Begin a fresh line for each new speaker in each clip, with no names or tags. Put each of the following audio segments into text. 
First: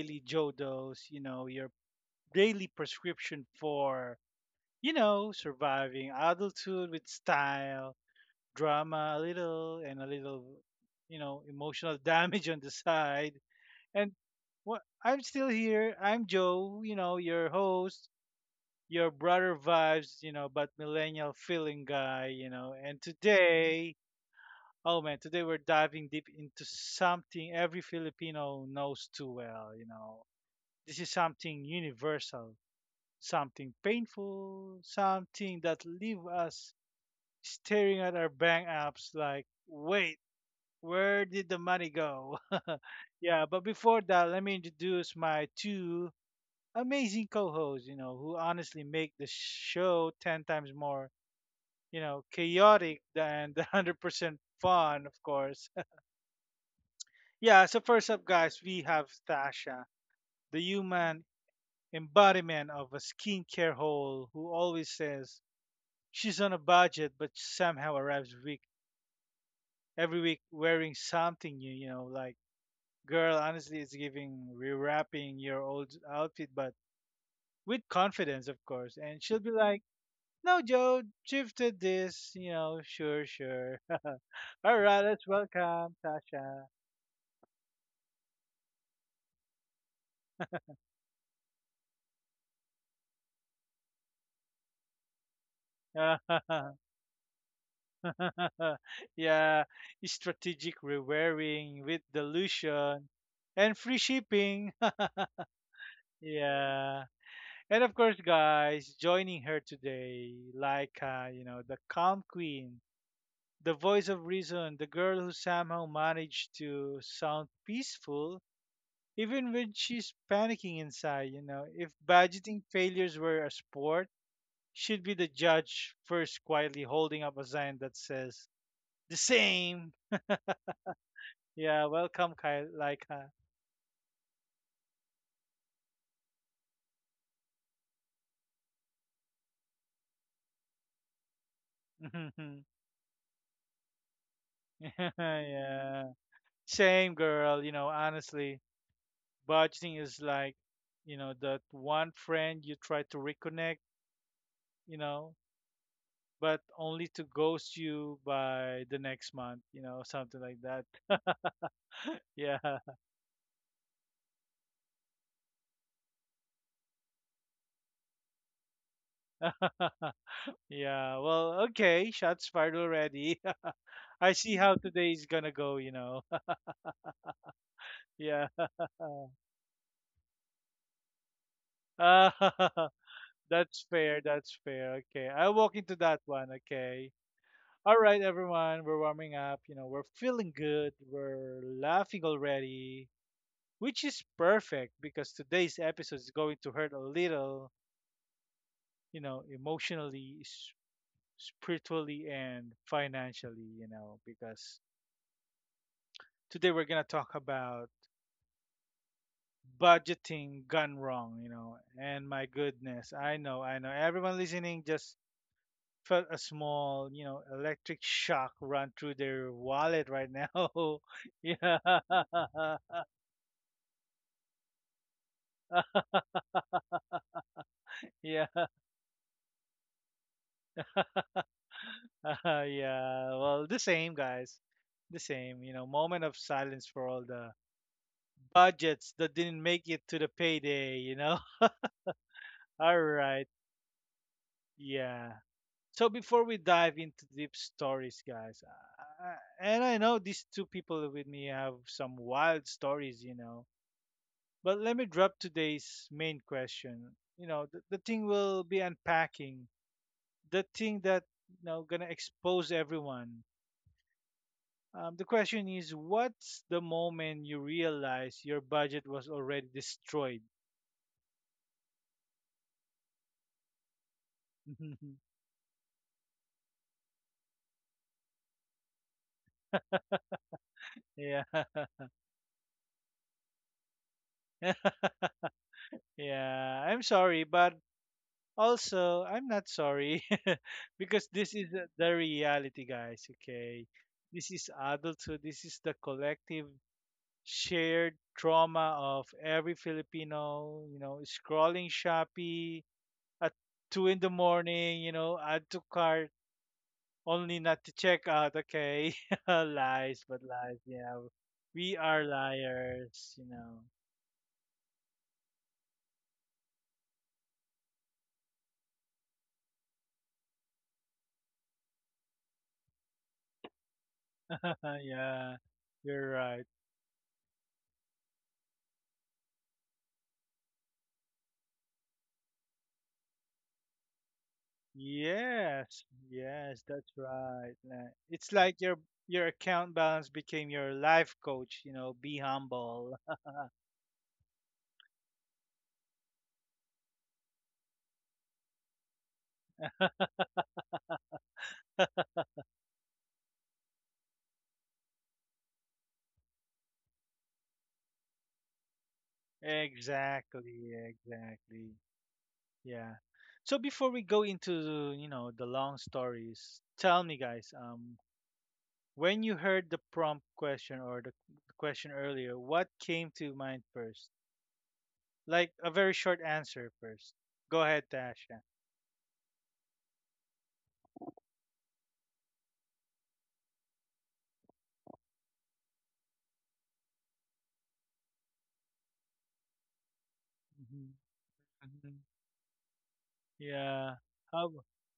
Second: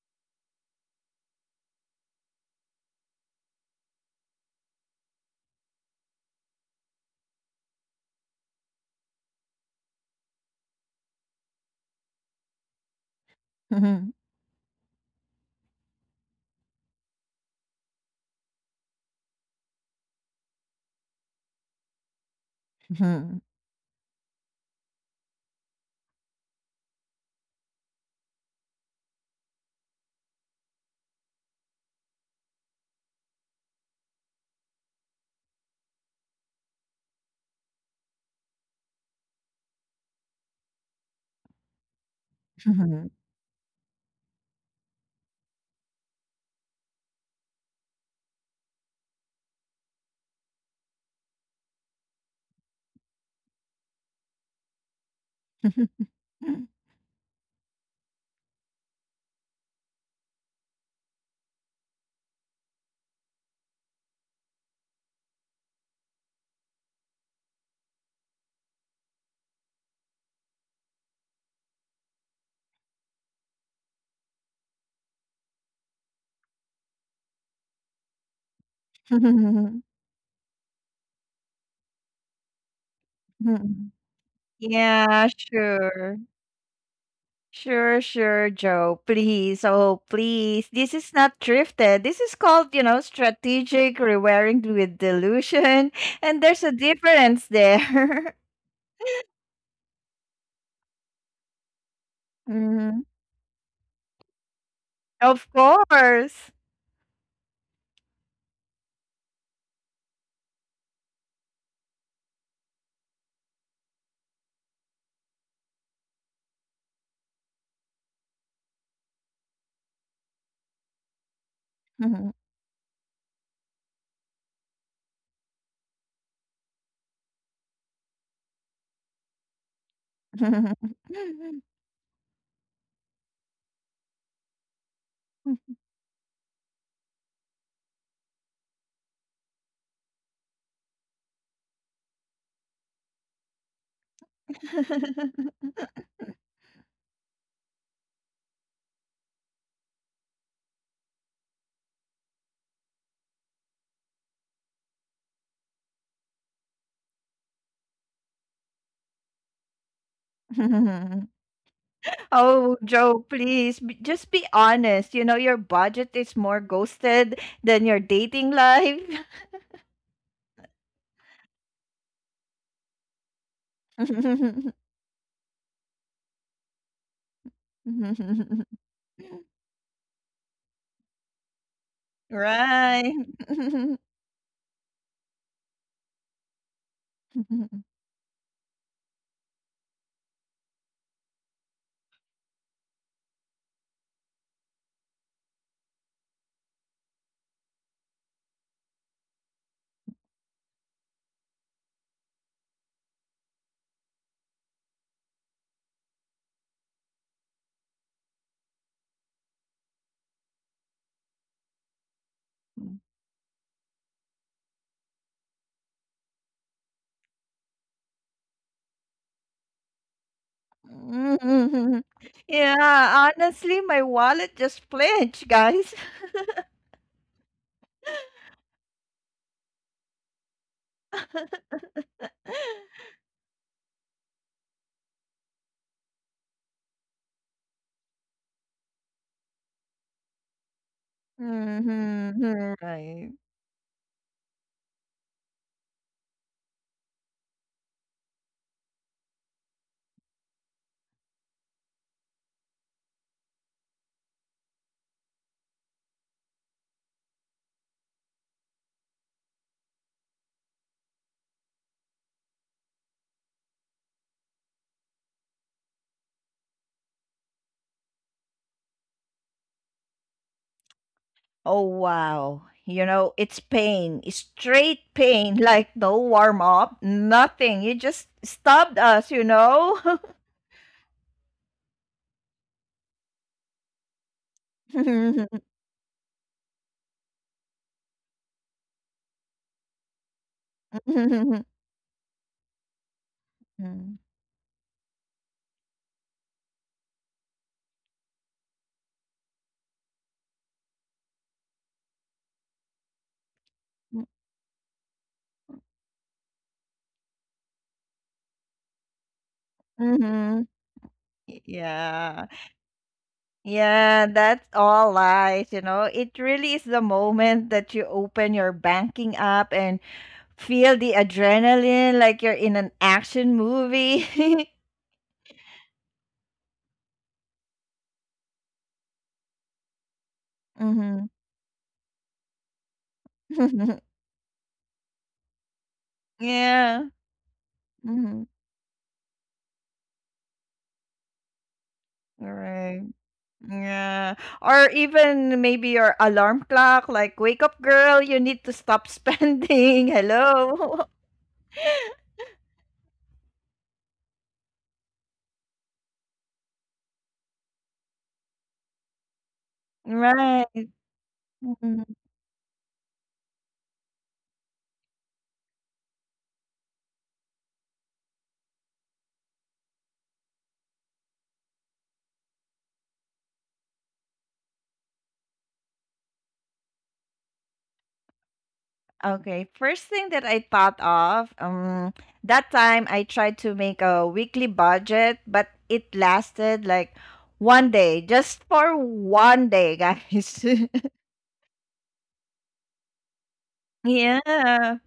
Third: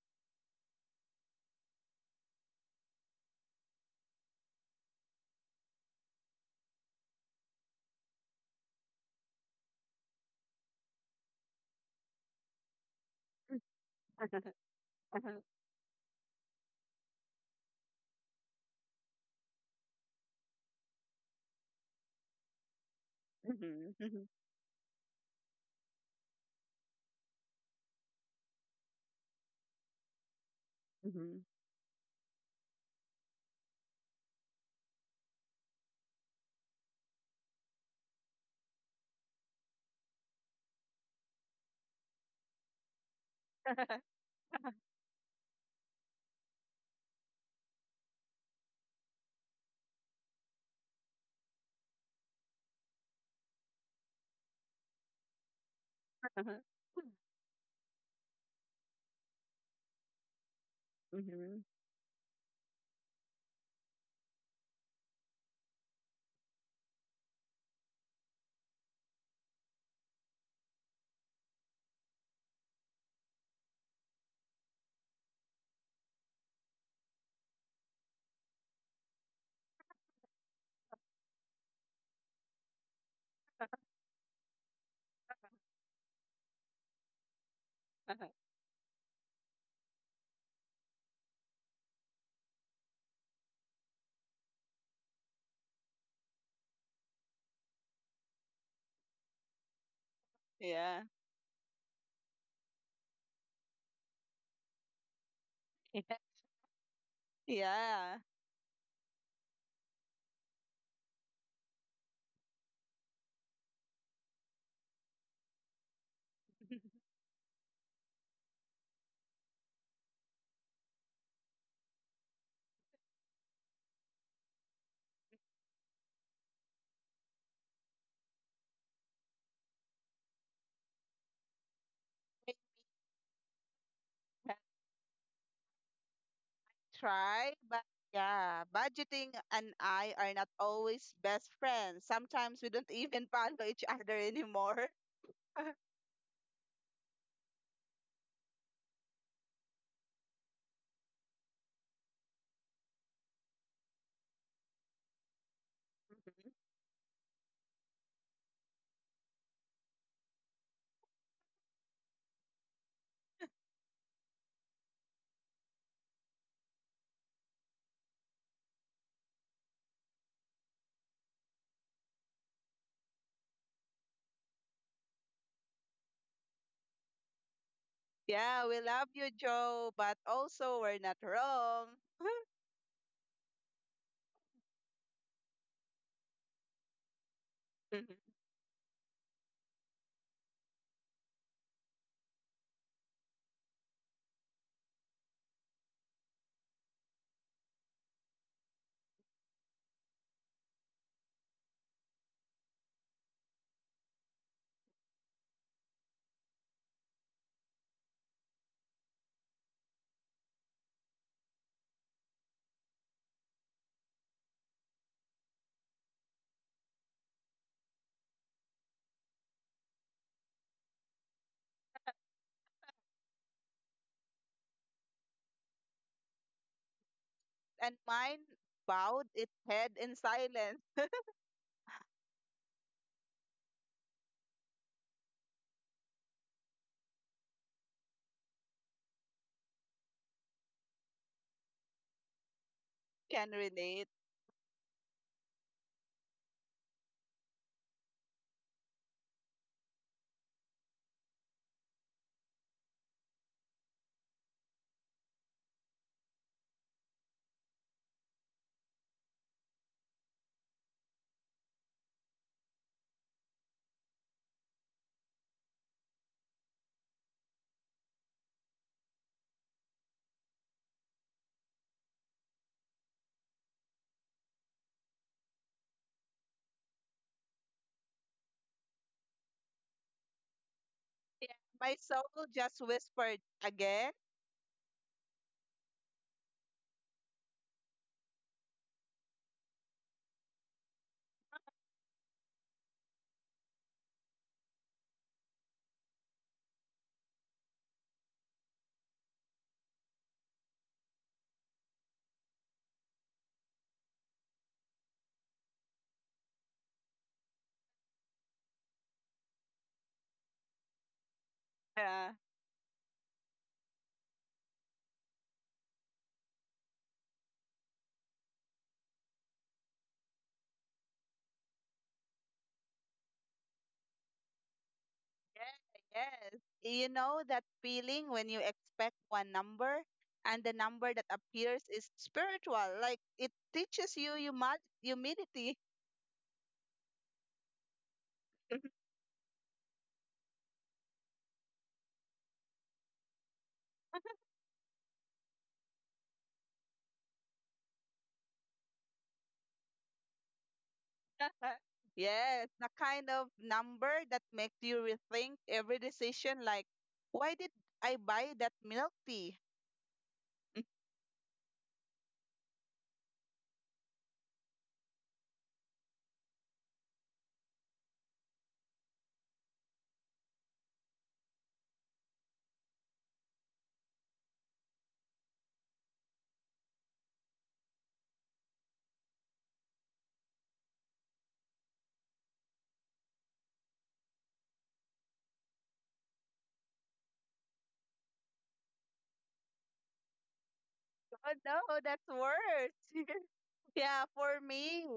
Daily Jodos, your daily prescription for, surviving adulthood with style, drama a little, and a little, emotional damage on the side.
Mhm,
And what I'm
Uh-huh.
still here. I'm Joe, your host, your brother vibes, but millennial feeling guy, and
mhm,
Mhm.
today
Mhm.
oh man, today we're diving deep into something every Filipino knows too well. This is
Mhm.
something universal, something painful, something that leave us staring at our bank apps like, "Wait, where did the money go?"
mhm,
Yeah, but before that, let me introduce my two amazing co-hosts, who honestly make the show 10 times more, chaotic than the 100% fun, of course.
Uh-huh.
Yeah, so first up, guys, we have Tasha, the human
Mhm.
embodiment of a skincare hole who always says she's on a budget but somehow arrives week every week wearing something new, like girl, honestly it's giving rewrapping your old outfit but with confidence of course. And she'll be like,
mhm,
"No Joe, shifted this," sure, sure.
mhm.
All right, let's
Yeah,
welcome
sure. Sure,
Uh-huh.
sure, Joe. Please, oh, please. This is not thrifted. This is called, you know, strategic rewiring with delusion. And there's a
Tasha.
difference there.
Yeah, strategic
Yeah.
rewiring with dilution
Mhm,
and free shipping.
of
Yeah.
course.
Yeah. And of course,
Yeah.
guys, joining her today, like, the calm queen, the voice of reason, the girl who somehow managed to sound peaceful even when she's panicking inside. If budgeting failures were a sport, she'd be the judge first quietly holding up a sign that says, the same. Yeah, welcome,
I
Kyle. Like,
can try, but yeah, budgeting and I are not always best friends. Sometimes we don't even follow each other anymore.
yeah, same girl. Honestly, budgeting is like, that one friend you try to reconnect, you know,
Mhm.
but only to ghost you by the next month, something like that. Yeah,
Oh, Joe, please just be honest. You know, your budget is more ghosted than your dating life.
yeah. Well, okay, shots fired already. I see how today's gonna go. Yeah.
Yeah, we love you, Joe, but also we're not wrong.
Right.
That's fair. That's fair. Okay, I'll walk into that one. Okay. All
Mhm.
right, everyone, we're warming up. We're feeling good. We're laughing already, which is perfect because today's episode is going to hurt a little, emotionally, spiritually, and financially, because today we're going to talk about budgeting gone wrong, and my goodness. I know. I know. Everyone listening just felt a small, electric shock run through their wallet right now. Yeah.
Yeah, honestly, my wallet just flinched, guys.
And mine
yeah.
bowed its head in silence.
yeah. Well, the same, guys. The same, moment of silence for all the budgets that didn't make it to the payday, you know?
Mhm.
All
Right.
right.
Can relate.
Yeah. So before we dive into deep stories, guys, I, and I know these two people with me have some wild stories, but let me drop today's main question. The thing we'll be unpacking, the thing that gonna expose everyone. The question is, what's the moment you realize your budget was already destroyed?
Oh, wow. You know, it's pain, straight pain, like no warm up, nothing. You just stabbed us, you know?
Yeah,
Yeah. My soul just whispered again.
yeah. I'm sorry, but also I'm not sorry because this is
Mhm,
the reality, guys. Okay,
mhm,
this is adulthood. This is the collective shared trauma of every Filipino, scrolling Shopee at two in the
mm,
morning, add to cart, only not to check out, okay? Lies, but
mhm.
lies, yeah. We are
Yeah.
Yeah.
liars, you know.
Yeah, that's all lies, you know. It really is the moment that you open your banking app and feel the adrenaline like you're in an action movie.
Yeah,
Yes.
you're
Yes.
right.
You know that feeling when you expect one number and the number that
Mhm.
appears is spiritual. Like it teaches you humility.
Yes, yes, that's
Yeah.
right. It's
Mhm.
like your account balance became your life coach, be
Right.
humble.
Yeah. Or even maybe your alarm clock, like, wake up, girl, you need to stop spending. Hello.
Yes, the kind of number that makes you rethink every decision. Like, why did I buy that milk tea?
Right.
Exactly, exactly. Yeah. So before we go into, the long stories, tell me guys, when you heard the prompt question or the question earlier, what came to mind first? Like a very short answer first. Go ahead, Tasha.
Okay, first thing that I thought of, that time I tried to make a weekly budget, but it lasted like one day, just for one day, guys.
Hmm.
Oh no,
Hmm.
that's worse.
Yeah.
Yeah, for
How?
me,
Yeah.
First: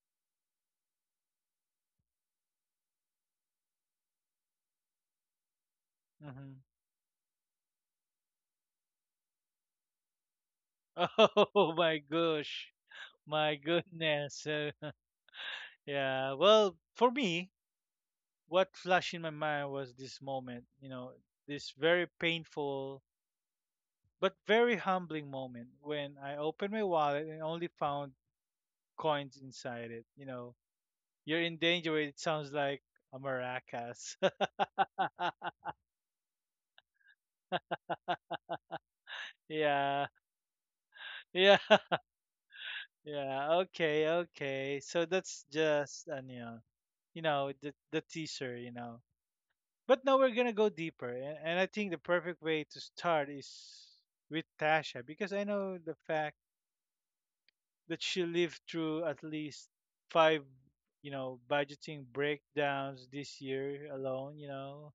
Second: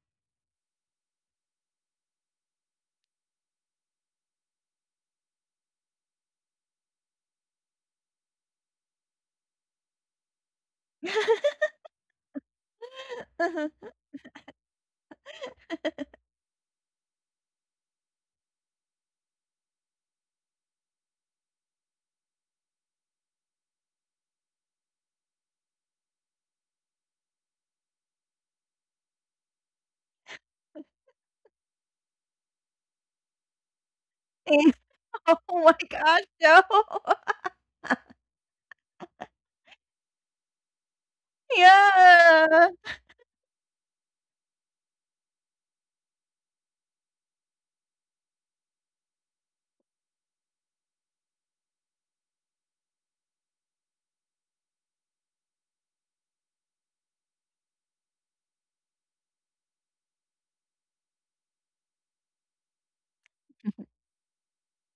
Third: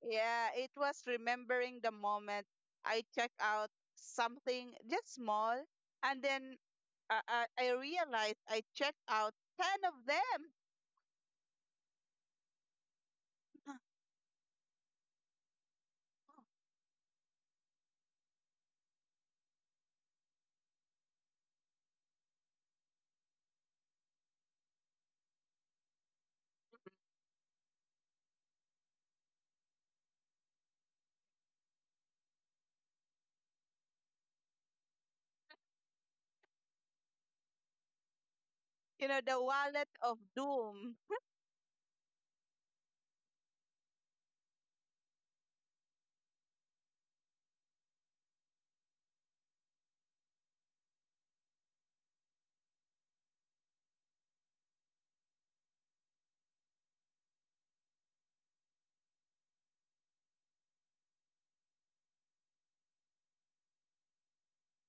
yeah, it was remembering the moment I check out something just small, and then
Hmm.
I, I realized I checked out 10 of them.
Oh my gosh. My goodness. Yeah. Well, for me, what flashed in my mind was this moment, this very painful but very humbling moment when I opened my wallet and only found coins inside it. You know, you're in danger. It sounds like a maracas.
Yeah. Oh my gosh, Joe.
You know, the wallet
Yeah,
of doom.
yeah,
Yeah.
yeah. Okay, okay. So that's just an you know the teaser. You know, but now we're gonna go deeper, and I think the perfect way to start is with Tasha because I know the fact that she lived through at least five, budgeting breakdowns this year alone, you know.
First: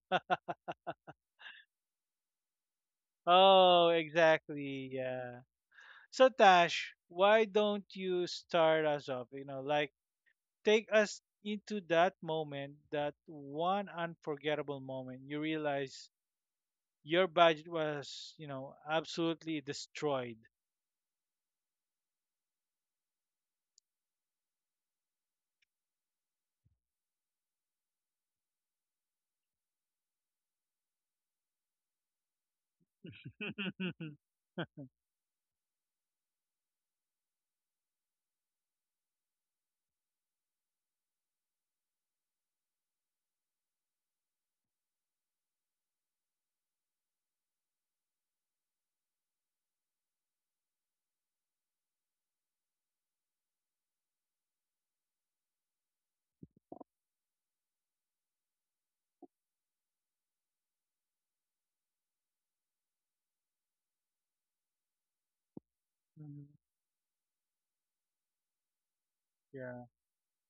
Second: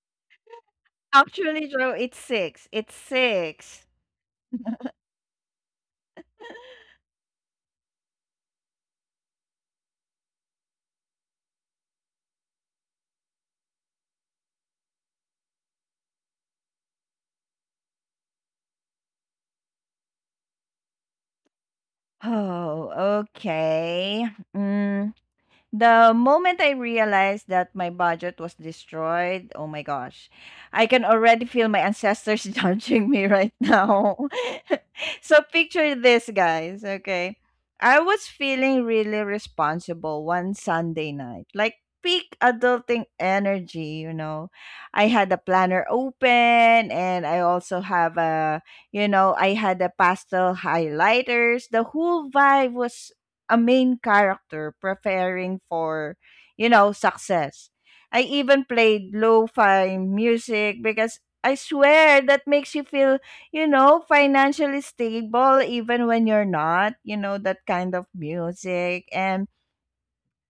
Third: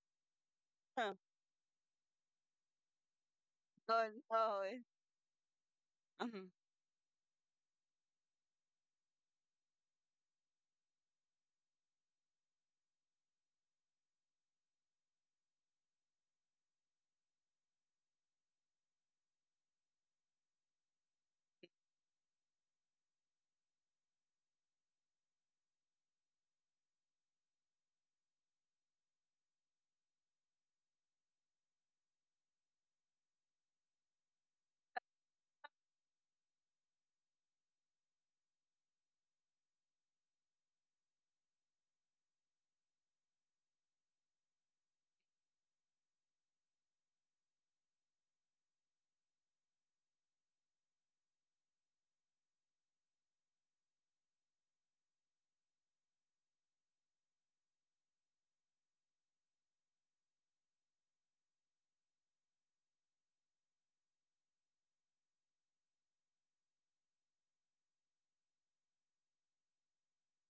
Oh,
Actually, Joe, it's six. It's six.
Oh,
no.
exactly. Yeah. So
Mhm.
Tash, why don't you start us off? Like take us into that moment, that one unforgettable moment. You realize your budget was, absolutely destroyed.
Oh, okay. Mm, the moment I realized that my budget was destroyed, oh my gosh, I can already feel my ancestors judging me right now. So picture this, guys, okay? I was feeling really responsible one Sunday night, like peak adulting energy, you know. I had a planner open, and I also have a, you know, I had a pastel highlighters. The whole vibe was a main character preparing for, you know, success. I even played lo-fi music because I swear that makes you feel, you know, financially stable even when you're
Mhm.
not, you know, that kind of music. And
Yeah.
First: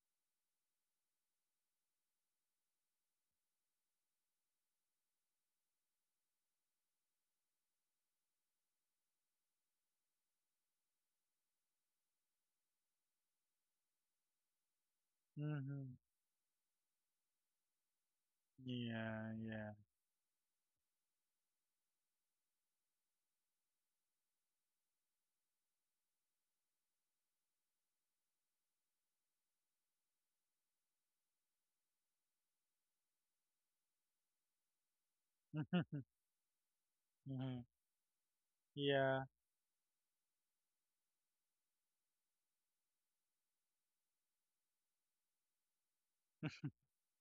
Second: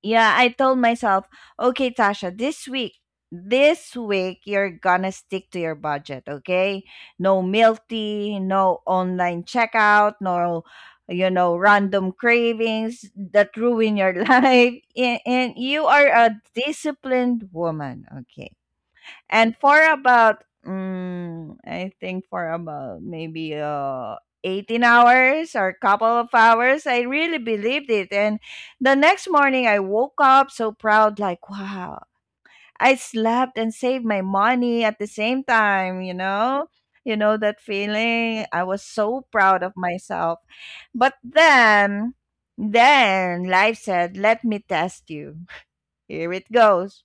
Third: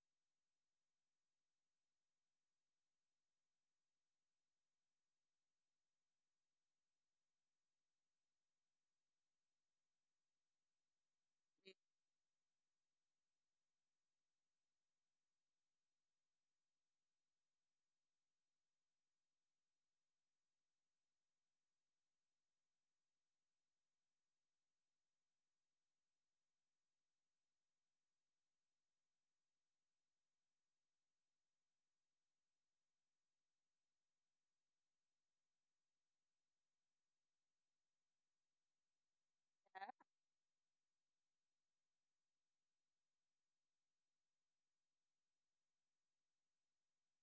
yeah, I told myself, okay, Tasha, this week, you're gonna stick to your budget, okay? No milty, no online checkout, no, you know, random cravings that ruin your life. And you
Hmm.
are a disciplined woman, okay?
Yeah.
And
Yeah.
for about, mm, I think for about maybe 18 hours or a couple of hours, I really believed it. And the next morning, I woke up so proud, like, wow, I slept and saved my money at the same time, you know? You
Mhm.
know, that feeling. I was
Yeah.
so proud of myself. But then life said, let me test you. Here it goes.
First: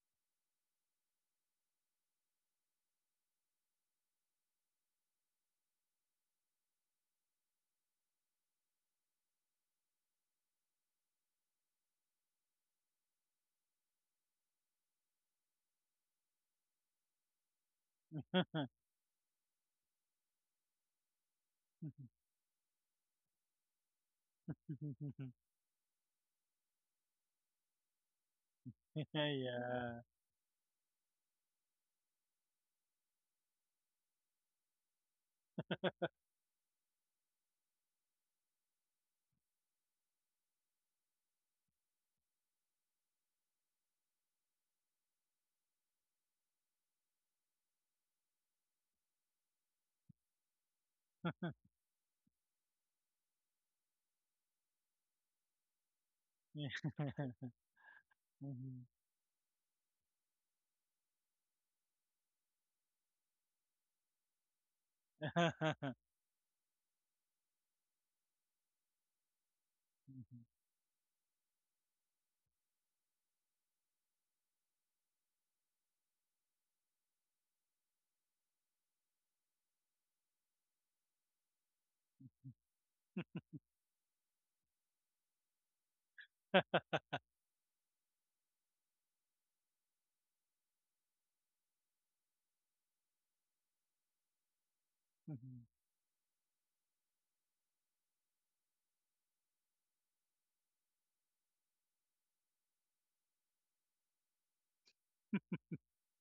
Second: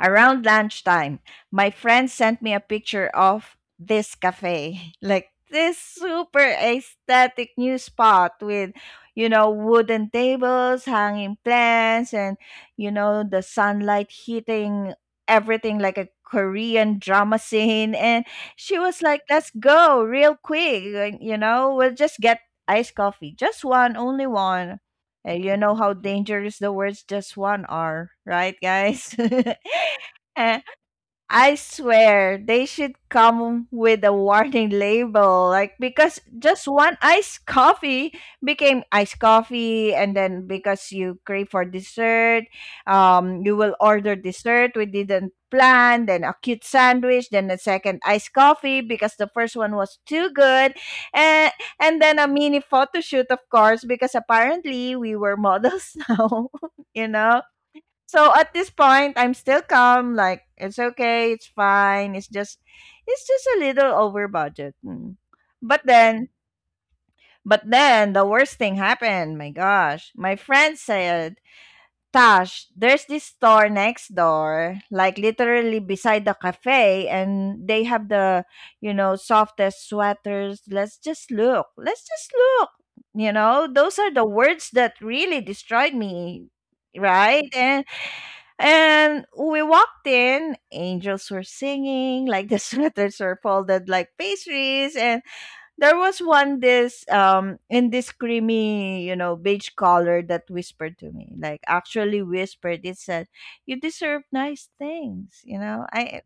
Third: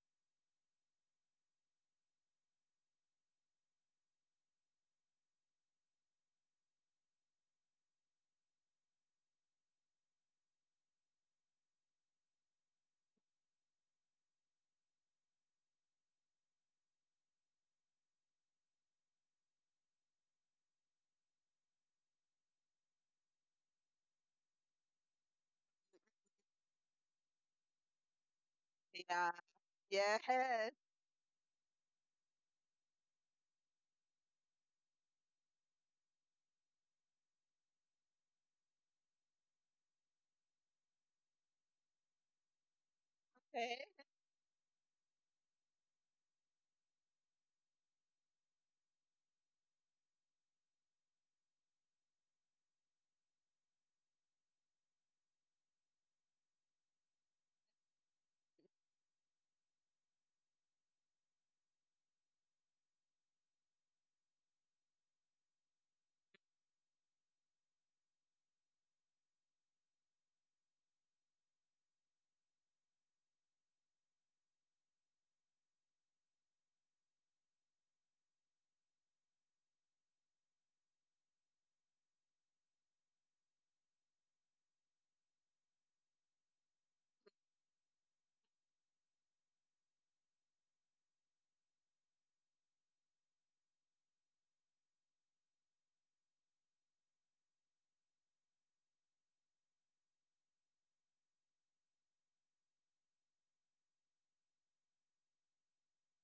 Around lunchtime, my friend sent me a picture of this cafe, like this super aesthetic new spot with, you know, wooden tables, hanging plants, and, you know, the sunlight hitting everything like a Korean drama scene. And she was like, let's go real quick. Like, you know, we'll just get iced coffee. Just one, only one. And you know how dangerous the words just one are, right, guys?
Yeah,
Yeah.
Eh,
yes.
I swear they should come with a warning label, like, because just one iced coffee became iced coffee, and then because you crave for dessert, you will
Okay.
order dessert we didn't plan, then a cute sandwich, then a second iced coffee because the first one was too good, and and then a mini photo shoot, of course, because apparently we were models now, you know. So at this
Mhm.
point, I'm still calm. Like, it's okay, it's fine. It's just a little over budget. Mm. But then, but then the worst thing happened. My gosh, my friend said, "Tash, there's this store next door, like literally beside the cafe, and they have the, you know, softest sweaters. Let's just look. Let's just look." You know, those are the words that really destroyed me, right? And we walked in, angels were singing, like the sweaters were folded like pastries. And
Mhm.
there was one this in this creamy, you know, beige color that whispered to me, like actually whispered. It said, you deserve nice things, you know. I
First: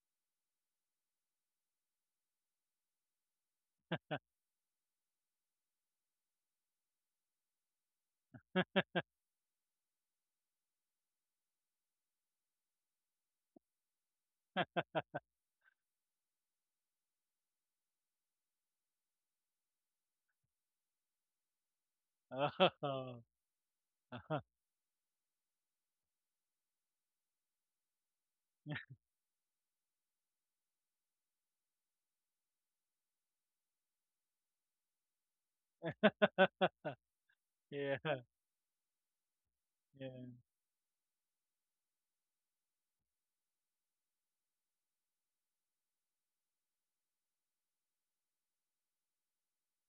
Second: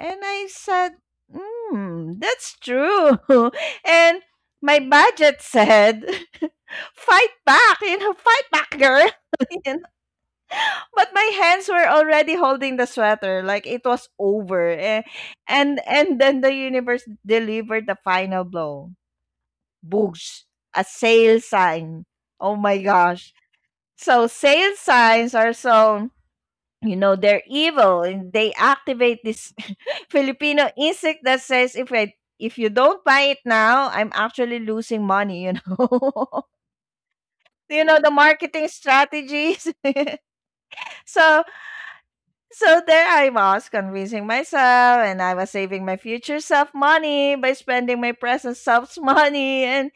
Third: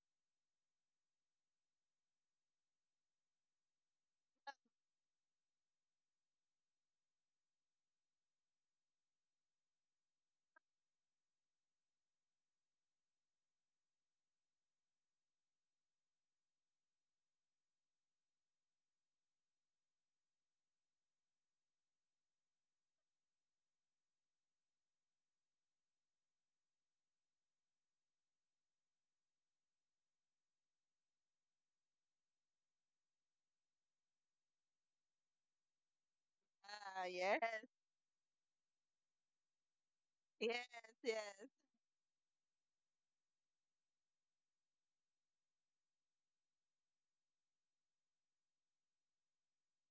and I said, hmm, that's true. And my budget said, fight back, you know, fight back, girl. But my hands were already holding the sweater like it was over. Eh, and then the universe delivered the final blow. Boosh, a sale sign. Oh
Mhm.
my
Oh.
gosh, so sale signs are so, you know, they're evil, and they activate this Filipino insect that says, if you don't buy it now, I'm actually losing money, you know?
Ah, yes,
You know, the
Yeah.
marketing strategies.
Yeah.
yes, yes.
So So there I was, convincing myself, and I was saving my future self money by spending my present self's money. And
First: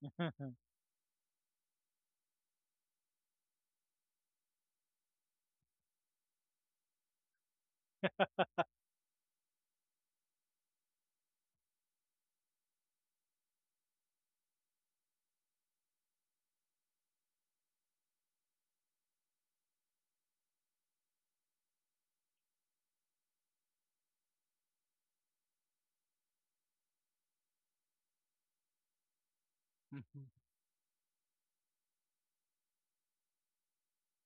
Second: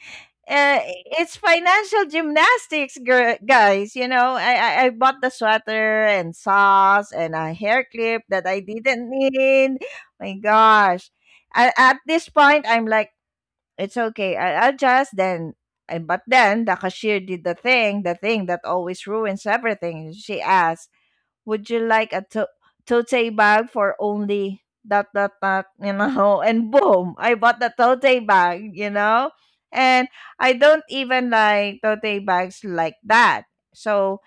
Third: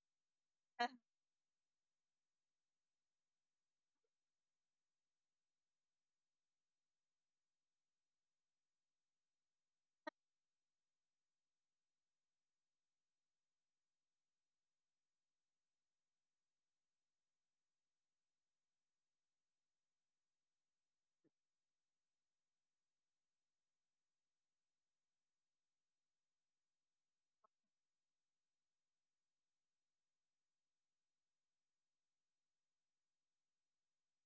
uh, it's financial gymnastics, guys. You know, I bought the sweater and socks and a hair clip that I didn't need. My gosh. A- at this point, I'm like, it's okay. I'll just then. And, but then the cashier did the thing that always ruins everything. She asked, would you like a tote bag for only dot dot dot, you know? And boom, I bought the tote bag, you know. And
Mhm.
I don't even like tote bags like that. So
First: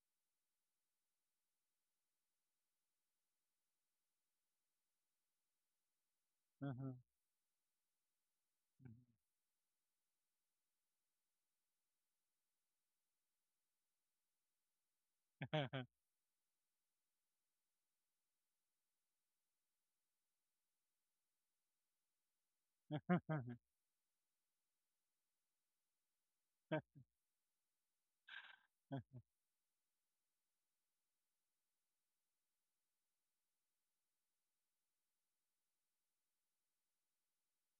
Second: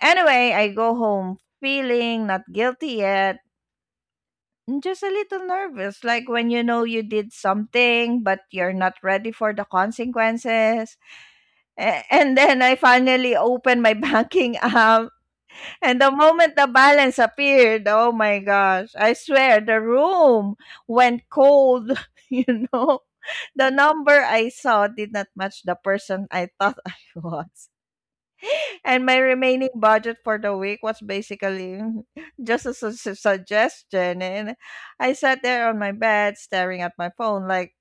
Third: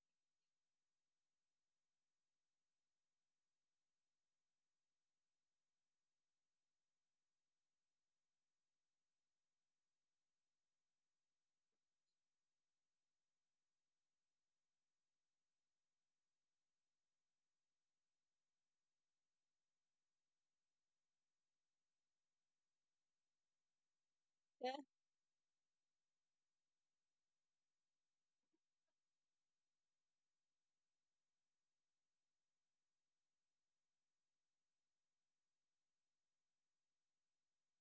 anyway, I go home feeling not guilty yet, and just a little nervous, like when you know
Mhm.
you did something but you're not ready for the consequences. A- and then I finally open my banking app,
Mhm.
and the moment the balance appeared, oh my gosh, I swear the room went cold, you know. The number I saw
Yes.
did not match the person I thought I was. And my remaining budget for the week was basically just a suggestion. And I sat there on my bed staring at my phone, like,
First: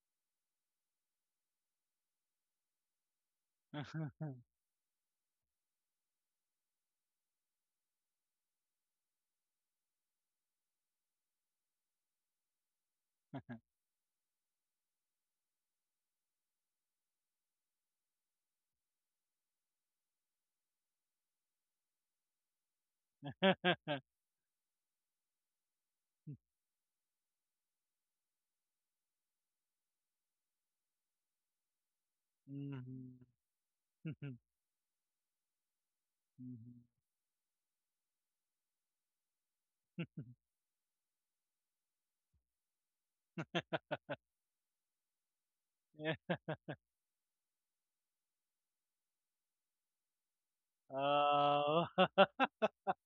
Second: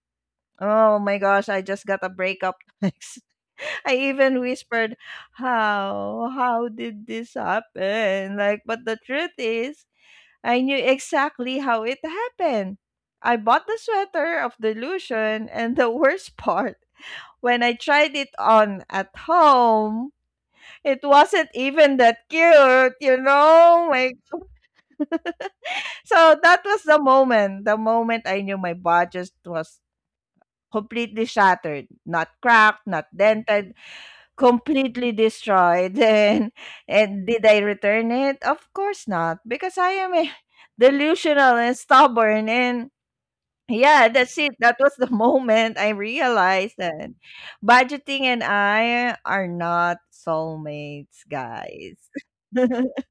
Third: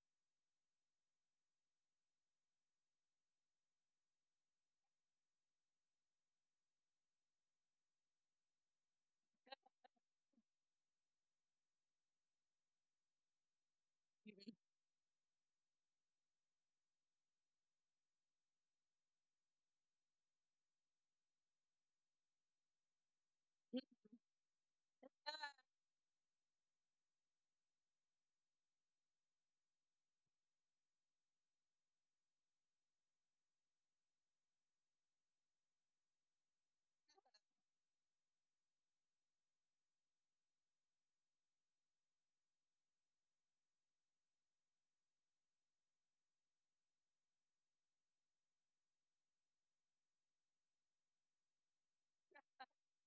oh my gosh, I just got a breakup. I even whispered, "How? How did this happen?" Like, but the truth is, I knew exactly how it happened. I bought the sweater of delusion, and the worst part, when I tried it on at home, it wasn't even that cute, you know? Like, so that was the moment I knew my budget was completely shattered. Not cracked, not
Mhm.
dented,
Mhm.
completely destroyed. and
Mhm.
and did I return it? Of course not, because I am, eh, delusional and stubborn. And yeah, that's it. That was the moment I
Yeah.
realized that budgeting and I are not soulmates,
Oh.
guys.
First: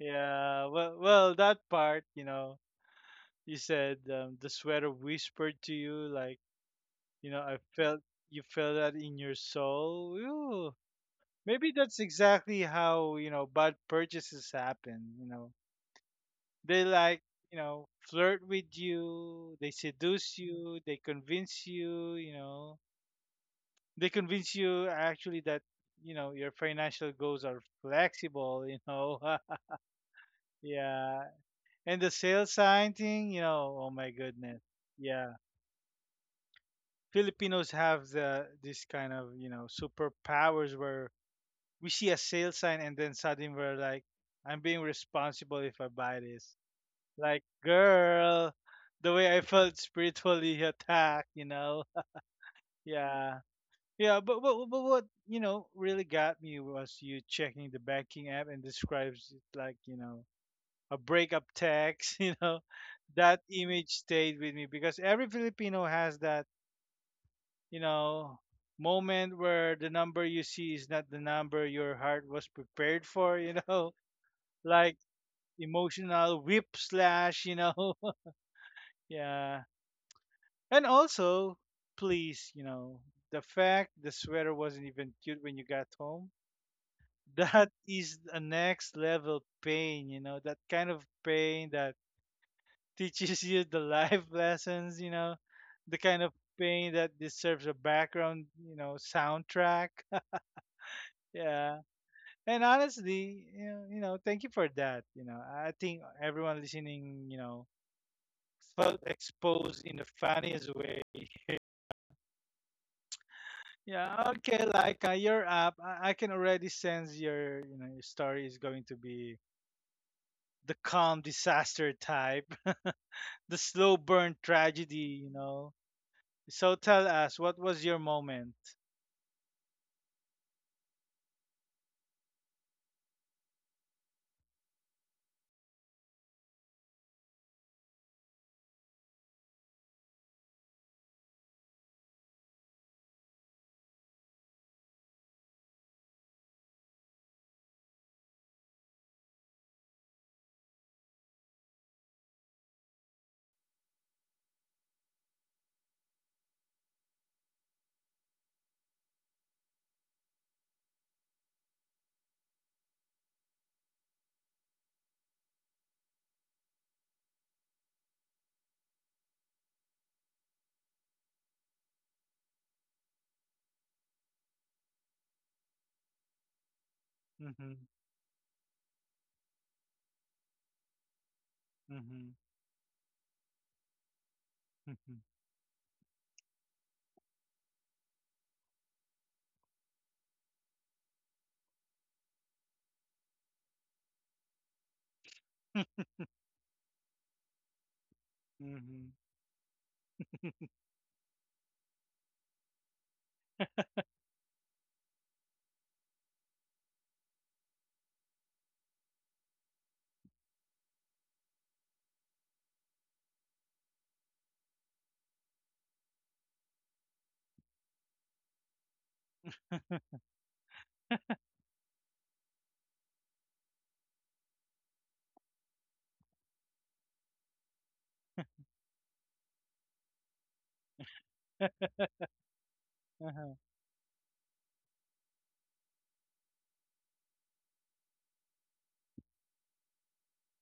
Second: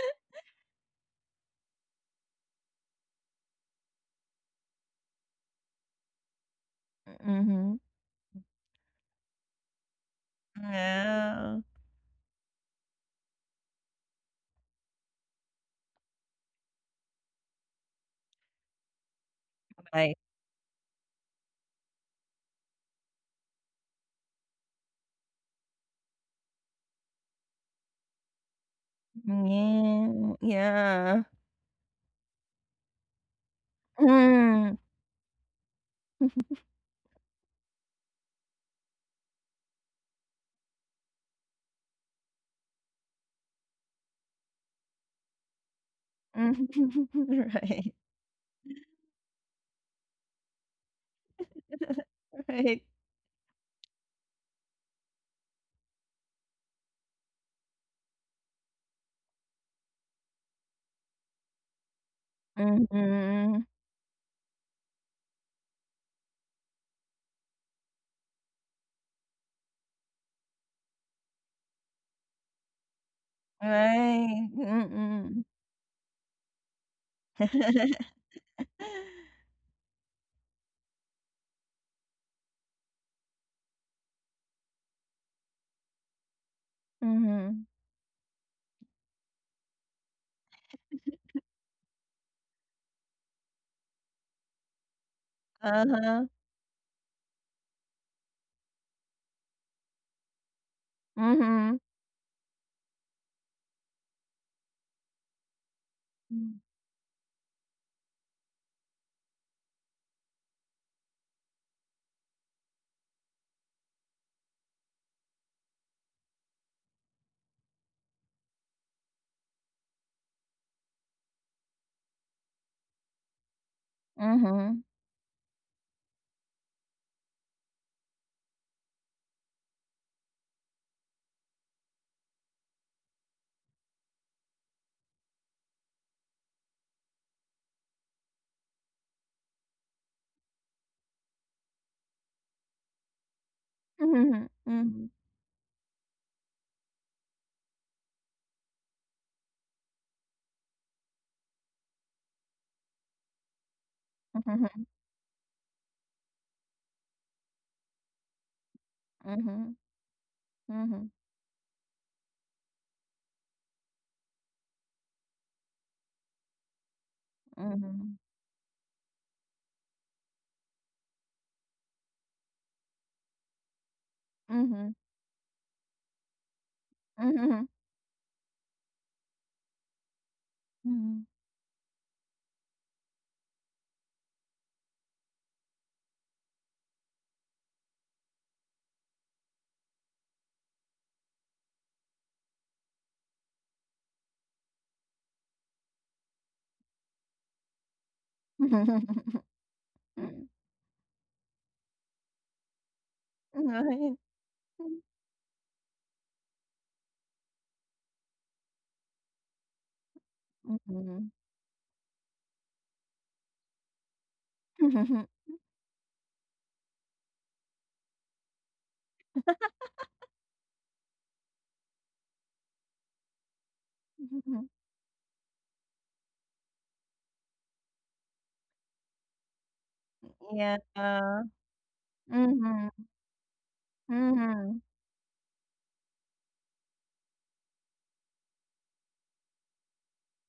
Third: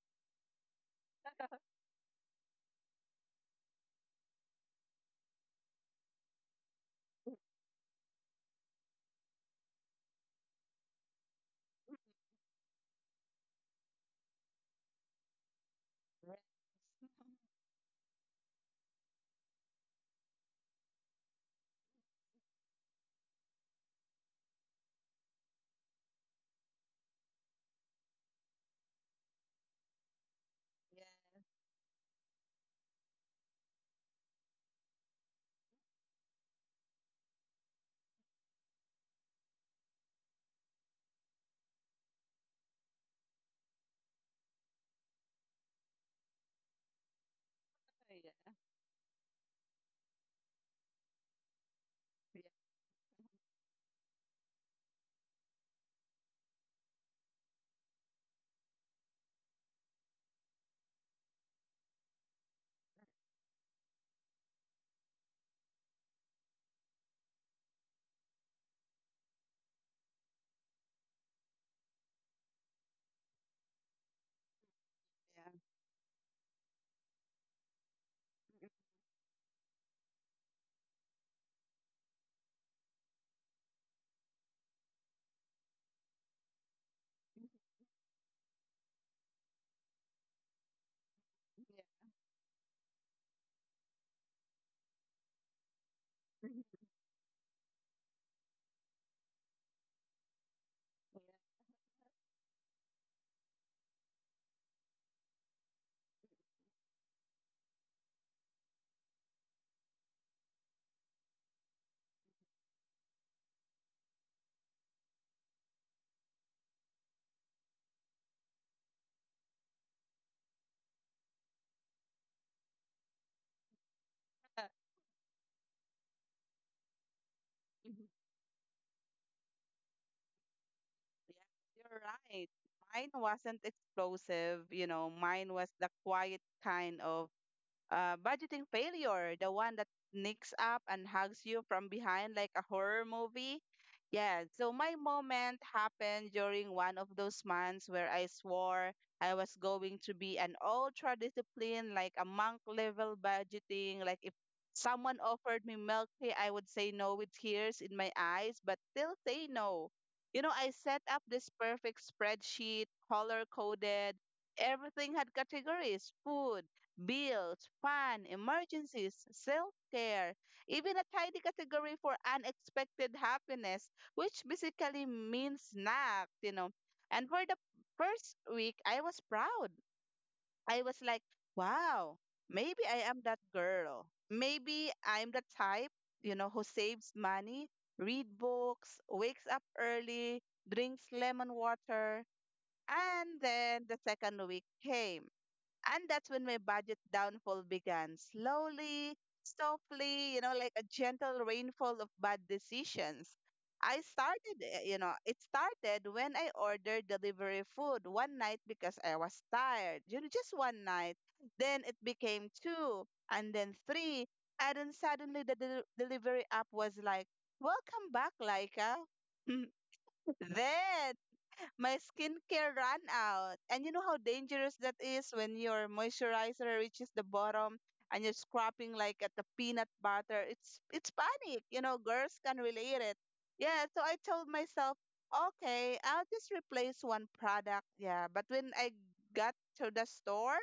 Yeah. Well, well, that part, you said the sweater whispered to you, like, you know, I
Mm-hmm.
felt you feel that in your soul. Ooh,
Yeah.
maybe that's exactly how you know bad purchases happen. You know,
Yeah.
they like you know flirt with you, they
Right.
seduce you, they convince you. You know, they convince you actually that you know your financial goals are flexible.
Yeah.
Yeah.
Yeah,
Yeah.
and the sales sign thing. You know, oh my goodness.
Mm.
Yeah, Filipinos have the this kind of you know superpowers where we see a sale sign and then suddenly we're like, I'm being responsible if I buy this. Like,
Right.
girl, the way I felt spiritually attacked, you know?
Right.
Yeah. Yeah, but what, really got me was you checking the banking app and describes it like, a breakup text, you know? That
Mm-hmm.
image stayed with me because every Filipino has that, you know, moment where the number you see is not the number your heart was prepared for, you know?
Right,
Like
mm.
emotional whiplash, you know.
Yeah.
Yeah. And also, please, the fact the sweater wasn't even cute when you got home, that
Mhm.
is a next level pain, that kind of pain that teaches you the life lessons, the kind of
Uh-huh.
pain that deserves a background, soundtrack. Yeah.
Mhm.
And honestly, thank you for that. You know, I think everyone
Mm.
listening, felt exposed in the funniest way. Yeah, okay, like you're up. I can already sense your, your story is going to be the calm disaster type, the slow burn
Mhm.
tragedy, you know. So tell us, what was
Yeah.
your moment?
Yeah, you're right. Mine wasn't explosive, you know, mine was the quiet kind of, budgeting failure, the one that nicks up and hugs you from behind like a horror movie. Yeah,
Mhm.
so my moment happened during one of those months where I swore I was going to be an ultra discipline, like a monk level budgeting. Like if
Mhm.
someone offered me milk tea, I would say no with tears in my eyes, but still say
Mhm.
no. You know, I set up
Mhm.
this perfect spreadsheet, color coded. Everything had categories: food, bills, fun,
Mhm.
emergencies, self care, even a tiny category for unexpected happiness, which basically
Mhm.
means snacks, you know. And for the
Mm-hmm,
Mhm.
first week, I was proud. I was
Mhm.
like,
Mhm.
wow,
mm-hmm,
maybe I am that girl. Maybe
mm-hmm,
I'm the type, you know, who saves money, read books, wakes up early, drinks lemon water. And then the second week came. And that's when my budget downfall began.
mm-hmm,
Slowly, softly, you know,
Mm.
like a gentle rainfall of bad decisions.
Right.
You know, it started when I ordered delivery food one night because I was tired, you know, just one night.
Mhm.
Then it became two and then three. And then suddenly the delivery app was like, "Welcome back, Laika." Then my skincare ran out. And you know how dangerous that is when your moisturizer reaches the bottom and you're scrapping like at the peanut butter. It's
Yeah.
it's panic. You know, girls can relate it.
Mhm.
Yeah, so I told
Mhm.
myself, okay, I'll just replace one product. Yeah. But when I got to the store,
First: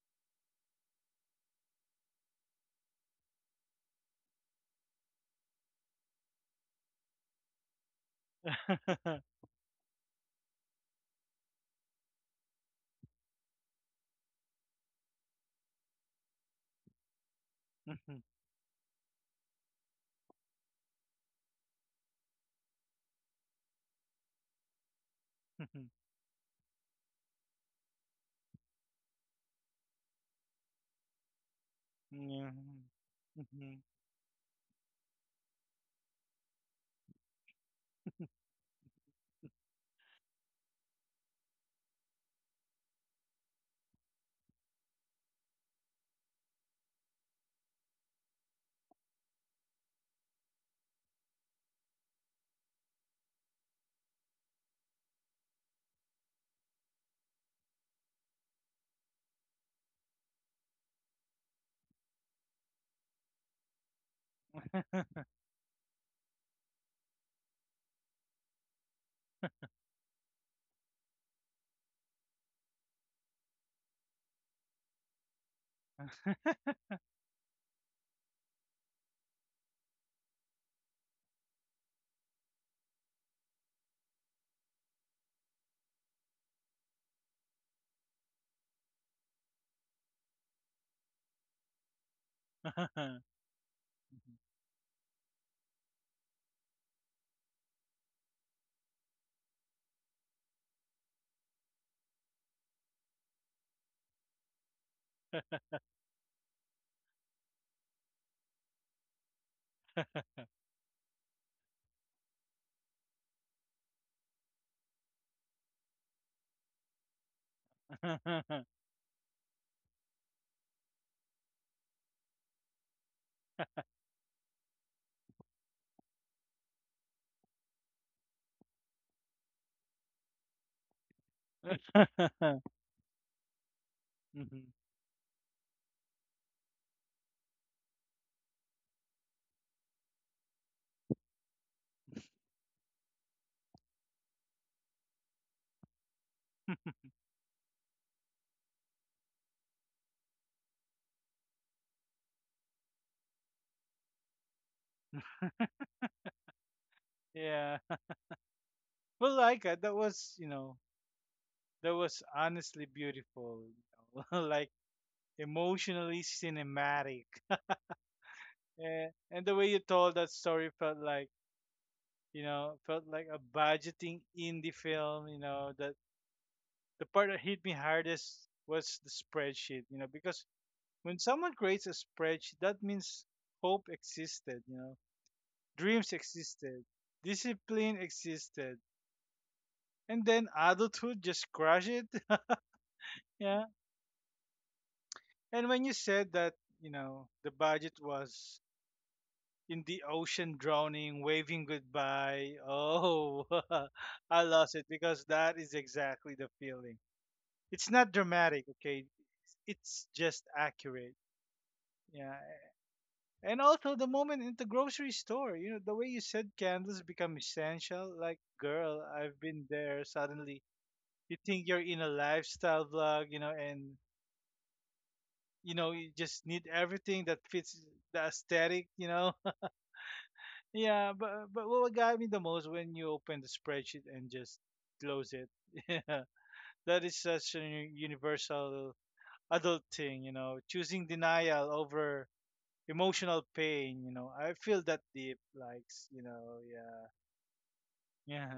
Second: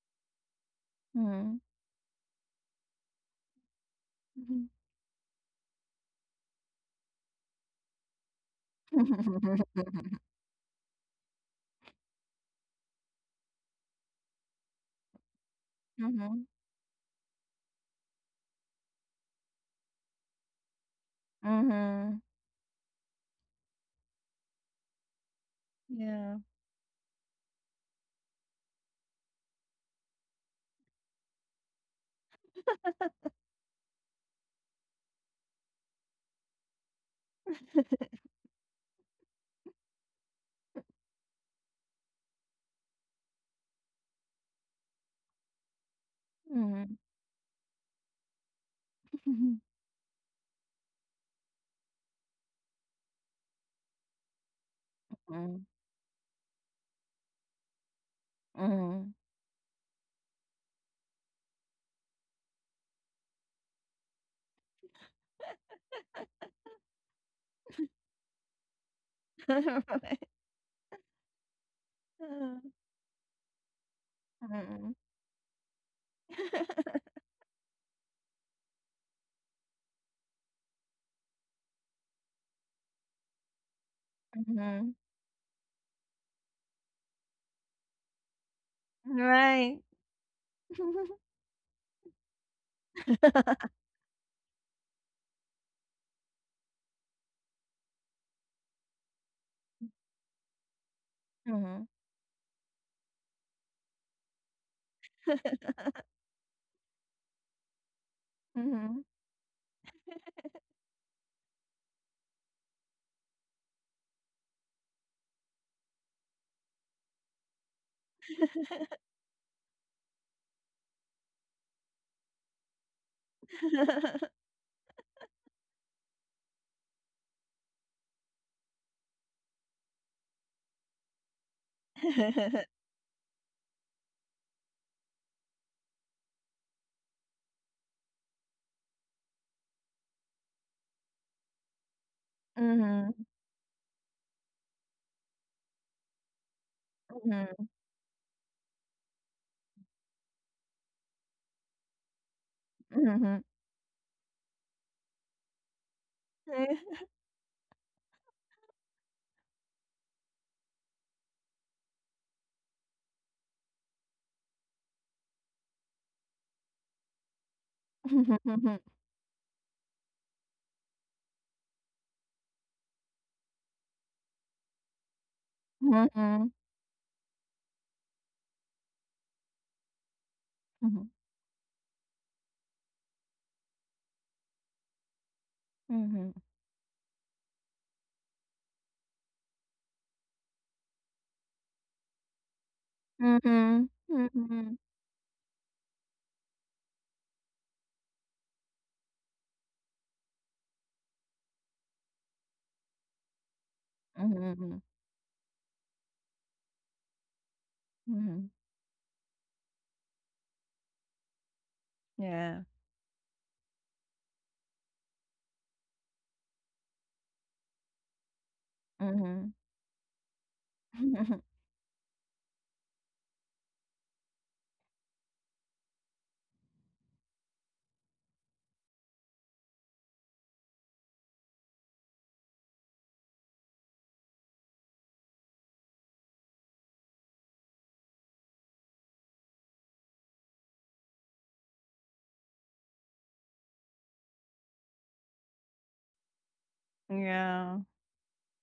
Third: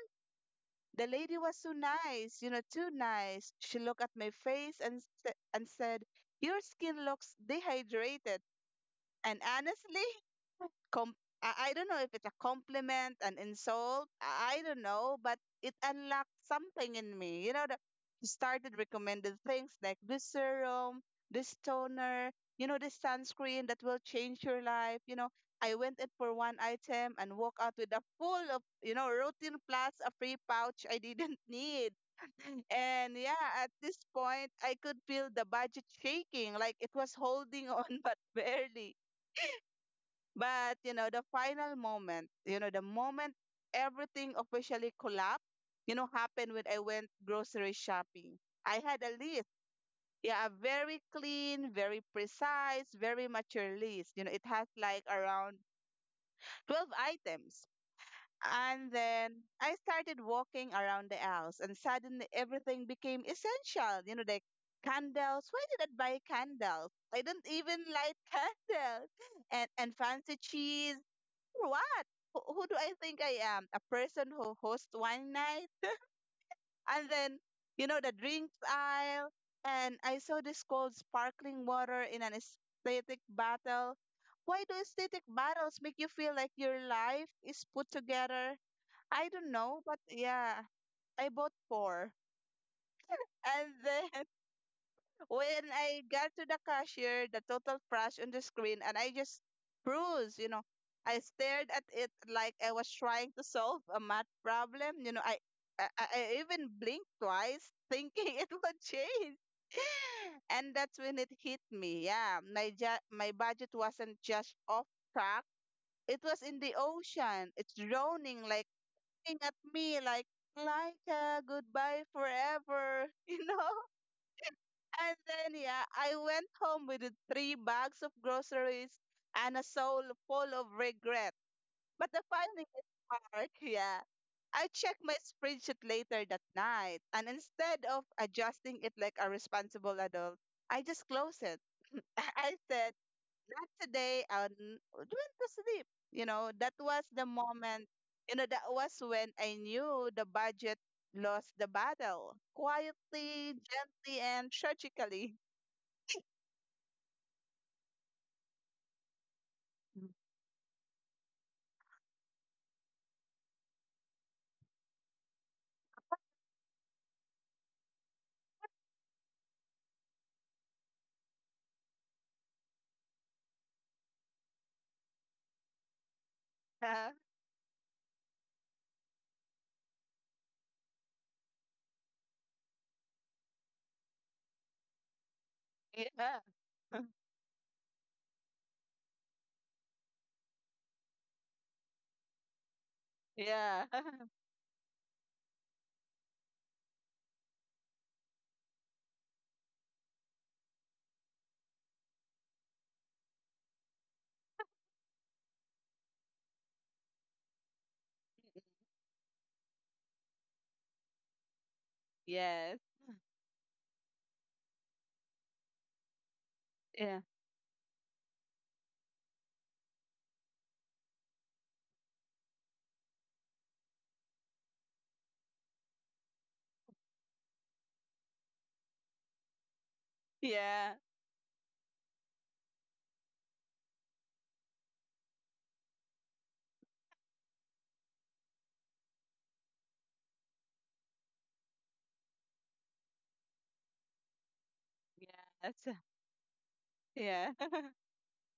the lady was
Mhm.
so nice, you know, too nice. She looked at my
Mhm.
face and said, "Your skin looks dehydrated."
uh-huh,
And honestly, com- I don't know if it's a compliment, an insult, I don't know, but it unlocked
Mhm.
something in me. You know, the,
mhm,
he started recommending things like this serum, this
Mhm.
toner, you know, this sunscreen that will change your life. You know, I
mhm,
went in for
Yeah.
one item and walk out with a full of, you know, routine plus a free pouch I didn't need.
yeah,
And yeah, at
mhm,
this point, I could feel the budget shaking, like it was holding on, but barely. But, you know, the final moment, you know, the moment everything officially collapsed, you know, happened when I
Mhm.
went grocery shopping. I had a list. Yeah, a very clean, very precise, very mature list. You know, it has like around
Mhm.
12 items. And
Mhm.
then I started walking around the house, and suddenly everything became essential. You know, like candles. Why did I buy candles? I don't even light candles. And and
Right.
fancy cheese, what? Who,
Uh,
who do I think I am? A person who
mm.
hosts one night? And then, you know, the drinks aisle. And I saw this cold sparkling water in an aesthetic bottle. Why do
Mhm.
aesthetic bottles make you feel like your life is put together? I don't
Right.
know, but yeah, I bought four. And then when I got to the cashier, the total flash on the screen, and I just froze, you know. I stared
Mhm.
at it like I was trying to solve a math problem. You know, I even blinked twice thinking it would
Mhm.
change. And that's when it hit me. Yeah, my budget wasn't just off track. It was in the ocean. It's drowning,
mhm,
like looking at me, like goodbye forever. You know, and then, yeah, I went home with the three bags of groceries and a soul full of regret. But the funniest part, yeah, I
mhm,
checked my spreadsheet later that night, and instead of adjusting it like a responsible adult, I just closed it. I said,
Mhm.
not today, I went to sleep. You know, that was the
Mhm.
moment, you know, that was when I knew the budget lost the battle, quietly, gently, and tragically.
yeah. Well, Laika, that was, that was honestly beautiful, like emotionally cinematic.
Mhm.
Eh, and the way you told that story felt like, felt like a budgeting indie film, that the
Yeah.
part that hit me hardest was the spreadsheet, because
Mhm. Mhm.
when someone creates a spreadsheet, that means hope existed, dreams
Yeah.
existed, discipline existed, and then adulthood just crushed it. Yeah.
Mhm.
Yeah.
Mhm. Mhm. Mhm.
And when you said that, the budget was in the ocean drowning, waving goodbye, oh, I
Mhm.
lost
Mhm.
it because that is exactly the feeling. It's not
Mhm.
dramatic, okay? It's just accurate. Yeah.
Yeah.
Yes.
And also the moment in the grocery store, the way you said candles
Yeah.
become essential, like, girl, I've
Mhm.
been there. Suddenly you think you're in a lifestyle vlog, and you just need everything that fits the aesthetic, you know?
Yeah.
Yeah, but what got me the most when you open the spreadsheet and just close it. Yeah, that is such a universal adult thing, choosing denial over emotional pain. You know, I feel that deep, like
Yes.
you know, yeah,
Yeah.
Yeah.
yeah.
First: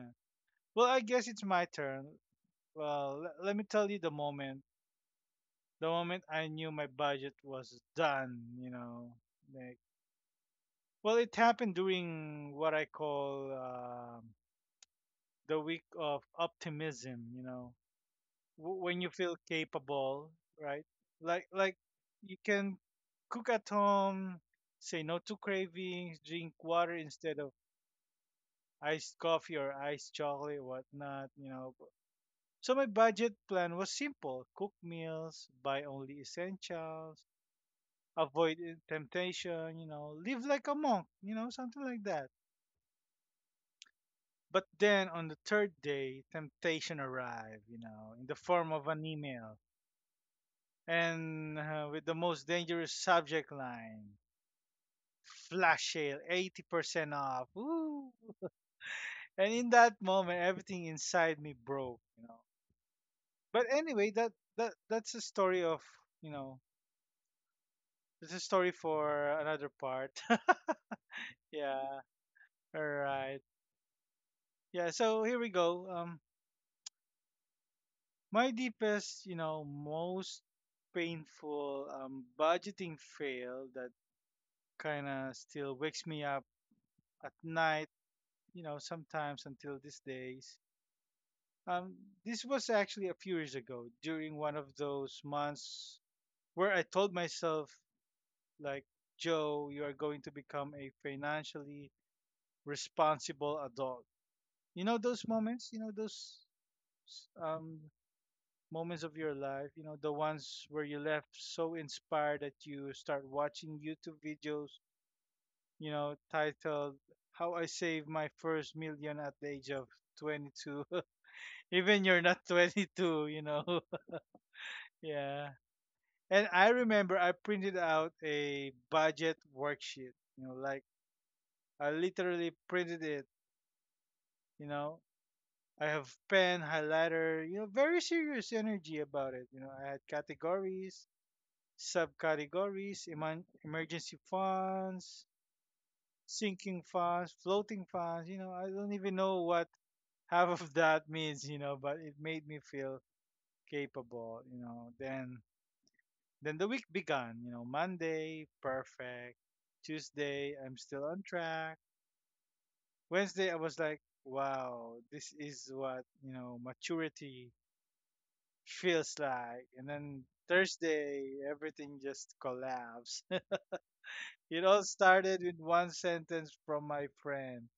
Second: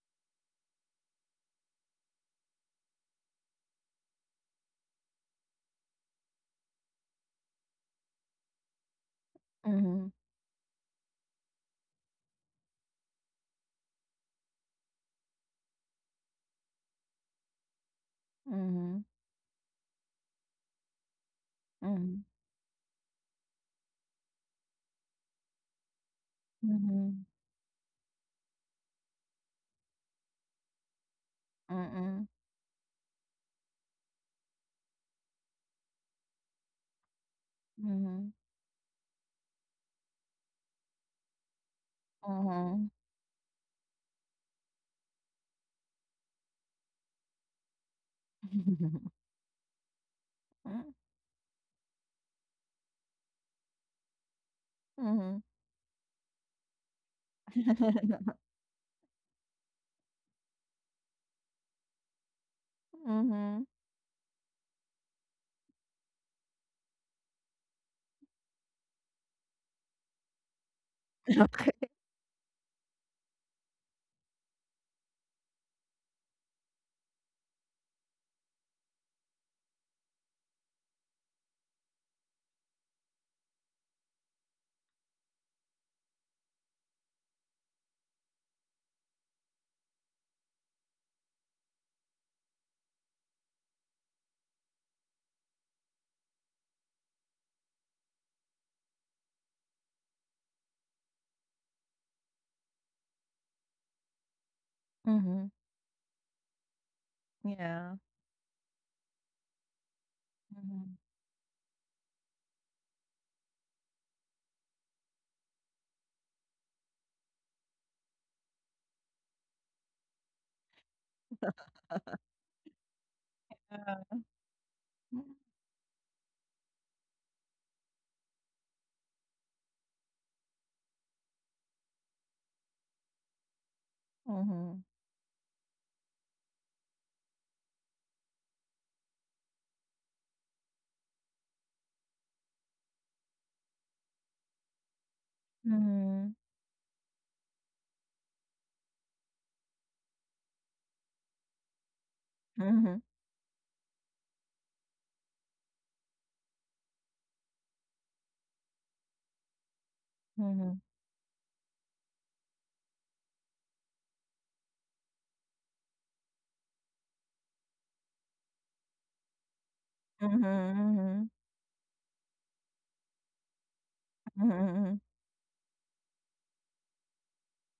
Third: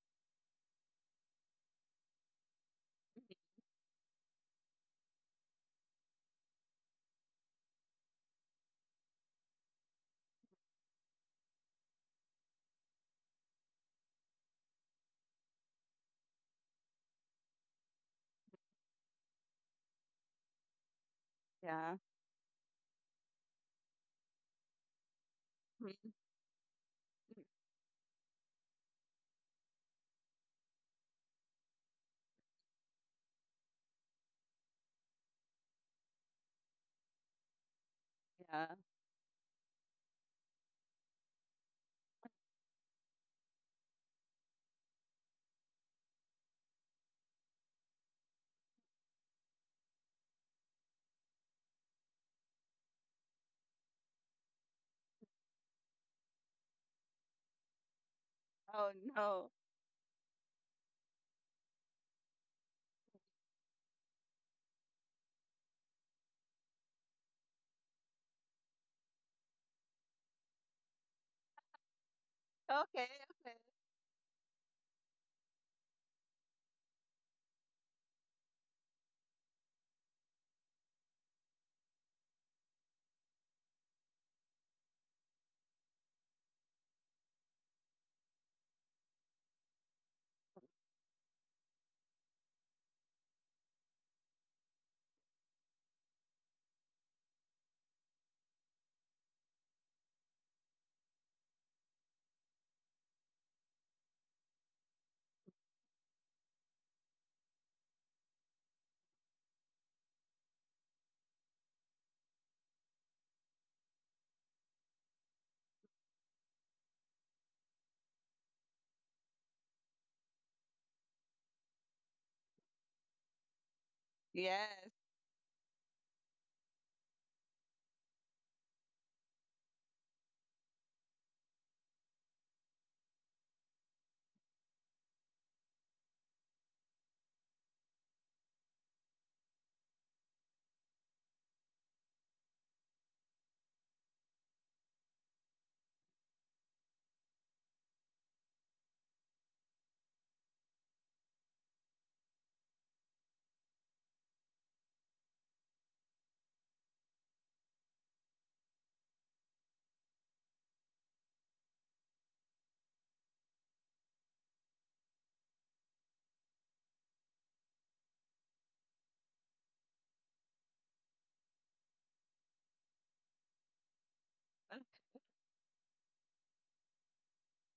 Well, I guess it's my turn. Well, let me tell you the moment I knew my budget was done. Like,
Mhm.
well, it happened during what I call. The week of optimism, when
Mhm.
you feel capable, right? Like
Yeah.
Mhm.
you can cook at home, say no to
Mm.
cravings, drink water
Mhm.
instead of iced coffee or iced chocolate, whatnot, you know. So my budget plan was simple: cook meals, buy only essentials,
Mhm.
avoid
Yeah.
temptation, live like a monk, something like that.
Mhm. Mhm.
But then on the third day, temptation arrived, in the form of an email
Mhm.
and with the most dangerous subject line flash sale 80% off. Woo!
Mhm.
Oh no.
And in that moment everything inside me broke, you know. But
Mhm.
anyway, that's a story of, you know it's a story for another part.
Okay.
Yeah. All
Okay.
right.
Okay.
Yeah, so here we go. My deepest, you know, most painful budgeting fail that kind of still wakes me up at night, you know, sometimes until these days. Um, this was actually a few years ago during one of those months where I told myself, like, Joe, you are going to become a financially responsible adult. You know those
Mhm.
moments, you know those um,
Yeah.
moments of your life, you know, the ones where
Mhm.
you left so inspired that you start watching YouTube videos, you know, titled How I Saved My First Million at the Age of 22. Even you're not 22, you know.
Uh,
Yes.
Yeah. And I remember I printed out a budget worksheet. You know, like I literally printed it. You
mm.
know, I have pen, highlighter. You know, very serious energy about it. You know, I had categories, subcategories, emergency funds,
Mhm.
sinking funds, floating funds. You know, I don't even know what half of that means. You know, but it made me
Mhm.
feel capable. You know, then the week began, you know. Monday, perfect. Tuesday, I'm
Mhm.
still on track. Wednesday, I was like, wow, this is what, you know, maturity feels like. And then
Mhm.
Thursday, everything just collapsed.
Mhm. Mhm.
It all
Mhm. Mhm.
started with one sentence from my friend.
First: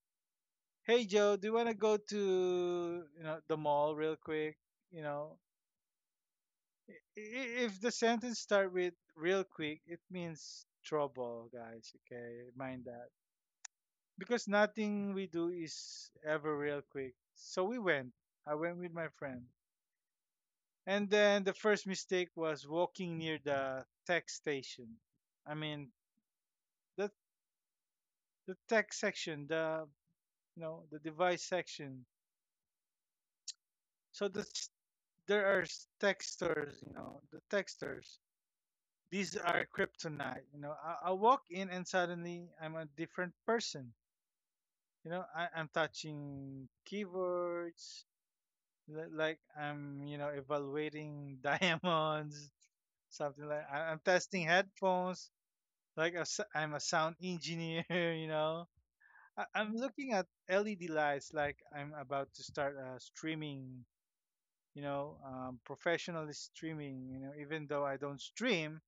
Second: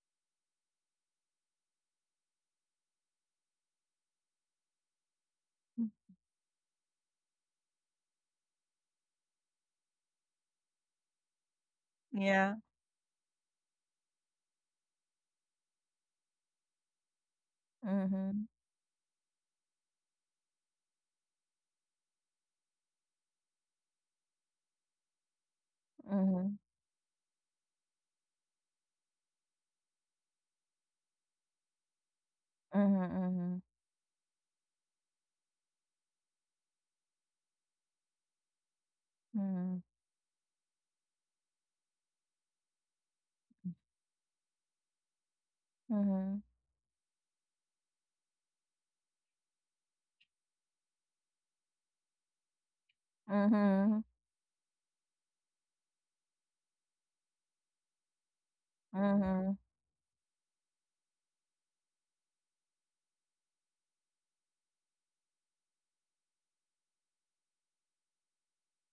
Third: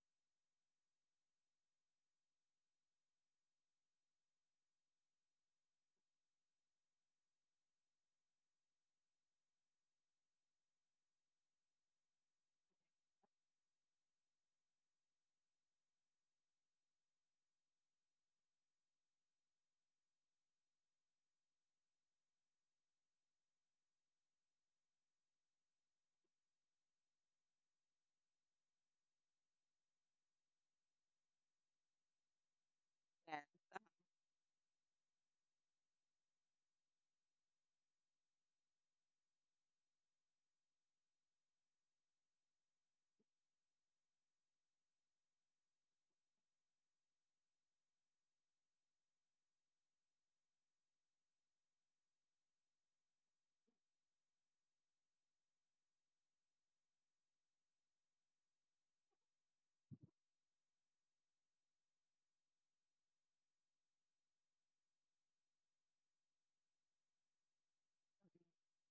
Hey Joe, do you want to go to, you know, the mall real quick? You know, i- if the sentence start with real quick, it means trouble, guys, okay?
Yeah.
Mind that. Because nothing we do is ever real quick. So we went.
Mhm.
I went with my friend. And then the first mistake was walking near the tech station. I mean,
Mhm.
the the tech section, the you know, the device section.
Yeah.
Mhm.
So there are texters, you know, the texters. These are
Mhm.
kryptonite. You know, I walk in and suddenly I'm a different person. You know, I'm
Mhm.
touching keyboards, like I'm, you know, evaluating diamonds, something like
Mhm.
I'm testing headphones, like I'm a sound engineer, you know.
Mhm.
I'm looking at LED lights, like I'm about to start streaming, you know, professionally streaming, you know, even though I don't stream.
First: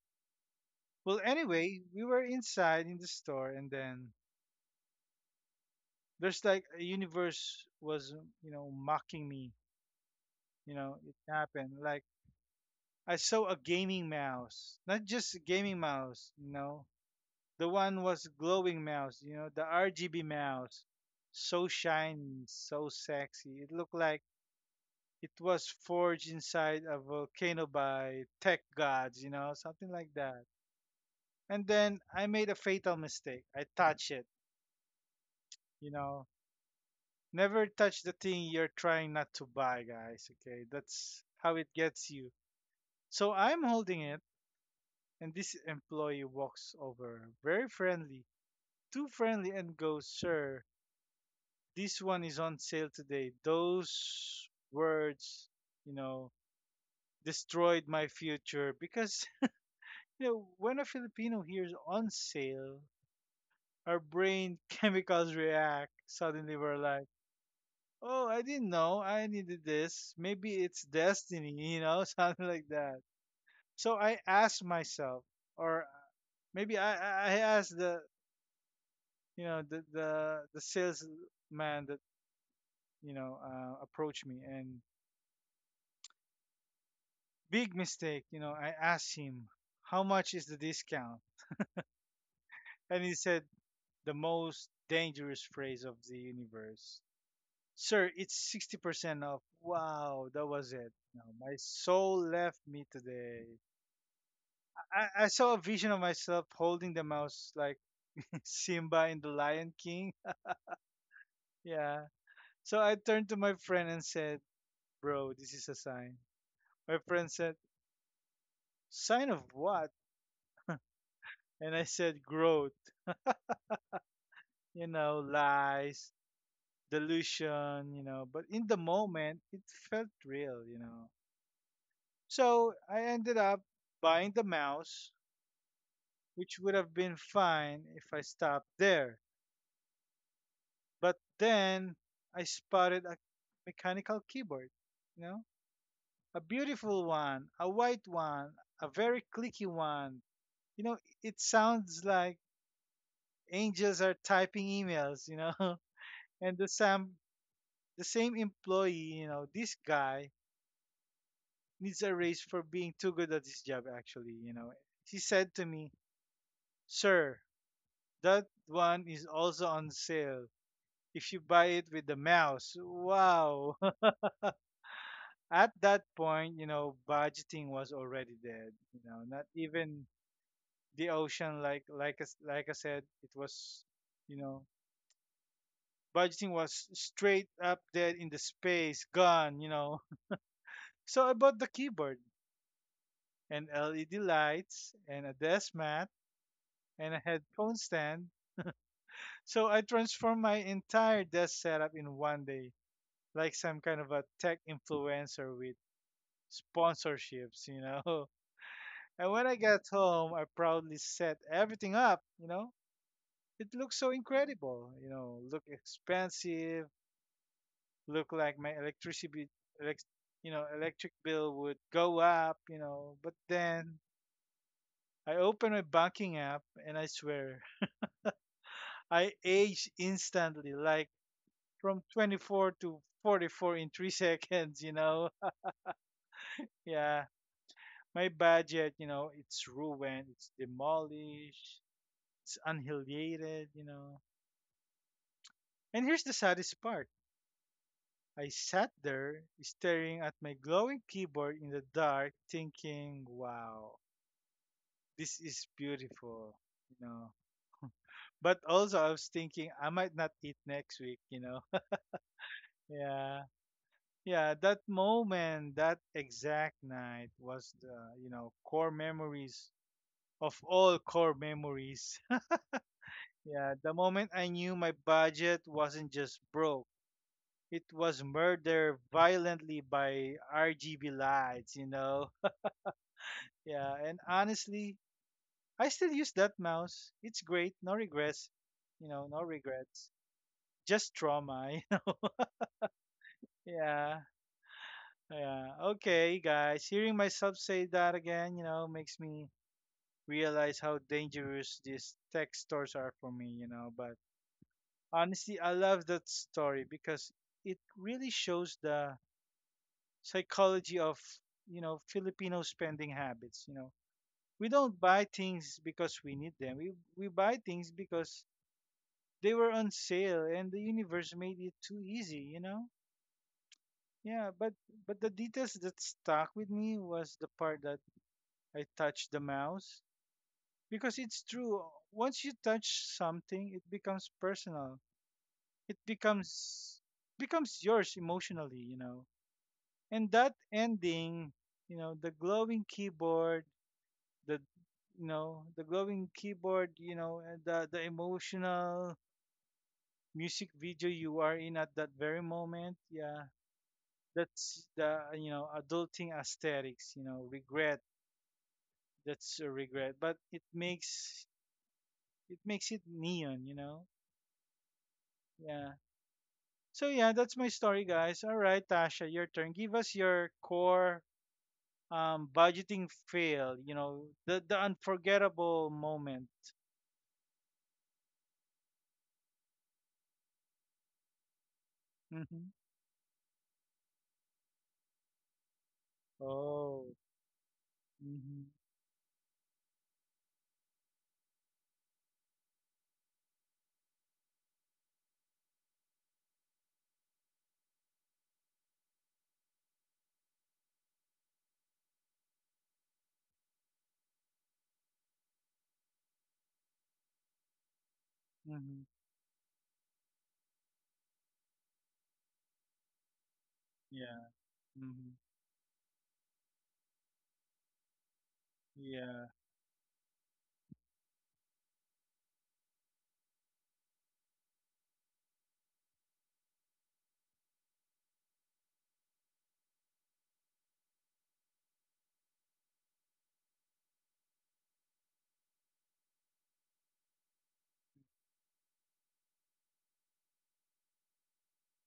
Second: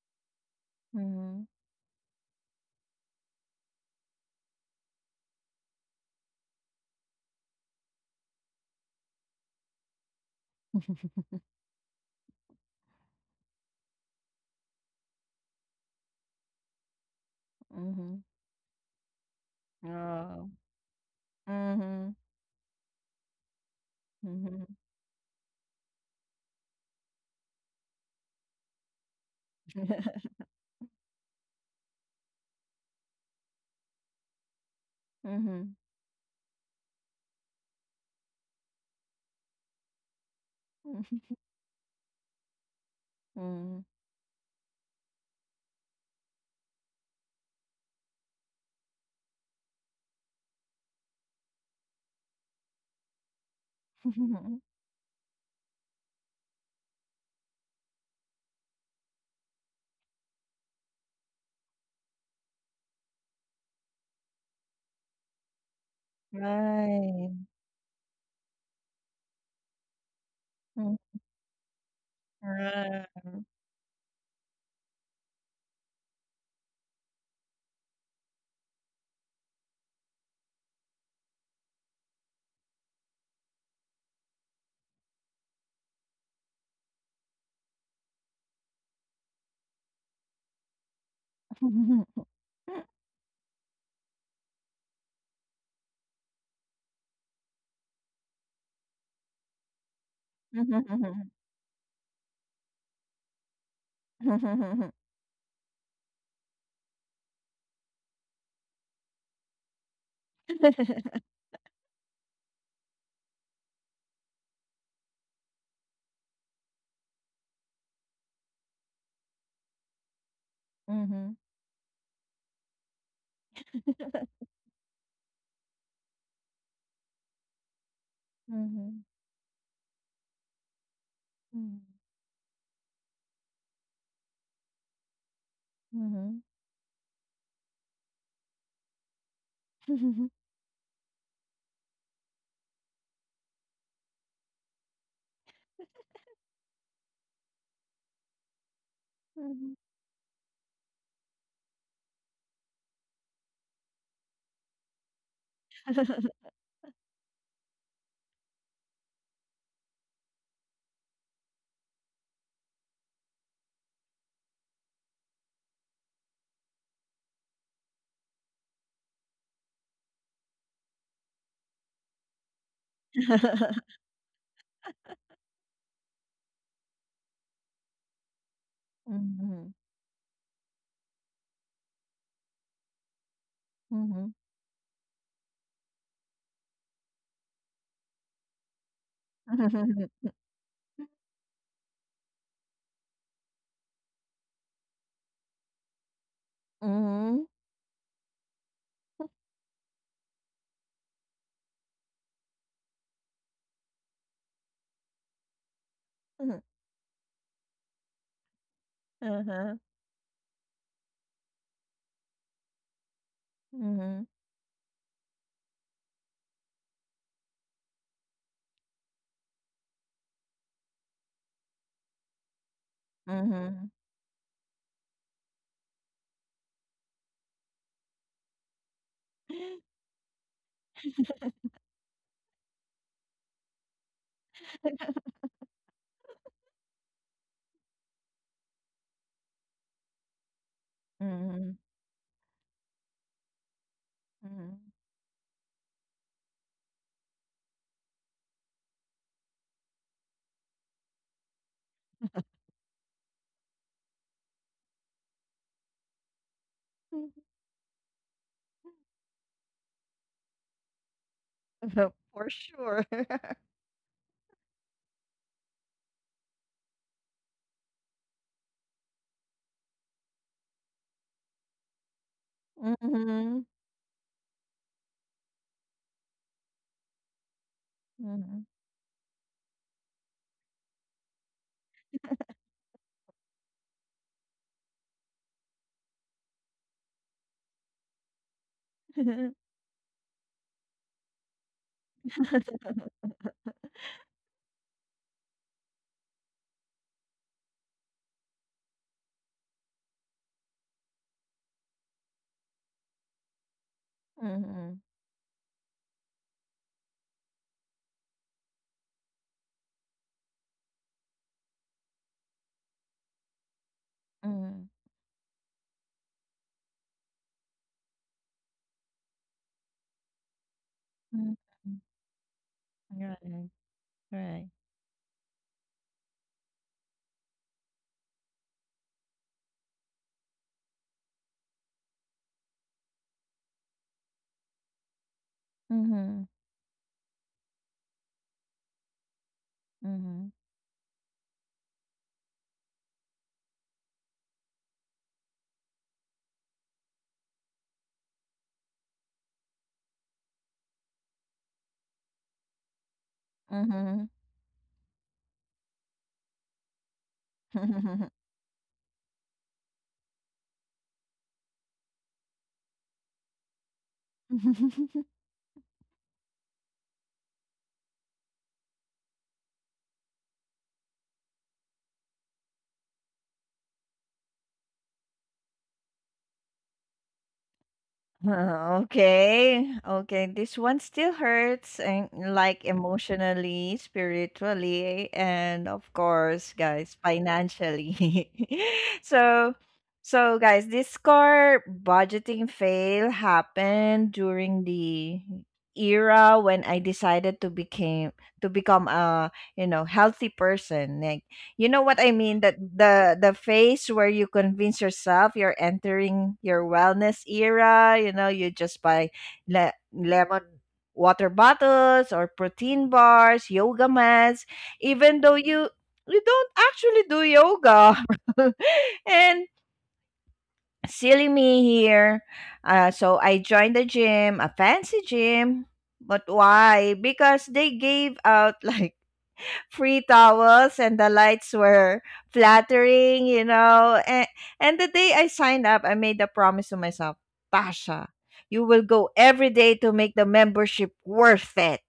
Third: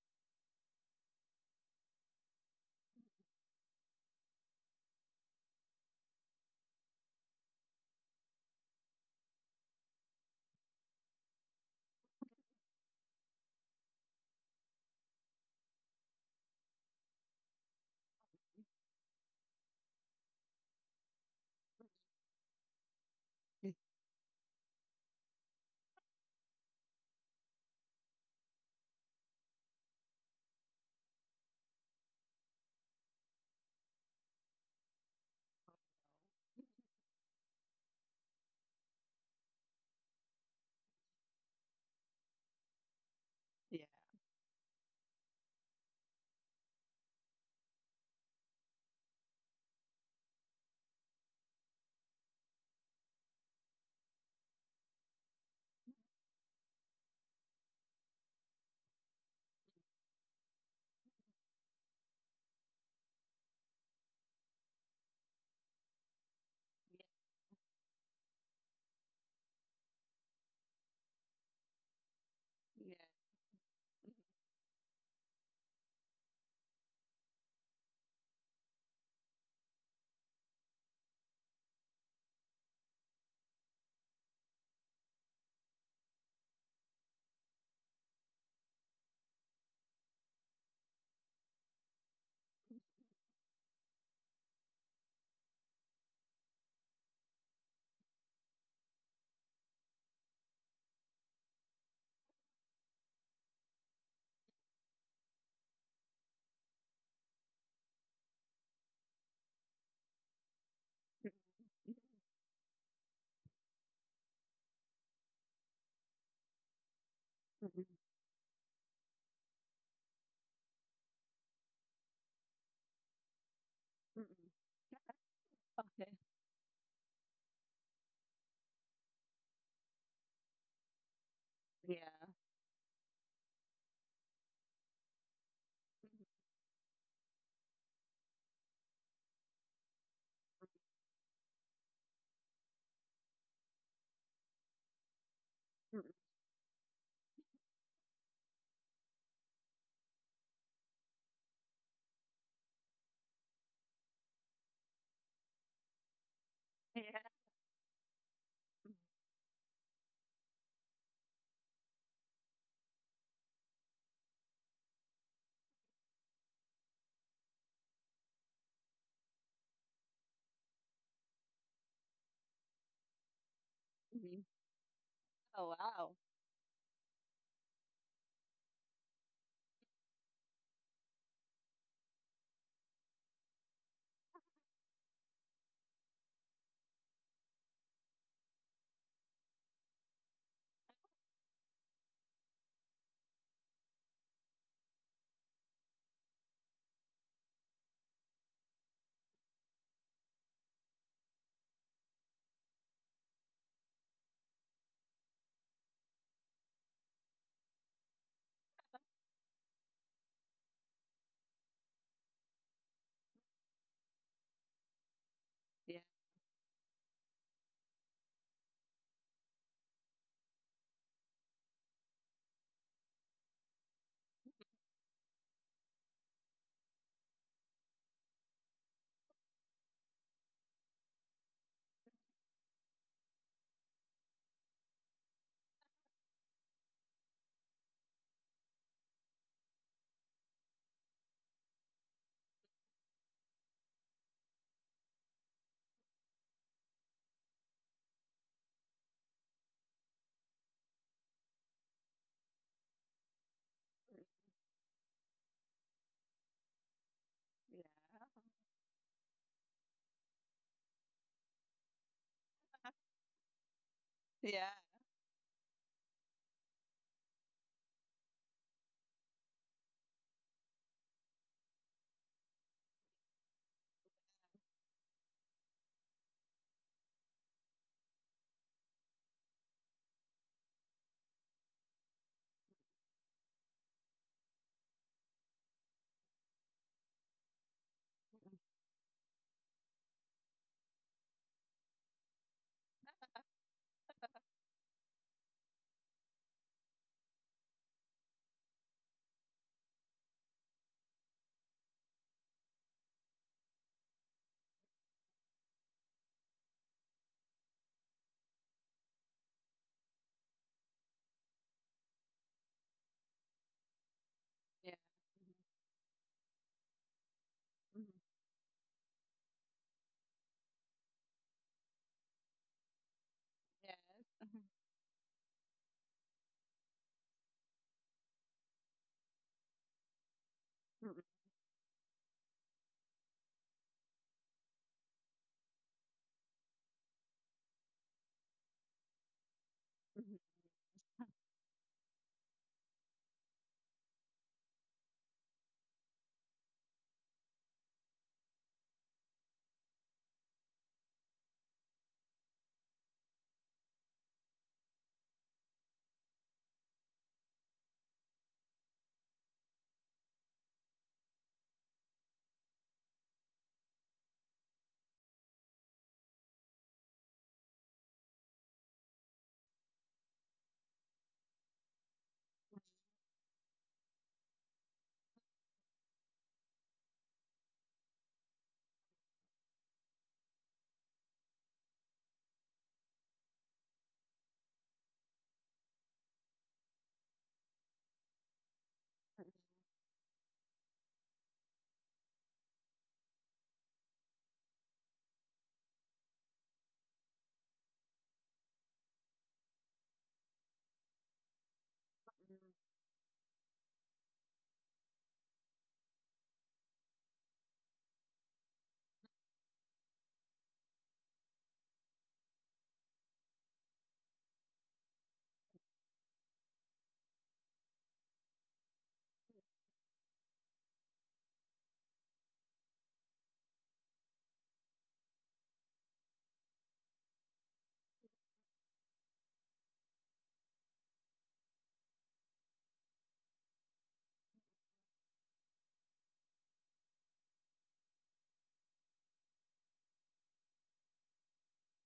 Well,
Mhm.
anyway, we were inside in the store, and then there's like a universe was, you know, mocking me. You know, it happened. Like I saw a gaming mouse, not just a gaming mouse, you know. The one
Mhm.
was glowing mouse, you know, the RGB
Oh.
mouse, so
Mhm.
shiny, so sexy. It looked like
Mhm.
it was forged inside a volcano by tech gods, you know, something like that. And then I made a fatal mistake. I touched it,
Mhm.
you know. Never touch the thing you're trying not to buy, guys. Okay, that's how it gets you. So
Mhm.
I'm
Yeah.
Mhm.
holding it and this employee walks over, very friendly, too friendly, and goes, Sir, this one is on sale today. Those words, you know, destroyed my future because, you know, when a Filipino hears on sale, our brain chemicals react. Suddenly we're like,
Right.
oh, I didn't know I needed this. Maybe it's
Mhm.
destiny, you know, something like
Yeah.
that.
Right.
So I asked myself, or maybe I asked the salesman that, you know, approached me. And big mistake, you know. I asked him, how much is the discount? And he said the most dangerous phrase of the universe, sir, it's 60% off. Wow, that
Mhm,
was
mhm,
it.
mhm. Mhm.
No,
Mhm.
my soul left me today. I saw a vision of myself holding the mouse like Simba in the Lion King. Yeah. So I turned to my friend and said, bro, this is a sign. My friend said,
Mm, mm,
sign of what? And I said, growth,
Mhm.
mm, mm.
you know,
Okay.
lies, delusion, you know. But in the
Mhm.
moment, it felt real, you know.
Yeah.
So I ended up buying the mouse,
Mhm.
which would have been fine if I stopped there. But then I spotted a mechanical keyboard, you know,
Mm, mm,
a beautiful one, a white one, a very clicky one. You know, it sounds like angels are typing emails, you know. And the sound, the same employee, you know, this guy needs a raise for being too good at his job, actually, you know. He said to me, sir, that one is also on sale if you buy it with the mouse. Wow.
mm, mm.
At
Oh
that
wow.
point, you know, budgeting was already dead, you know,
Mhm.
not
Mhm.
even the ocean, like I s like I said, it was,
Mhm.
you know, budgeting was straight up dead in the space, gone, you know.
Uh-huh.
So about the keyboard, and LED lights and a desk mat and a headphone stand. So I transformed my entire desk setup in one day, like some kind of a tech influencer with sponsorships, you know. And when I got home, I proudly set everything up, you know. It looked so
Mhm.
incredible, you know, look
Yeah.
expensive, look like my electricity elec- you know, electric bill would go up, you know. But
Mhm.
then I opened my banking app and I swear I aged instantly, like from 24 to 44 in three seconds, you know? Yeah. My budget, you know, it's ruined, it's
Mhm.
demolished, it's annihilated, you know?
Mhm.
And here's the saddest part. I sat there staring at my glowing keyboard in the dark, thinking, wow, this is beautiful, you know?
Yeah.
But also, I was thinking I might not eat next week, you know?
For sure.
Yeah. Yeah,
Yeah.
that moment, that exact night was the, you know, core memories of all core memories.
Mhm.
Yeah, the moment I knew my budget wasn't just broke, it was
Mhm.
murdered violently by RGB lights, you know? Yeah, and honestly, I still use that mouse. It's great, no regrets, you know, no regrets, just trauma. Yeah, yeah. Okay, guys, hearing myself say that again, you know, makes me realize how dangerous these tech stores are for me, you know. But
Mhm.
honestly, I love that story because it really shows the psychology of, you know, Filipino spending habits, you know. We
Yeah.
don't
Mhm.
buy things because we need them. We buy things because they were on sale and the universe made
Mhm.
it too easy, you know?
Right.
Mhm, mhm.
Yeah,
Yes.
but
Right.
the details that stuck with me was the part that I touched the mouse because it's true. Once you touch something, it becomes personal. It
Mhm.
becomes yours emotionally, you know. And that
Mhm.
ending, you know, the glowing keyboard, the the glowing keyboard, you know, and the emotional music video you are in at that very moment, yeah. That's the, you know, adulting aesthetics, you know, regret.
Mhm.
That's a regret, but it makes it neon, you know. Yeah. So yeah, that's my story, guys. All right, Tasha, your turn. Give us your core budgeting fail. You know, the unforgettable moment.
Okay, okay. This one still hurts, and
Hmm.
like emotionally, spiritually, and of course,
Oh.
guys, financially.
Hmm.
So, so guys, this core budgeting fail happened during the era when I decided to became to become a, you know, healthy person. Like, you know what I mean, that the phase where you convince yourself you're entering your wellness era. You know, you
Hmm.
just buy lemon water bottles or protein bars, yoga
Yeah.
mats,
Hmm.
even though you don't actually do yoga.
Yeah.
And silly me here. So I joined a gym, a fancy gym, but why? Because they gave out like free towels and the lights were flattering, you know. And the day I signed up, I made a promise to myself, Tasha, you will go every day to make the membership worth it,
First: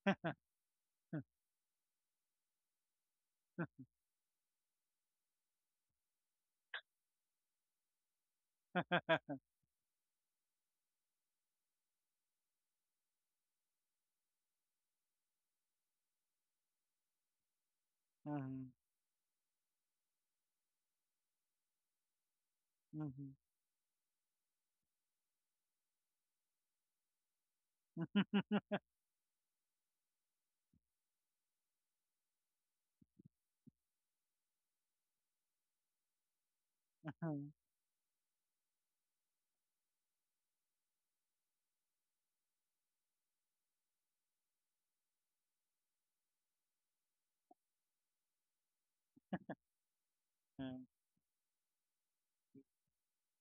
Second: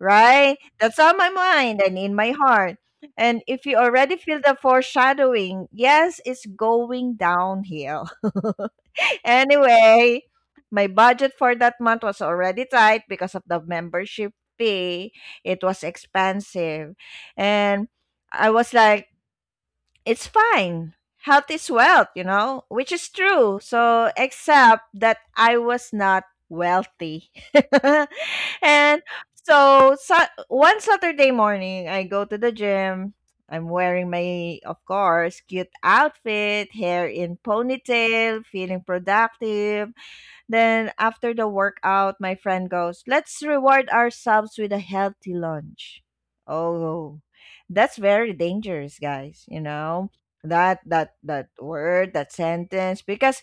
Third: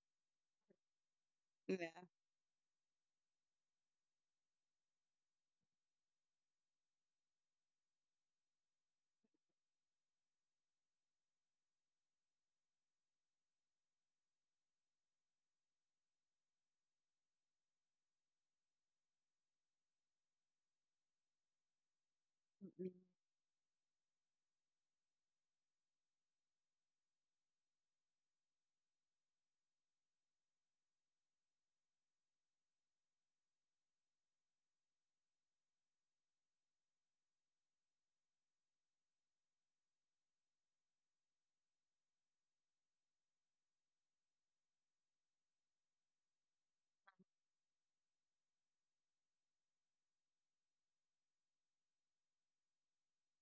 right? That's on my mind and in my heart. And if you already feel the foreshadowing, yes, it's going downhill. Anyway, my budget for that month was already tight because of the membership fee. It was expensive. And I was
Hmm.
like, it's fine. Health is wealth, you know, which is
Hmm.
true. So, except that I was not wealthy. And so, so, one Saturday morning, I go to the gym. I'm wearing my, of course, cute outfit, hair
Yeah.
in ponytail, feeling productive. Then after the workout, my friend goes, "Let's reward ourselves with a healthy lunch." Oh, that's very dangerous, guys. You know, that that word, that sentence, because,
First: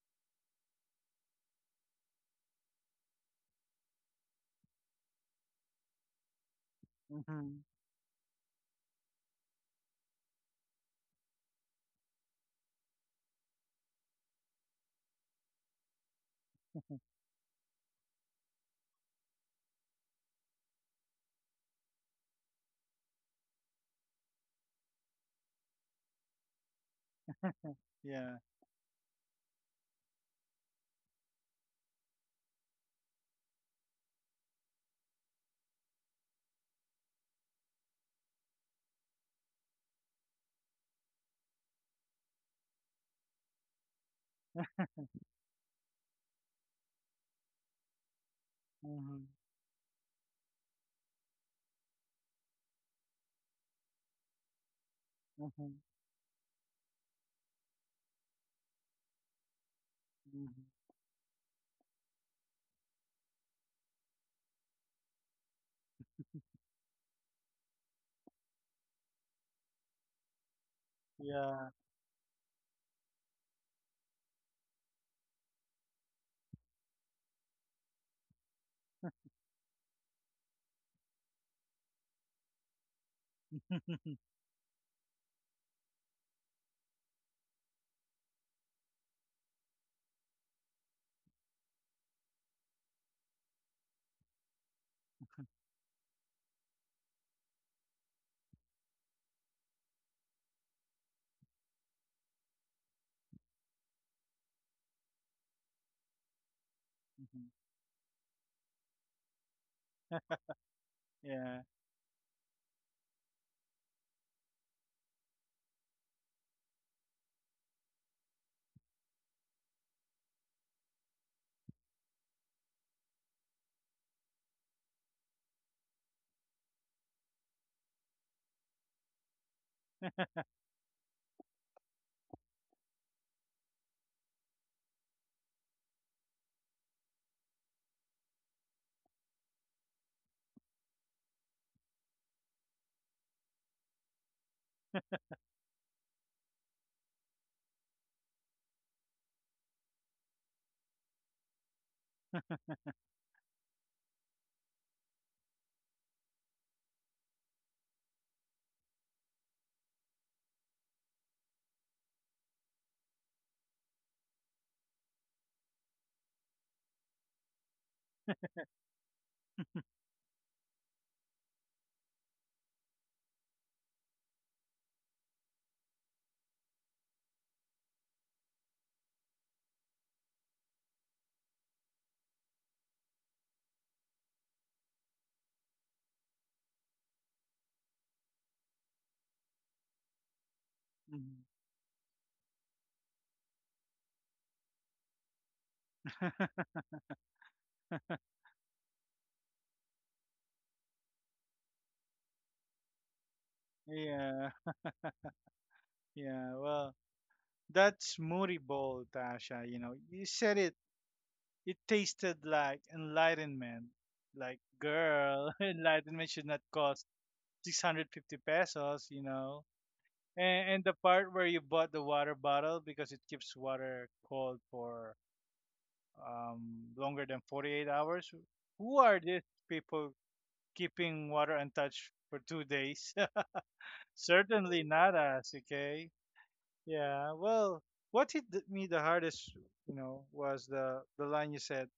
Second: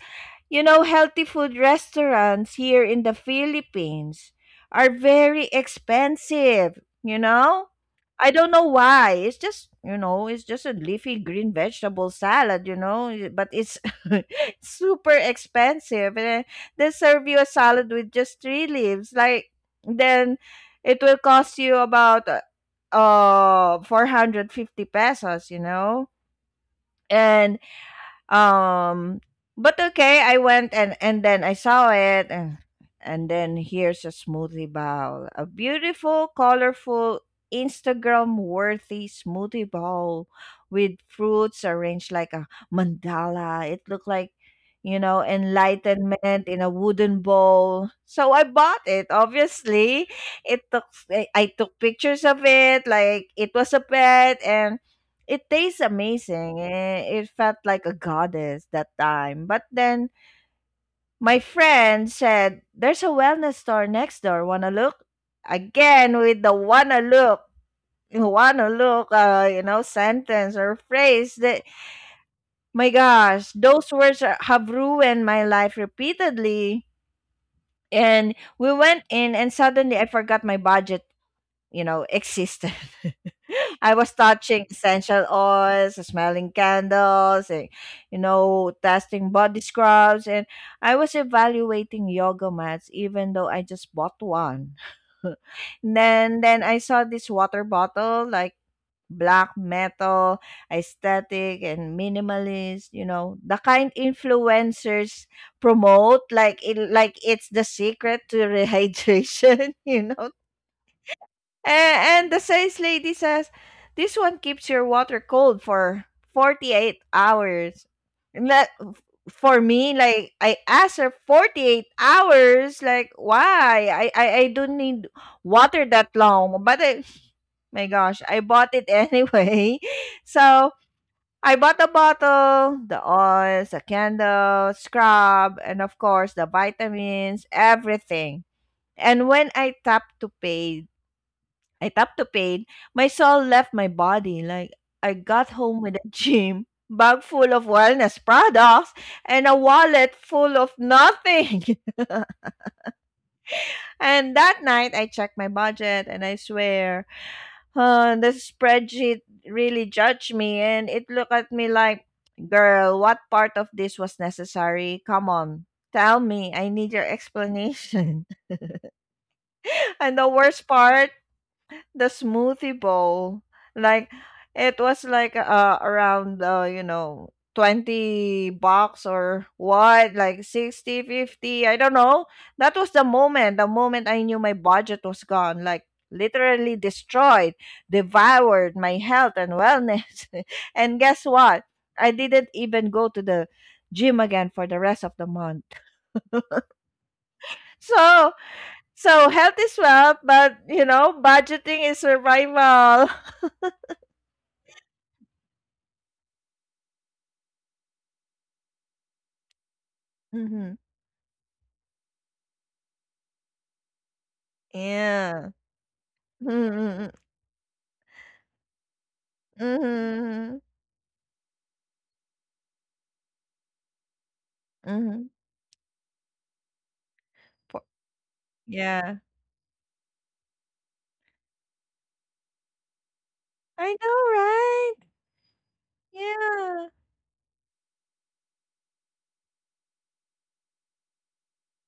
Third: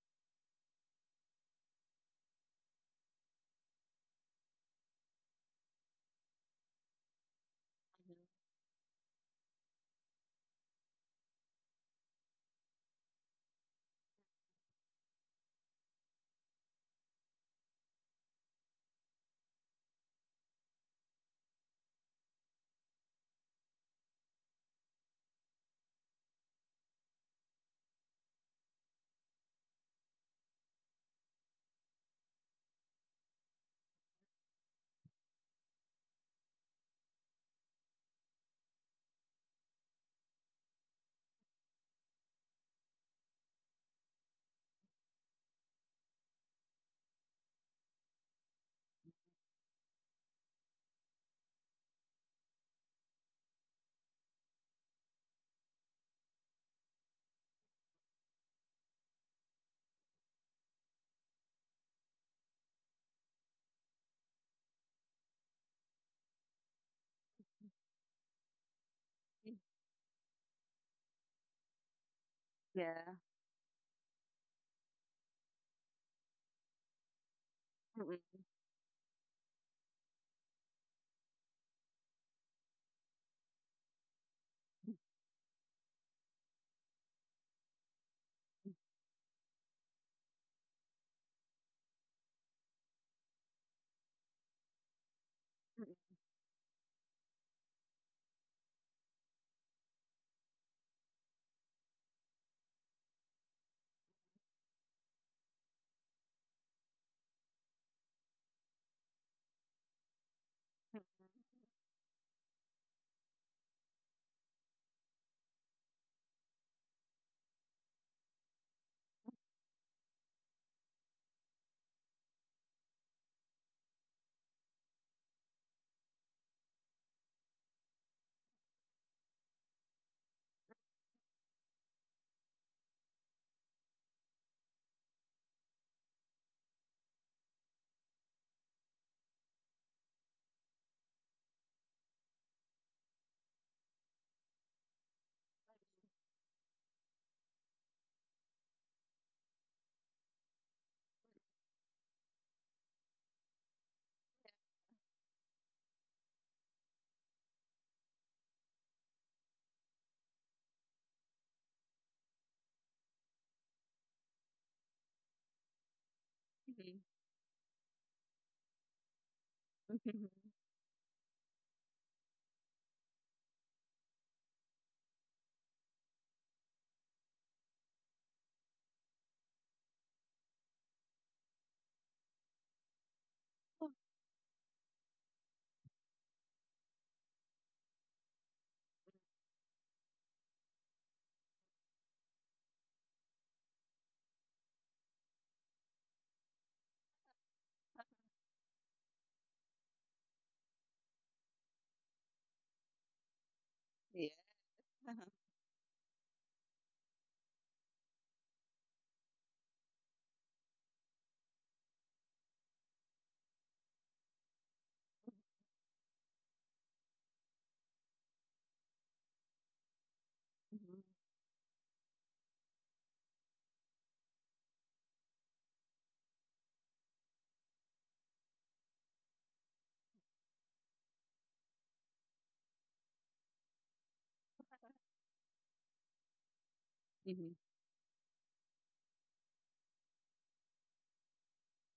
you know, healthy food restaurants here in the Philippines are very expensive. You
Hmm.
know, I don't know why. It's just a leafy green vegetable salad, but it's super expensive. And they serve you a salad with just three leaves. Like then it will cost you about 450 pesos. And
Yeah.
um, but okay, I went and then I saw it, and then here's a smoothie bowl. A beautiful, colorful, Instagram worthy smoothie bowl with fruits arranged like a mandala. It looked like enlightenment in a wooden bowl. So I bought it. Obviously, it took I took pictures of it, like it was a pet, and it
Hmm. Hmm.
tastes amazing. It felt like a goddess that time. But then my friend said, "There's a wellness store next door. Wanna look?" Again, with the "wanna look, wanna look," sentence or phrase that,
Yeah.
my gosh, those words have ruined my life repeatedly.
Mhm, mhm, mhm, mhm. Yeah. Mm, mm, mhm. Yeah.
And we went in, and suddenly I forgot my budget existed. I was touching essential oils, smelling candles, and testing body scrubs. And I was evaluating yoga mats, even though I just bought one. Then I saw this water bottle, like black metal, aesthetic, and minimalist, the kind influencers promote, like, like
Mhm.
it's the secret to rehydration. you know
Yeah.
a- And the sales lady says, "This one keeps your water cold for 48 hours." And that, for me, like, I asked her, "48 hours, like, why? I don't need water that long." But, my gosh, I bought it anyway. So, I bought the bottle, the oils, the candle, scrub, and of course, the vitamins, everything. And when I tapped to pay, I tapped the pain. My soul left my body. Like I got home with a gym bag full of wellness products and a wallet full of nothing. And that night I checked my budget and I swear, the spreadsheet really judged me and it looked at me like, "Girl, what part of this was necessary? Come on. Tell me, I need your explanation." And the worst part, the smoothie bowl, like it was like around 20 bucks or what, like 60, 50, I don't know. That was the moment I knew my budget was gone, like literally destroyed, devoured my health and wellness. And guess
Mhm.
what? I didn't even go to the gym again for the rest of the month. So so health is wealth, but budgeting is survival.
Yeah. Yeah. Well, that's moody bowl, Tasha. You know, you said it. It tasted like enlightenment. Like, girl,
Yeah.
enlightenment should not cost
Mhm,
650 pesos, you know.
mm,
And,
mhm,
Mm, mm, mhm,
and the
mhm, mhm. Yeah. Mhm,
part where you bought the water bottle because it keeps water cold for
mhm.
um, longer than 48
Po,
hours. Who are
yeah.
these people keeping water untouched for 2 days?
I
Certainly
know,
not
right?
us, okay?
Yeah.
Yeah,
mhm.
well, what hit me the hardest, you know, was the line you said.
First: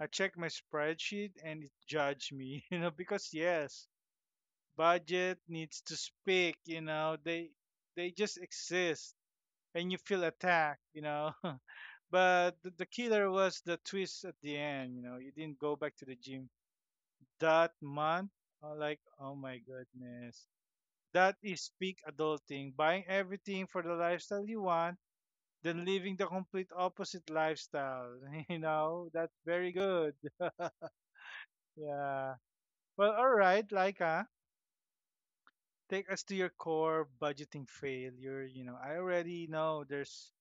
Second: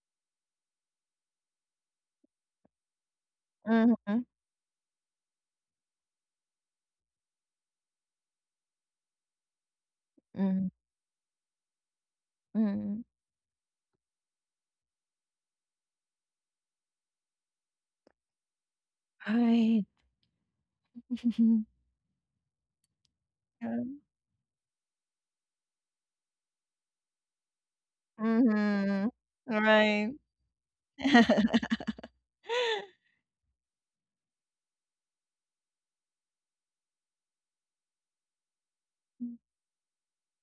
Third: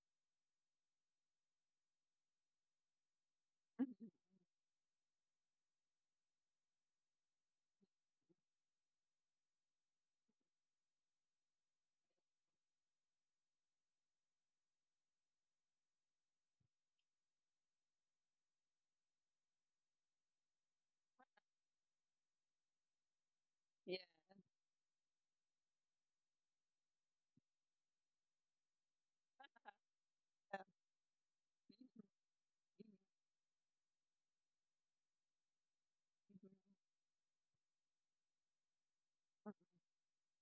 I checked my spreadsheet and it judged me, you know, because yes,
Mhm,
budget needs to speak, you know, they just exist and you feel
mhm,
attacked, you know. But the
mhm.
killer was the twist at the end, you know. You didn't go back to the gym that month. Like, oh my
Right.
goodness. That is peak adulting, buying everything for
Yeah.
the
Yeah.
lifestyle you want. They're living the complete opposite lifestyle. You
Mhm.
know, that's very
Right.
good. Yeah. Well, all right, Laika, take us to
Mhm.
your core budgeting failure. You know, I already know there's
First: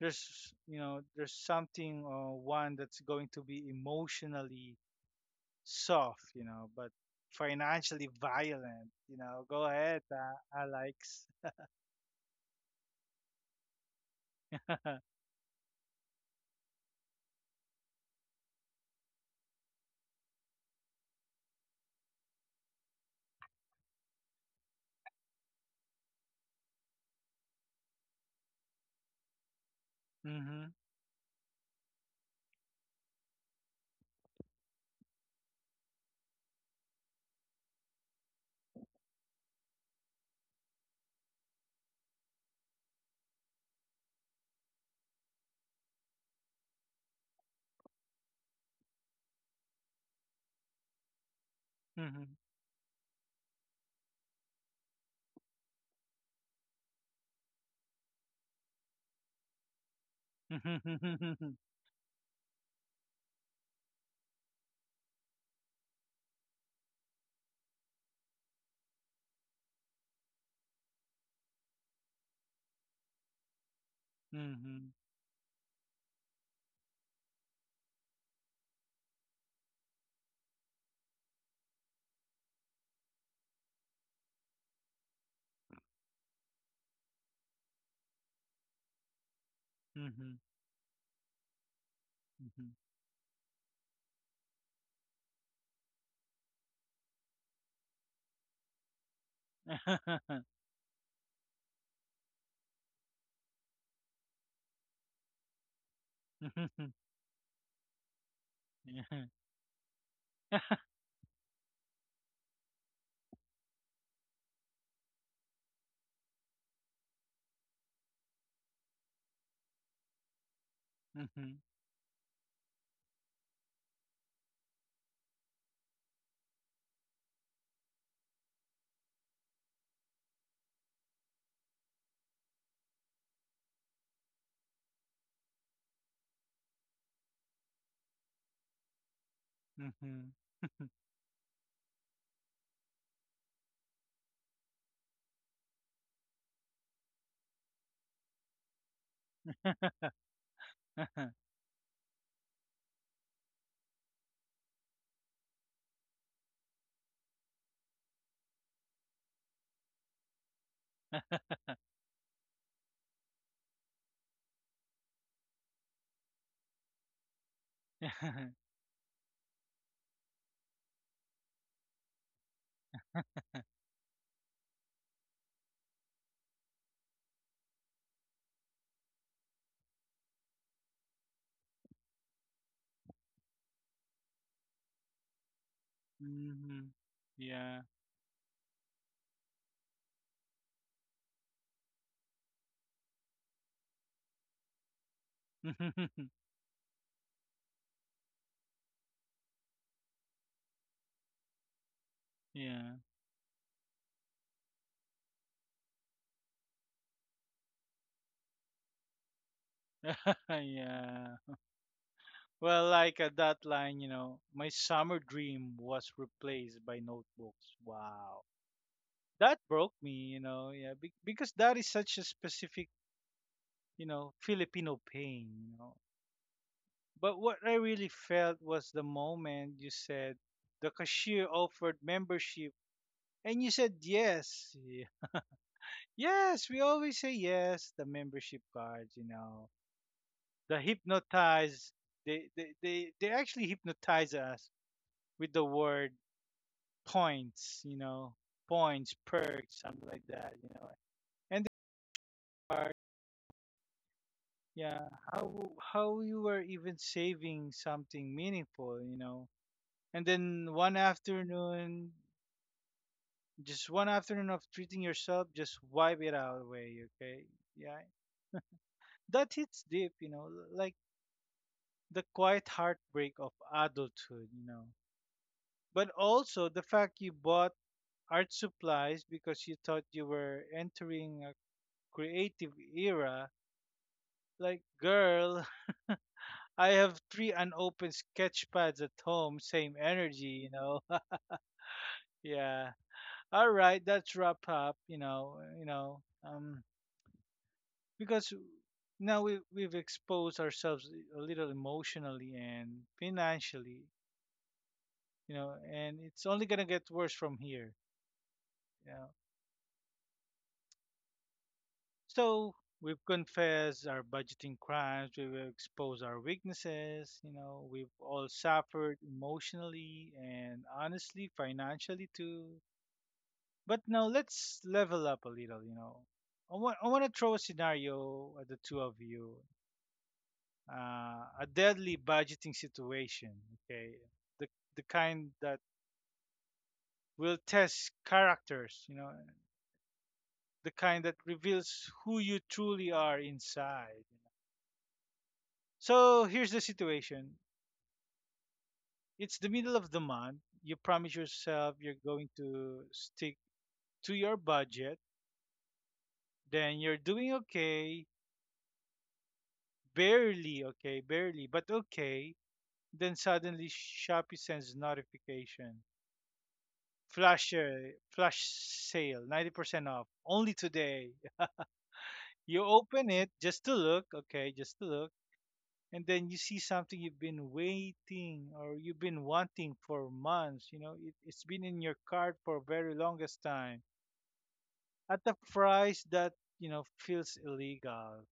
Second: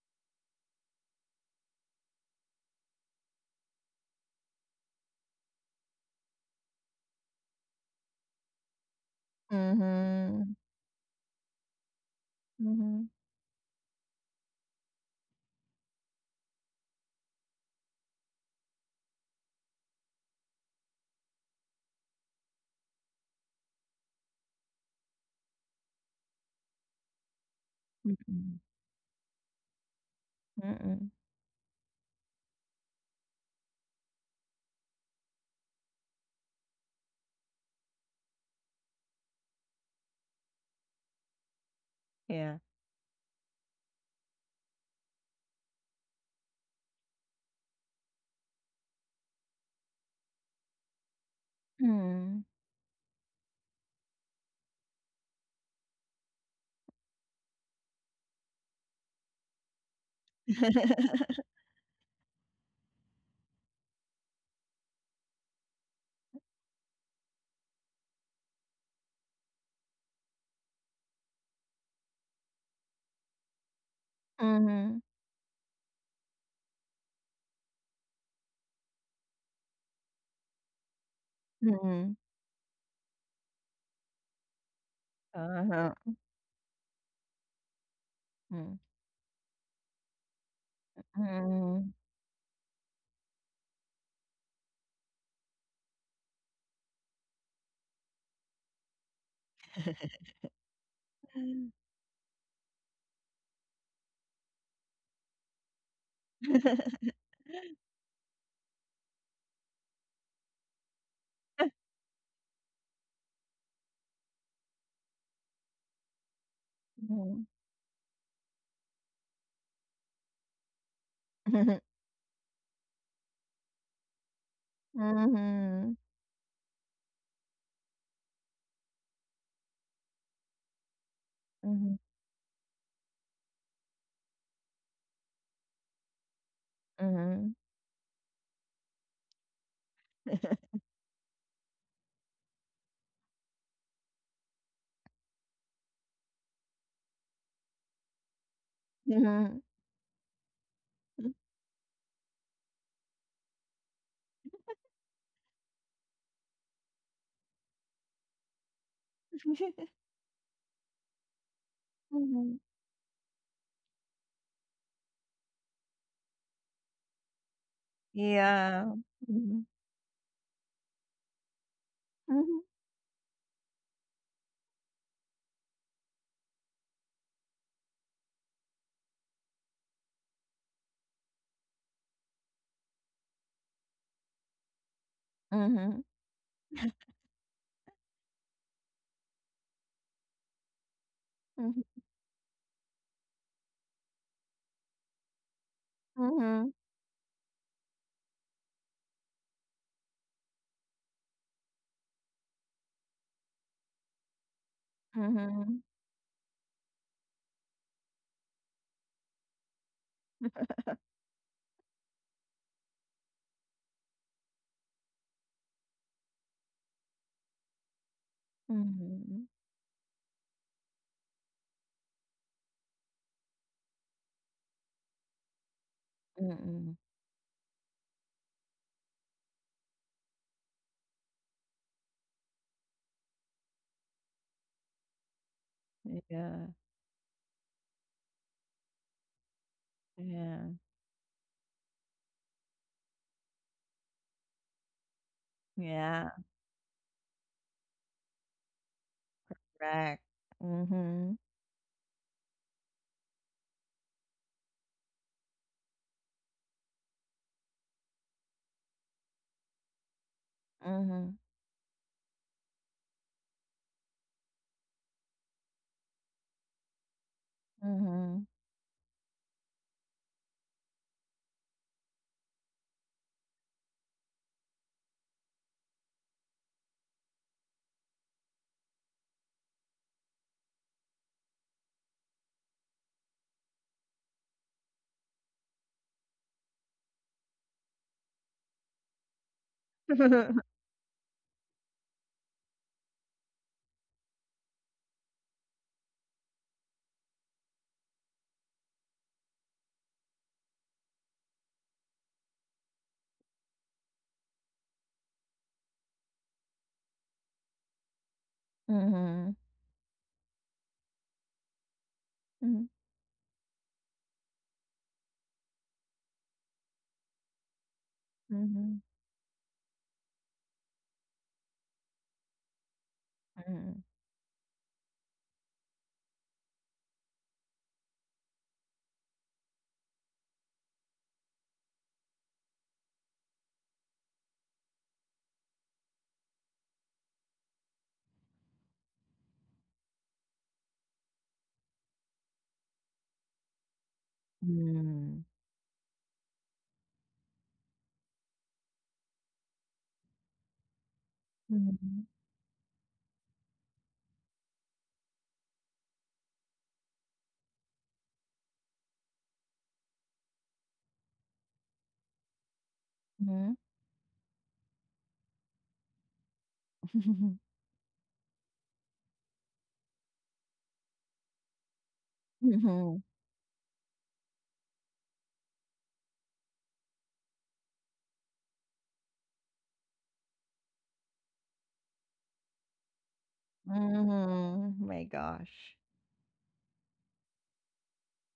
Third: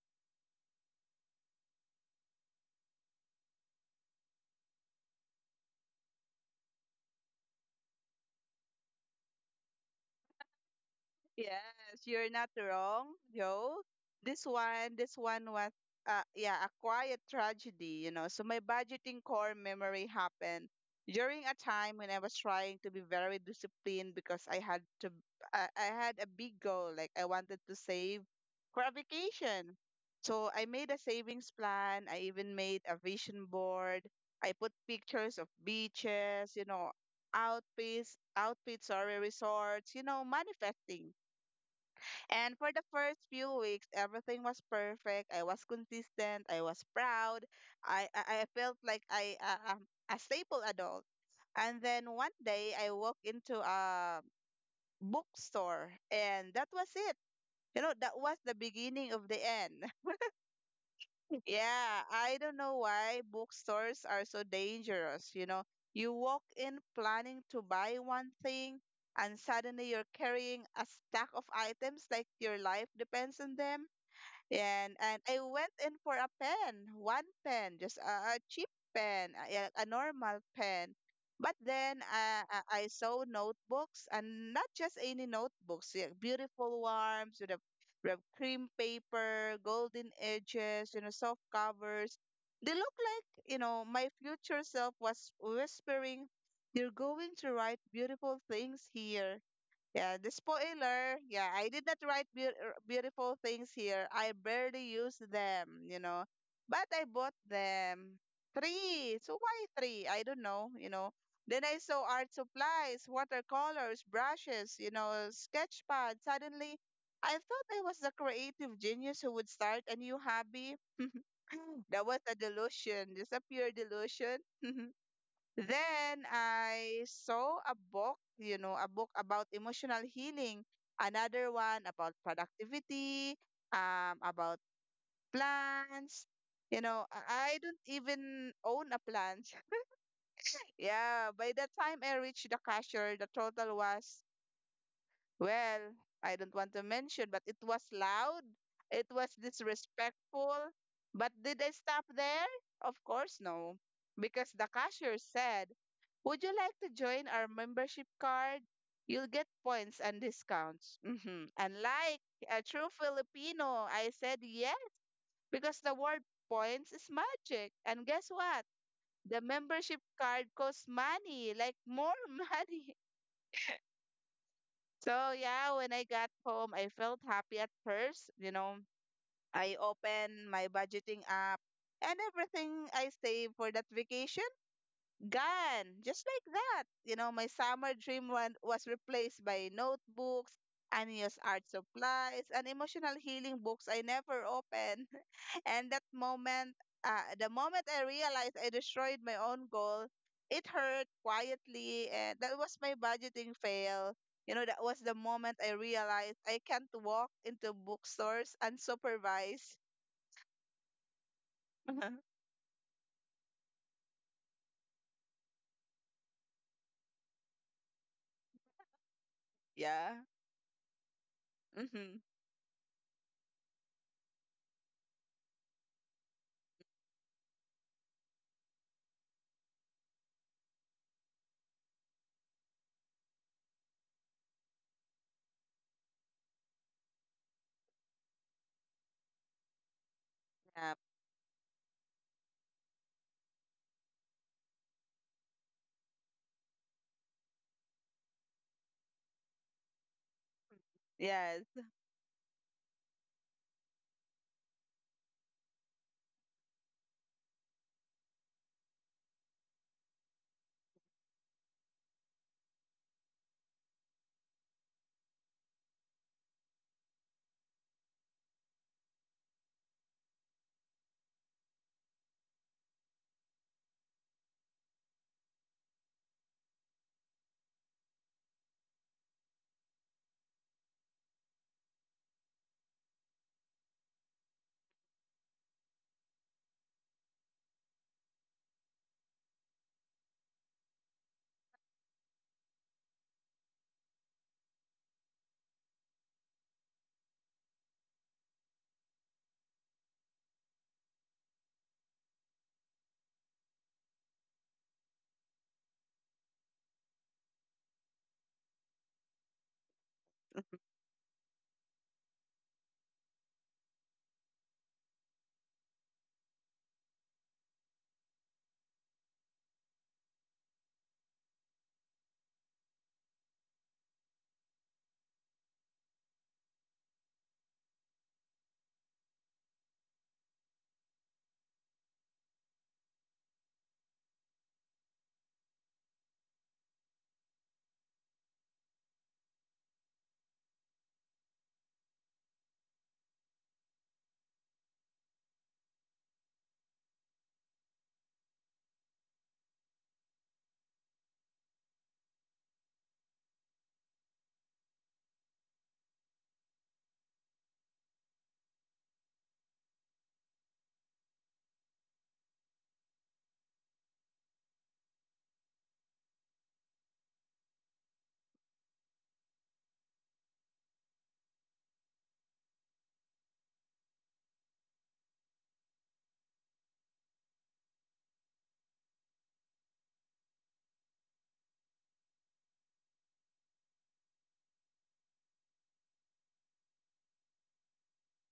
there's something, one that's going to be emotionally soft, you know, but financially violent. You know, go ahead,
Mhm,
Alex.
Yes, you're not
mhm.
wrong, Joe. This one, this one was, yeah, a quiet tragedy, you know. So my budgeting core memory happened during a time when I was trying to be very disciplined because I had to, I had a big goal, like I wanted to save
Mm-mm,
for a vacation. So I
Mhm.
made a
mm-mm.
savings plan. I even made a vision board. I put pictures of beaches, you know, outfits, outfits, sorry, resorts, you know, manifesting. And
Yeah.
for the first few weeks, everything was perfect. I was consistent. I was proud. I felt like I a stable adult. And then
Mhm.
one
Mm.
day, I walked into a bookstore, and that was it. You know, that was the beginning of the end.
Mhm.
Yeah, I don't know why bookstores are so dangerous. You know, you walk in planning to buy one thing, and suddenly you're carrying a stack of items like your life depends on them.
Mhm.
Mhm,
And I went in for a pen, one pen, just a cheap pen, a, yeah, a normal pen. But then
mhm.
I saw notebooks, and not just any notebooks,
Uh-huh.
yeah, beautiful ones with with a cream
Mm,
paper, golden
Mhm.
edges, you know, soft
mhm.
covers. They look like, you know, my future self was whispering, "You're going to write beautiful things here." Yeah, the
Mhm.
spoiler. Yeah, I did not write beautiful things here. I barely used them, you know. But I bought them. Three.
Mhm.
So why three? I don't know, you know. Then I saw art supplies, watercolors, brushes, you know, sketch pad. Suddenly, I
Mhm.
thought I was the creative genius who would start a new hobby.
Mhm.
Mhm.
That was a delusion, just a pure delusion.
Mhm.
Then I saw a book, you know, a book about emotional healing, another one
Mhm.
about productivity, about plants. You know,
Mhm.
I don't even own a plant.
Mhm.
Yeah, by the time I reached the cashier, the total was, well, I don't want to mention, but it was loud. It was
Mhm.
disrespectful. But did I stop there? Of course, no. Because the cashier said, "Would you like to join our membership card? You'll get
Mm.
points and discounts." And like
Mhm.
a true Filipino, I said yes because the word points is magic. And guess what?
Yeah.
The
Mhm.
membership card costs money, like more
Mhm.
money. So yeah, when I got home, I felt happy at first. You know, I opened my budgeting app and everything I saved for that vacation, gone, just like that.
Mhm.
You know, my
Yeah.
summer dream one was replaced by notebooks, unused art
Mhm.
supplies, and emotional healing books I never opened. And that
Mhm.
moment, the moment I realized I destroyed my own goal, it hurt quietly, and that was
Yeah.
my budgeting fail. You know, that was the
Mhm.
moment I
Mhm.
realized I can't walk into bookstores unsupervised.
Yeah. Well, like at that line, you know, my summer dream was replaced by notebooks. Wow.
Mhm.
That broke me,
Yeah.
you know. Yeah, because that is such
hmm
a specific, you know, Filipino pain, you know.
Mm.
But what I really felt was the moment you said the cashier offered membership and you said yes.
Yeah.
Yes, we always say yes. The membership cards, you know,
Yeah.
the
Yeah.
hypnotize. They actually hypnotize us with the word
Yeah.
points. You know, points, perks, something
Correct.
like that. You know,
Mhm.
Yes.
and the card. Yeah, how you were even saving something meaningful. You know, and then one
Mhm.
afternoon, just one afternoon of treating yourself, just wipe it out away. Okay, yeah,
Mhm.
that hits deep. You know, like the quiet heartbreak of adulthood, you know. But also the fact you bought art supplies because you thought you were entering a creative era. Like, girl, I have three unopened sketch pads at home, same energy, Yeah. All right, that's wrap up, Um because now we've exposed ourselves a little emotionally and financially, and it's only gonna get worse from here. Yeah.
Mhm.
So
Mhm.
we've confessed our budgeting crimes, we've exposed our weaknesses, we've all
Mhm.
suffered emotionally and honestly, financially too.
Mhm.
But now let's level up a little, I want to throw a scenario at the two of you. A deadly budgeting situation, okay? The, the kind that will test characters, the kind that reveals who you truly are inside.
Mm.
So here's the situation. It's the middle of the month. You promise yourself you're
Mhm.
going to stick to your budget. Then you're doing okay, barely, but okay. Then
Mhm.
suddenly Shopee sends notification. Flash sale, 90% off, only today. You
Mhm.
open it just to look, okay, just to look. And then you see something you've been waiting or you've been wanting for months, it's been in your cart for very longest time
Mhm. My
at a
gosh.
price that, feels illegal,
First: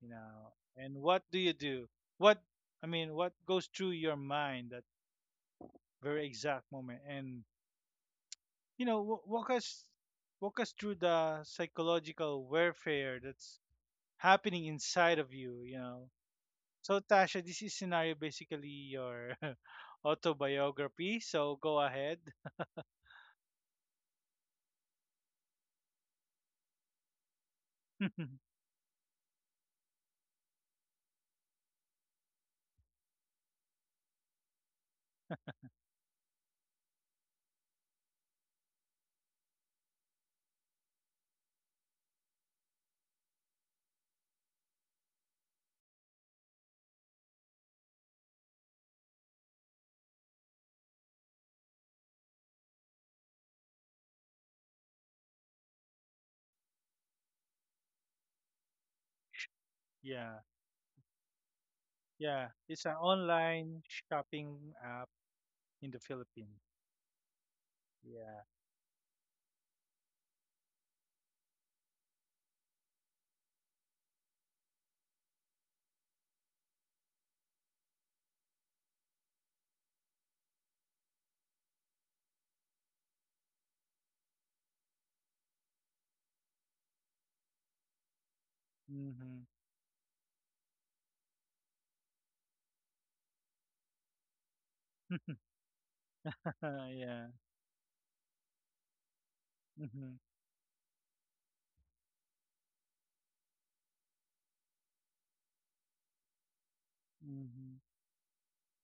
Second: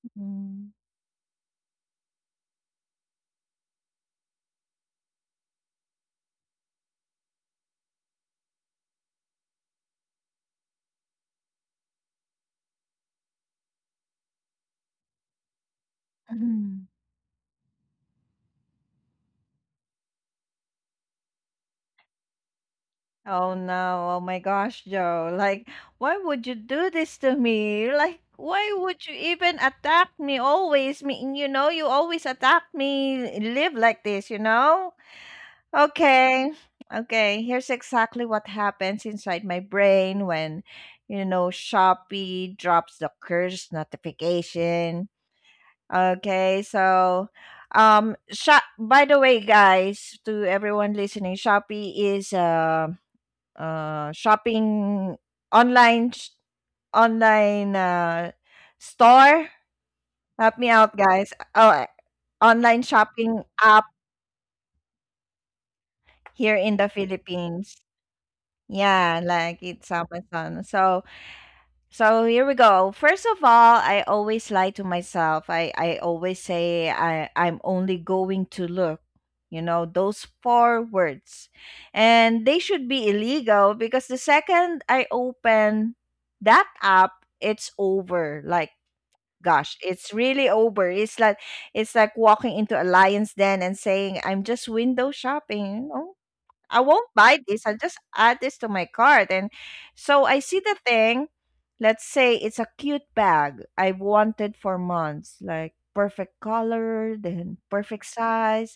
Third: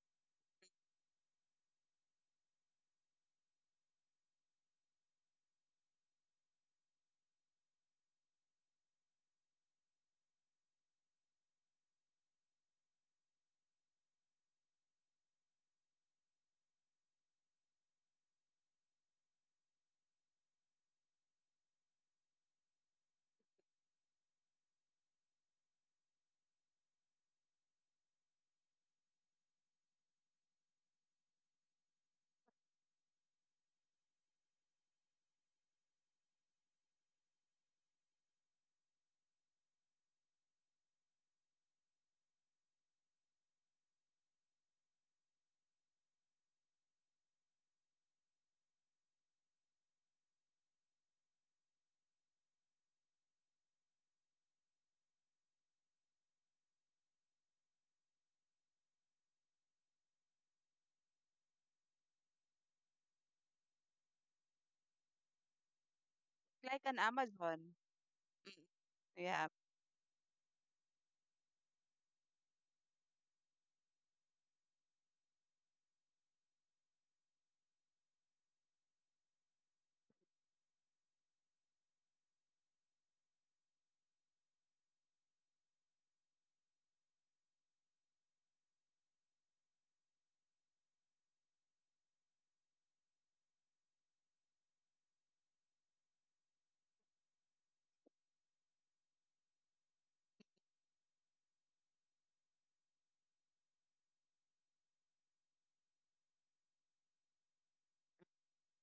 Mhm.
and what do you do? What, I mean, what goes through your mind that very exact moment? And, you know wa- walk us walk us through the psychological warfare that's happening inside of you, you know
Mhm.
So Tasha, this is scenario basically your autobiography. So go ahead.
Oh no, oh my gosh, Joe. Like, why would you do this to me? Like, why would you even attack me always? Me, you always attack me. Live like this, you know? Okay. Okay, here's exactly what happens inside my brain when, Shopee drops the curse notification. Okay, so Shop by the way, guys, to everyone listening, Shopee is shopping online sh- online store.
Yeah,
Help me out, guys. Oh,
yeah. It's
online
an
shopping
online
app
shopping app in the Philippines.
here
Like
in the
an Amazon.
Philippines.
Yeah.
Yeah,
Yeah.
like it's Amazon. So here we go. First of all, I always lie to myself. I always say I'm only going to look. Those four words. And they should be illegal because the second I open that app, it's over. Like,
Mhm.
gosh, it's really over. It's like walking into a lion's den and saying, "I'm just window shopping. Oh, I won't
Yeah.
buy this. I'll just add this to my cart." And
Mhm.
so I see the thing. Let's say it's a cute bag I've wanted for months, like perfect color, then
Mhm.
perfect size.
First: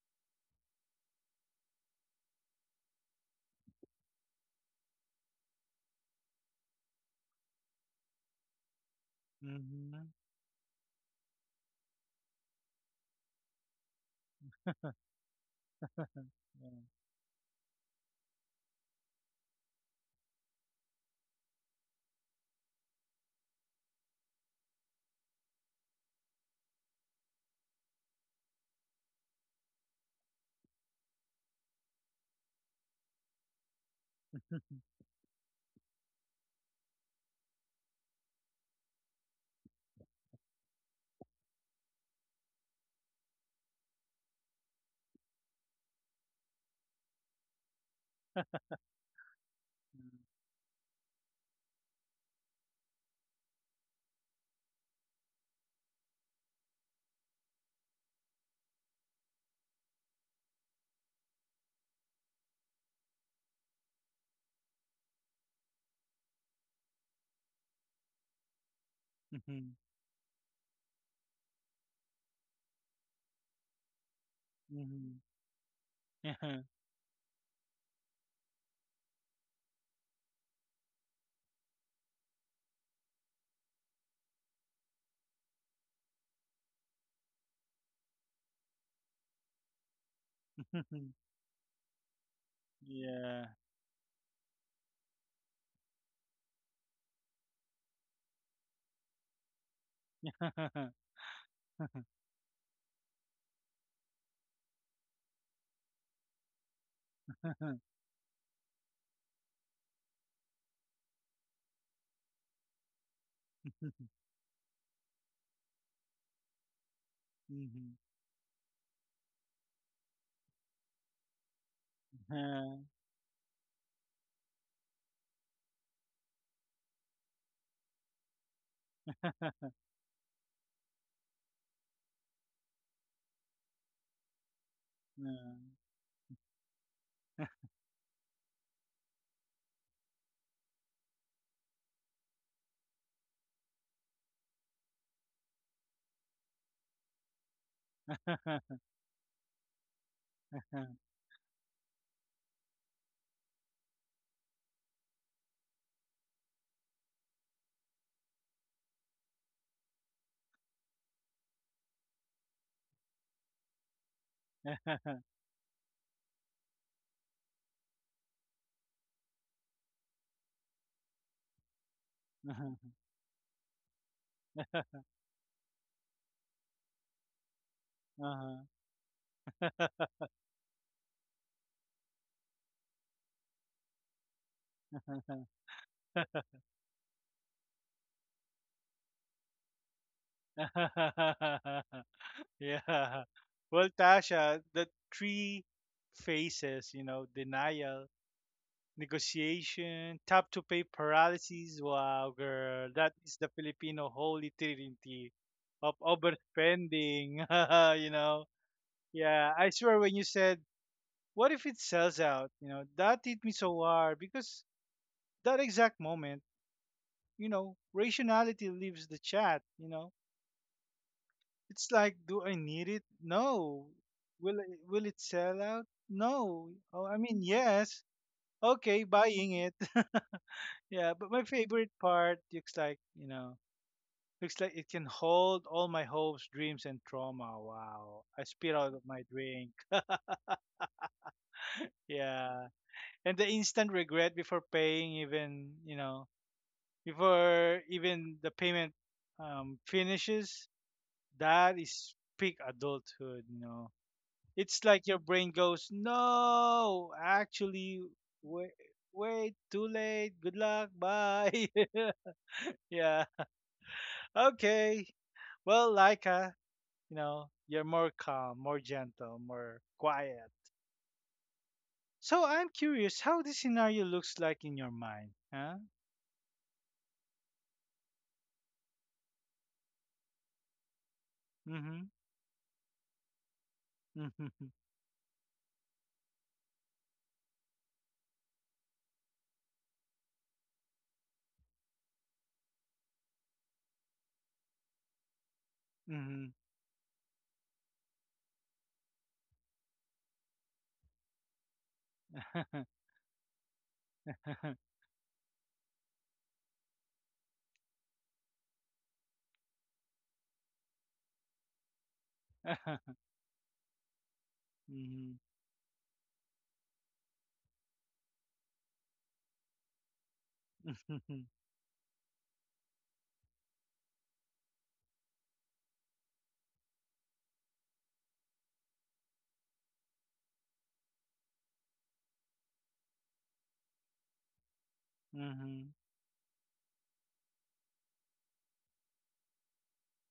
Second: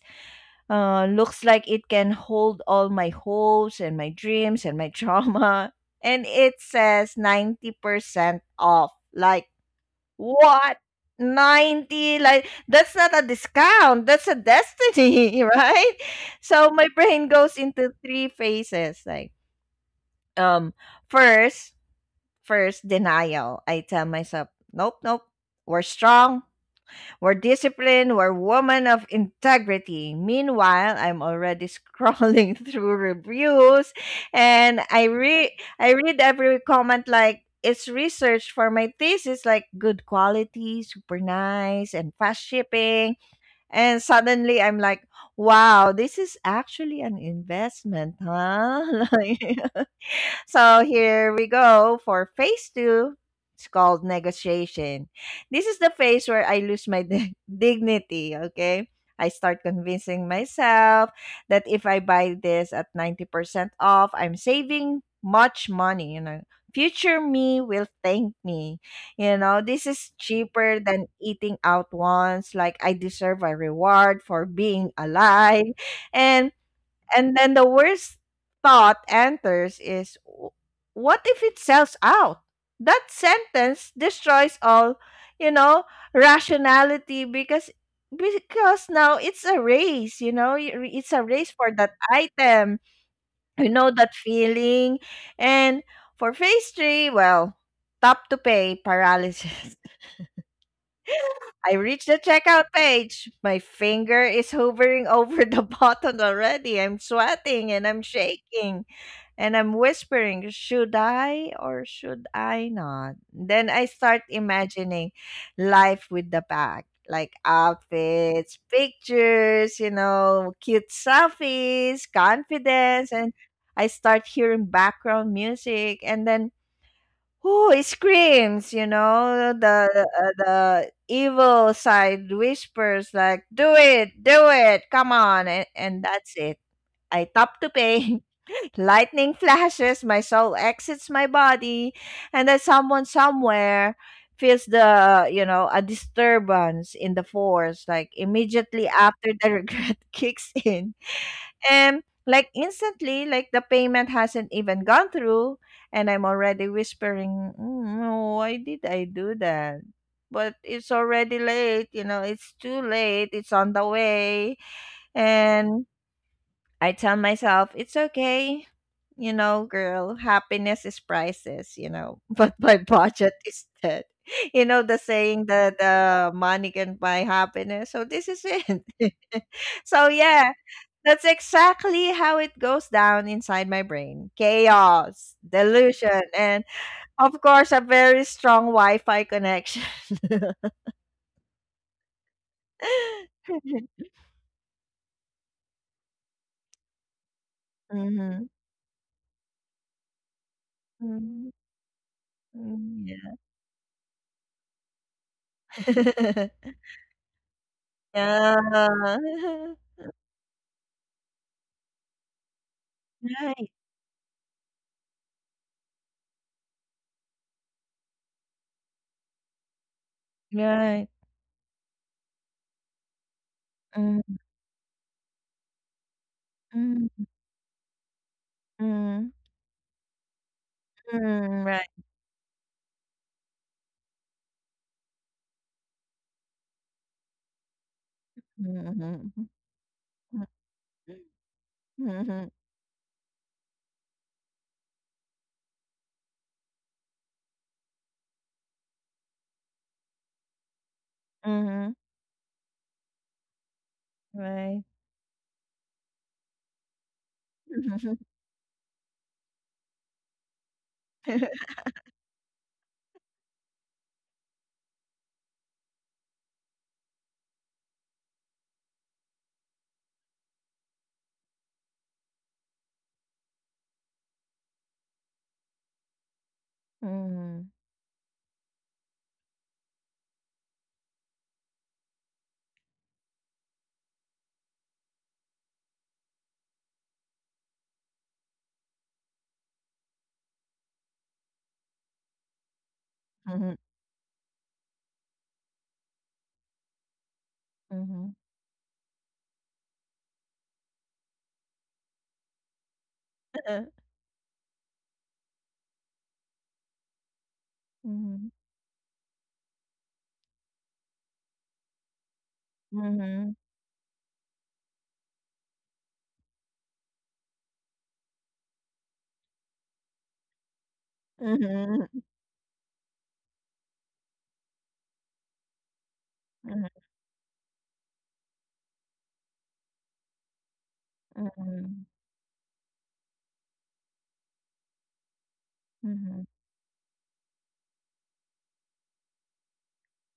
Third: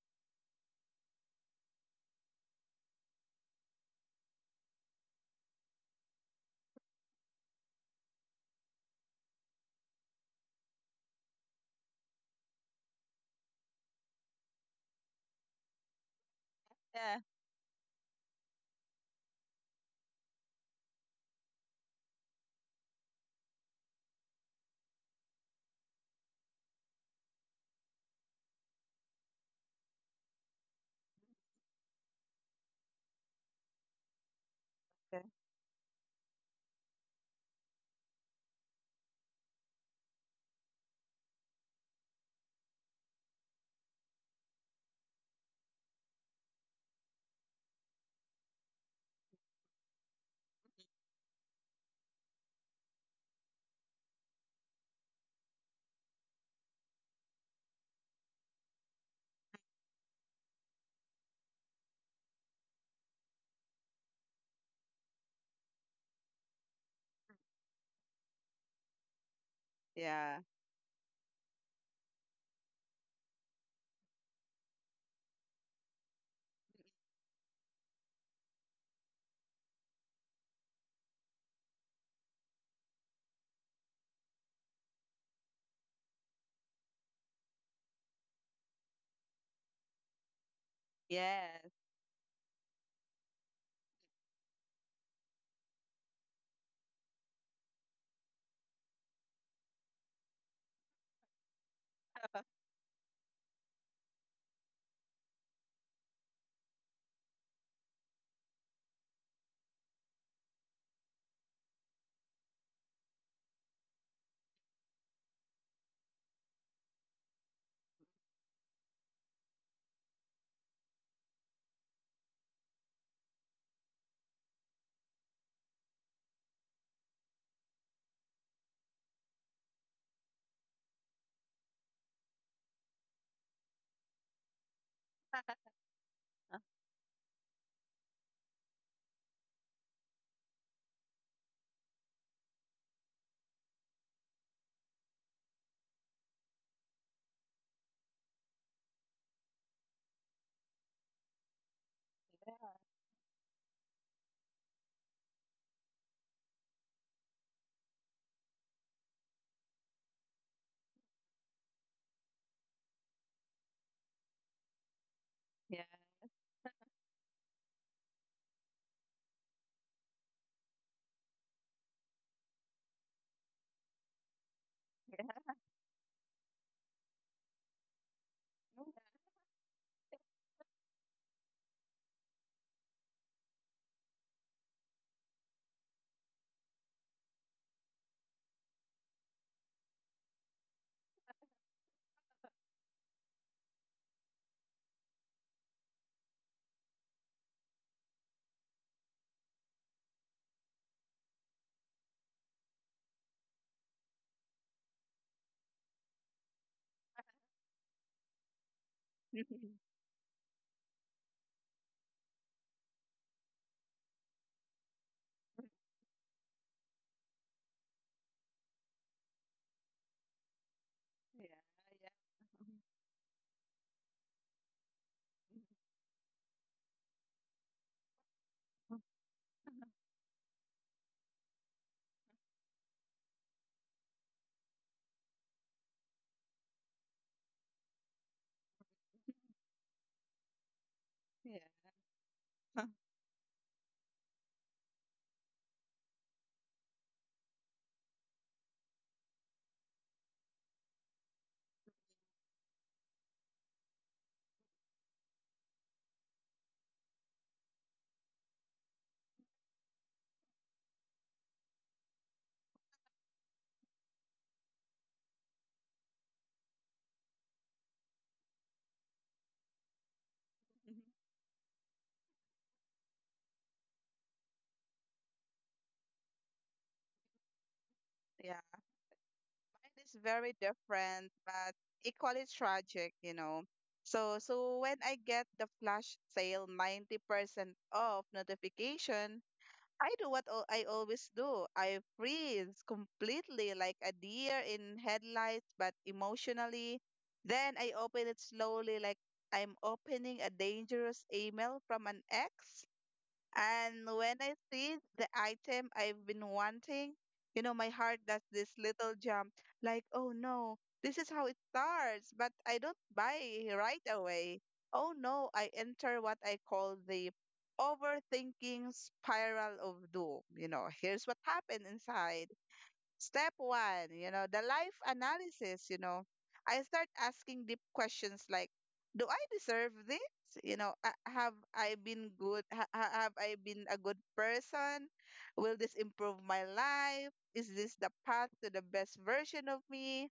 Looks like it can hold all my hopes and my dreams and my trauma. And it says 90% off. Like,
Mhm.
what? 90? Like, that's not a discount. That's a destiny, right? So my
Yeah.
brain goes into three phases. Like, um, first, first denial. I tell myself, nope, nope, we're strong. We're disciplined, we're women of integrity. Meanwhile, I'm already scrolling through reviews and I
Yeah.
read I read every comment like it's research for my thesis, like good quality, super nice, and fast shipping. And suddenly I'm like, wow, this is actually an investment, huh? Like,
Yeah.
so here we go for phase 2. It's called negotiation. This is the phase where I lose my dignity, okay? I start convincing myself that if I buy this at 90% off, I'm saving much money. Future me will thank me.
Mhm.
This is
Yeah.
cheaper than eating out once. Like, I deserve a reward for being
Mhm.
alive.
Yeah.
And and then the worst thought enters is, "What if it sells out?" That sentence destroys all, you know, rationality, because now it's a race, it's a race
Yes.
for that item.
Yeah.
You know that feeling. And for phase 3, well, top to pay paralysis. I reached the checkout page. My finger is hovering over the button already. I'm sweating and I'm shaking and I'm whispering, "Should I or should I not?" Then I start imagining life with the bag, like
Mhm.
outfits, pictures, cute selfies, confidence, and I start hearing background music, and then, oh, it screams, the evil side whispers like, do it, come on,"
Yeah.
and that's it. I top to pay. Lightning flashes, my soul exits my body, and then someone somewhere feels the you know a disturbance in the force. Like immediately after, the regret kicks in, and like instantly, like the payment hasn't even gone through, and I'm already whispering, "Mm, no, why did I do that?" But it's already late, it's too late, it's on the way. And
Yeah.
I tell myself, it's okay, girl, happiness is priceless, but my budget is dead. The saying that money can buy happiness. So this is
Uh-huh.
it. So, yeah, that's exactly how it goes down inside my brain. Chaos, delusion, and of course, a very strong Wi Fi connection.
Yeah. Well, Tasha, the three phases, you know, denial,
Mhm.
negotiation, tap to pay
Mhm.
paralysis. Wow, girl,
Mhm.
that
Yeah.
is the Filipino holy trinity of overspending. You know, yeah, I
Yeah.
swear when you said, what if it sells out? You know, that hit me
Right.
so hard because that exact moment, you know, rationality leaves the chat,
Right.
Yeah.
It's like, do I
Yeah.
need it? No.
Mm,
Will it sell out? No. Oh, I
mm,
mean, yes.
Mhm.
Okay,
mm,
buying it. Yeah, but my
mm. Right.
favorite part looks like, you know, looks like it can hold all my hopes, dreams, and trauma. Wow. I spit out of my
Mhm.
drink.
Yeah.
Mhm.
Yeah. And the instant regret before paying, even, before even the payment finishes, that
Mhm.
is peak adulthood,
Right.
It's like your brain goes, no, actually, wait, wait, too late. Good luck. Bye. Yeah. Okay. Well, Laika, you know, you're more calm, more gentle, more quiet. So I'm curious how this scenario looks like in your mind. Huh?
Mhm.
Yeah. Mine is very different, but
Mm-hmm.
equally tragic, you know. So when I get the flash sale 90% off notification, I do what I always do. I freeze
Mhm.
completely like a deer in headlights, but
Mm-hmm.
emotionally. Then I open
Mhm.
it slowly like I'm opening a dangerous email from an
Mm-hmm.
ex. And when I see the item I've been wanting, you know, my heart does
Mhm.
this little jump like, oh no, this is how it starts, but I don't
Mhm.
buy right away. Oh
Mm-hmm.
no, I enter what I call the overthinking spiral of doom. You know, here's what
Hmm.
happened
Mhm,
inside. Step one, you know, the life analysis, you know, I
mhm,
start asking deep questions like, do I deserve this? You know, " have I
mm,
been good? Have I been a good person? Will this
mhm,
improve my life? Is this the path to the best version of me?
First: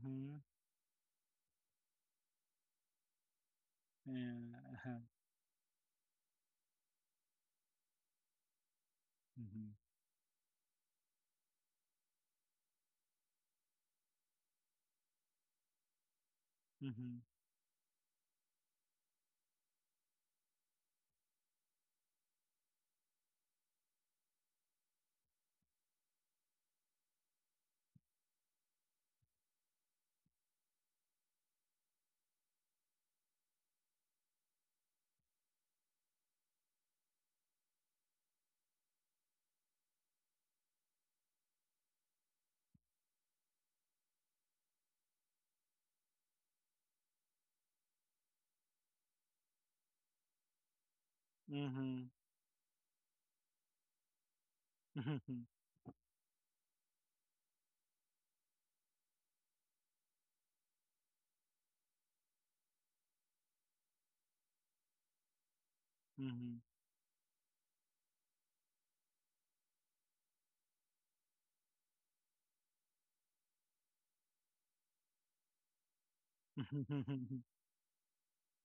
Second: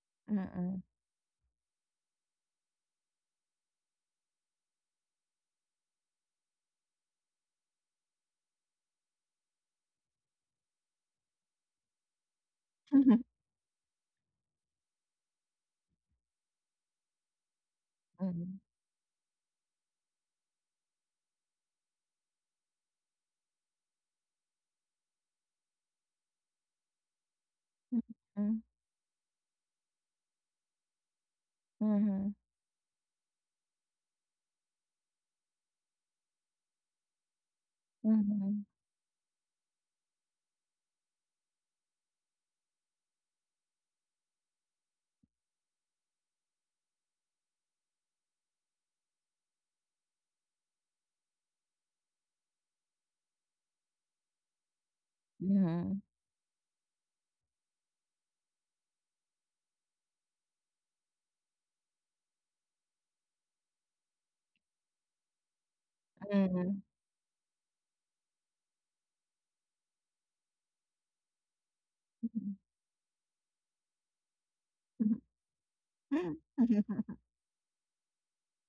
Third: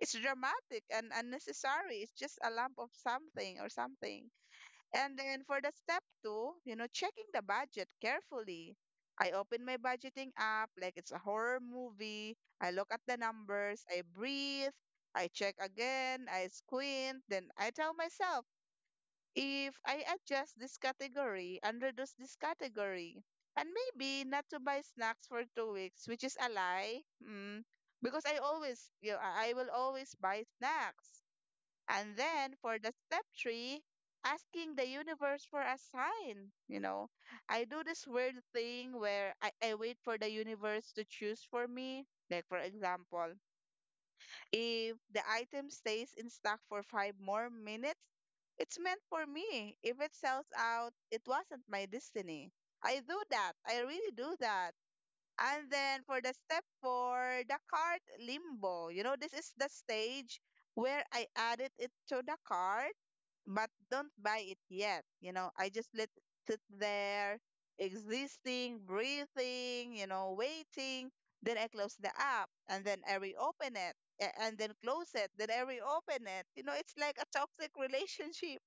It's
mm.
dramatic and unnecessary. It's just a lump of something or something.
Yeah. Uh-huh.
And then for the step two, you know, checking the budget carefully. I open my budgeting app like it's a horror movie. I look at the
Mm,
numbers, I breathe, I check again, I
Mm-hmm.
squint, then I tell myself,
mm,
if I adjust this category and reduce this category, and maybe not to buy snacks for 2 weeks, which is a lie, because I always, you know, I will always buy snacks. And
mhm,
then for the step three, asking the universe for a sign. You know, I do this weird
mhm,
thing where I wait for the universe to choose for me. Like, for example, if the item stays in stock for five more minutes, it's meant for me. If it sells out, it wasn't my
Mm-hmm.
destiny. I do that. I really do that.
Hmm.
And then
mhm,
for the step four, the card limbo. You know, this is the stage where I added it to the card but don't buy it yet. You know, I just let it sit
Hmm.
mm.
there, existing, breathing, you know, waiting. Then I close the app and then I reopen it, and then close it. Then I reopen
Ay.
it. You know,
Mhm,
it's like a toxic relationship.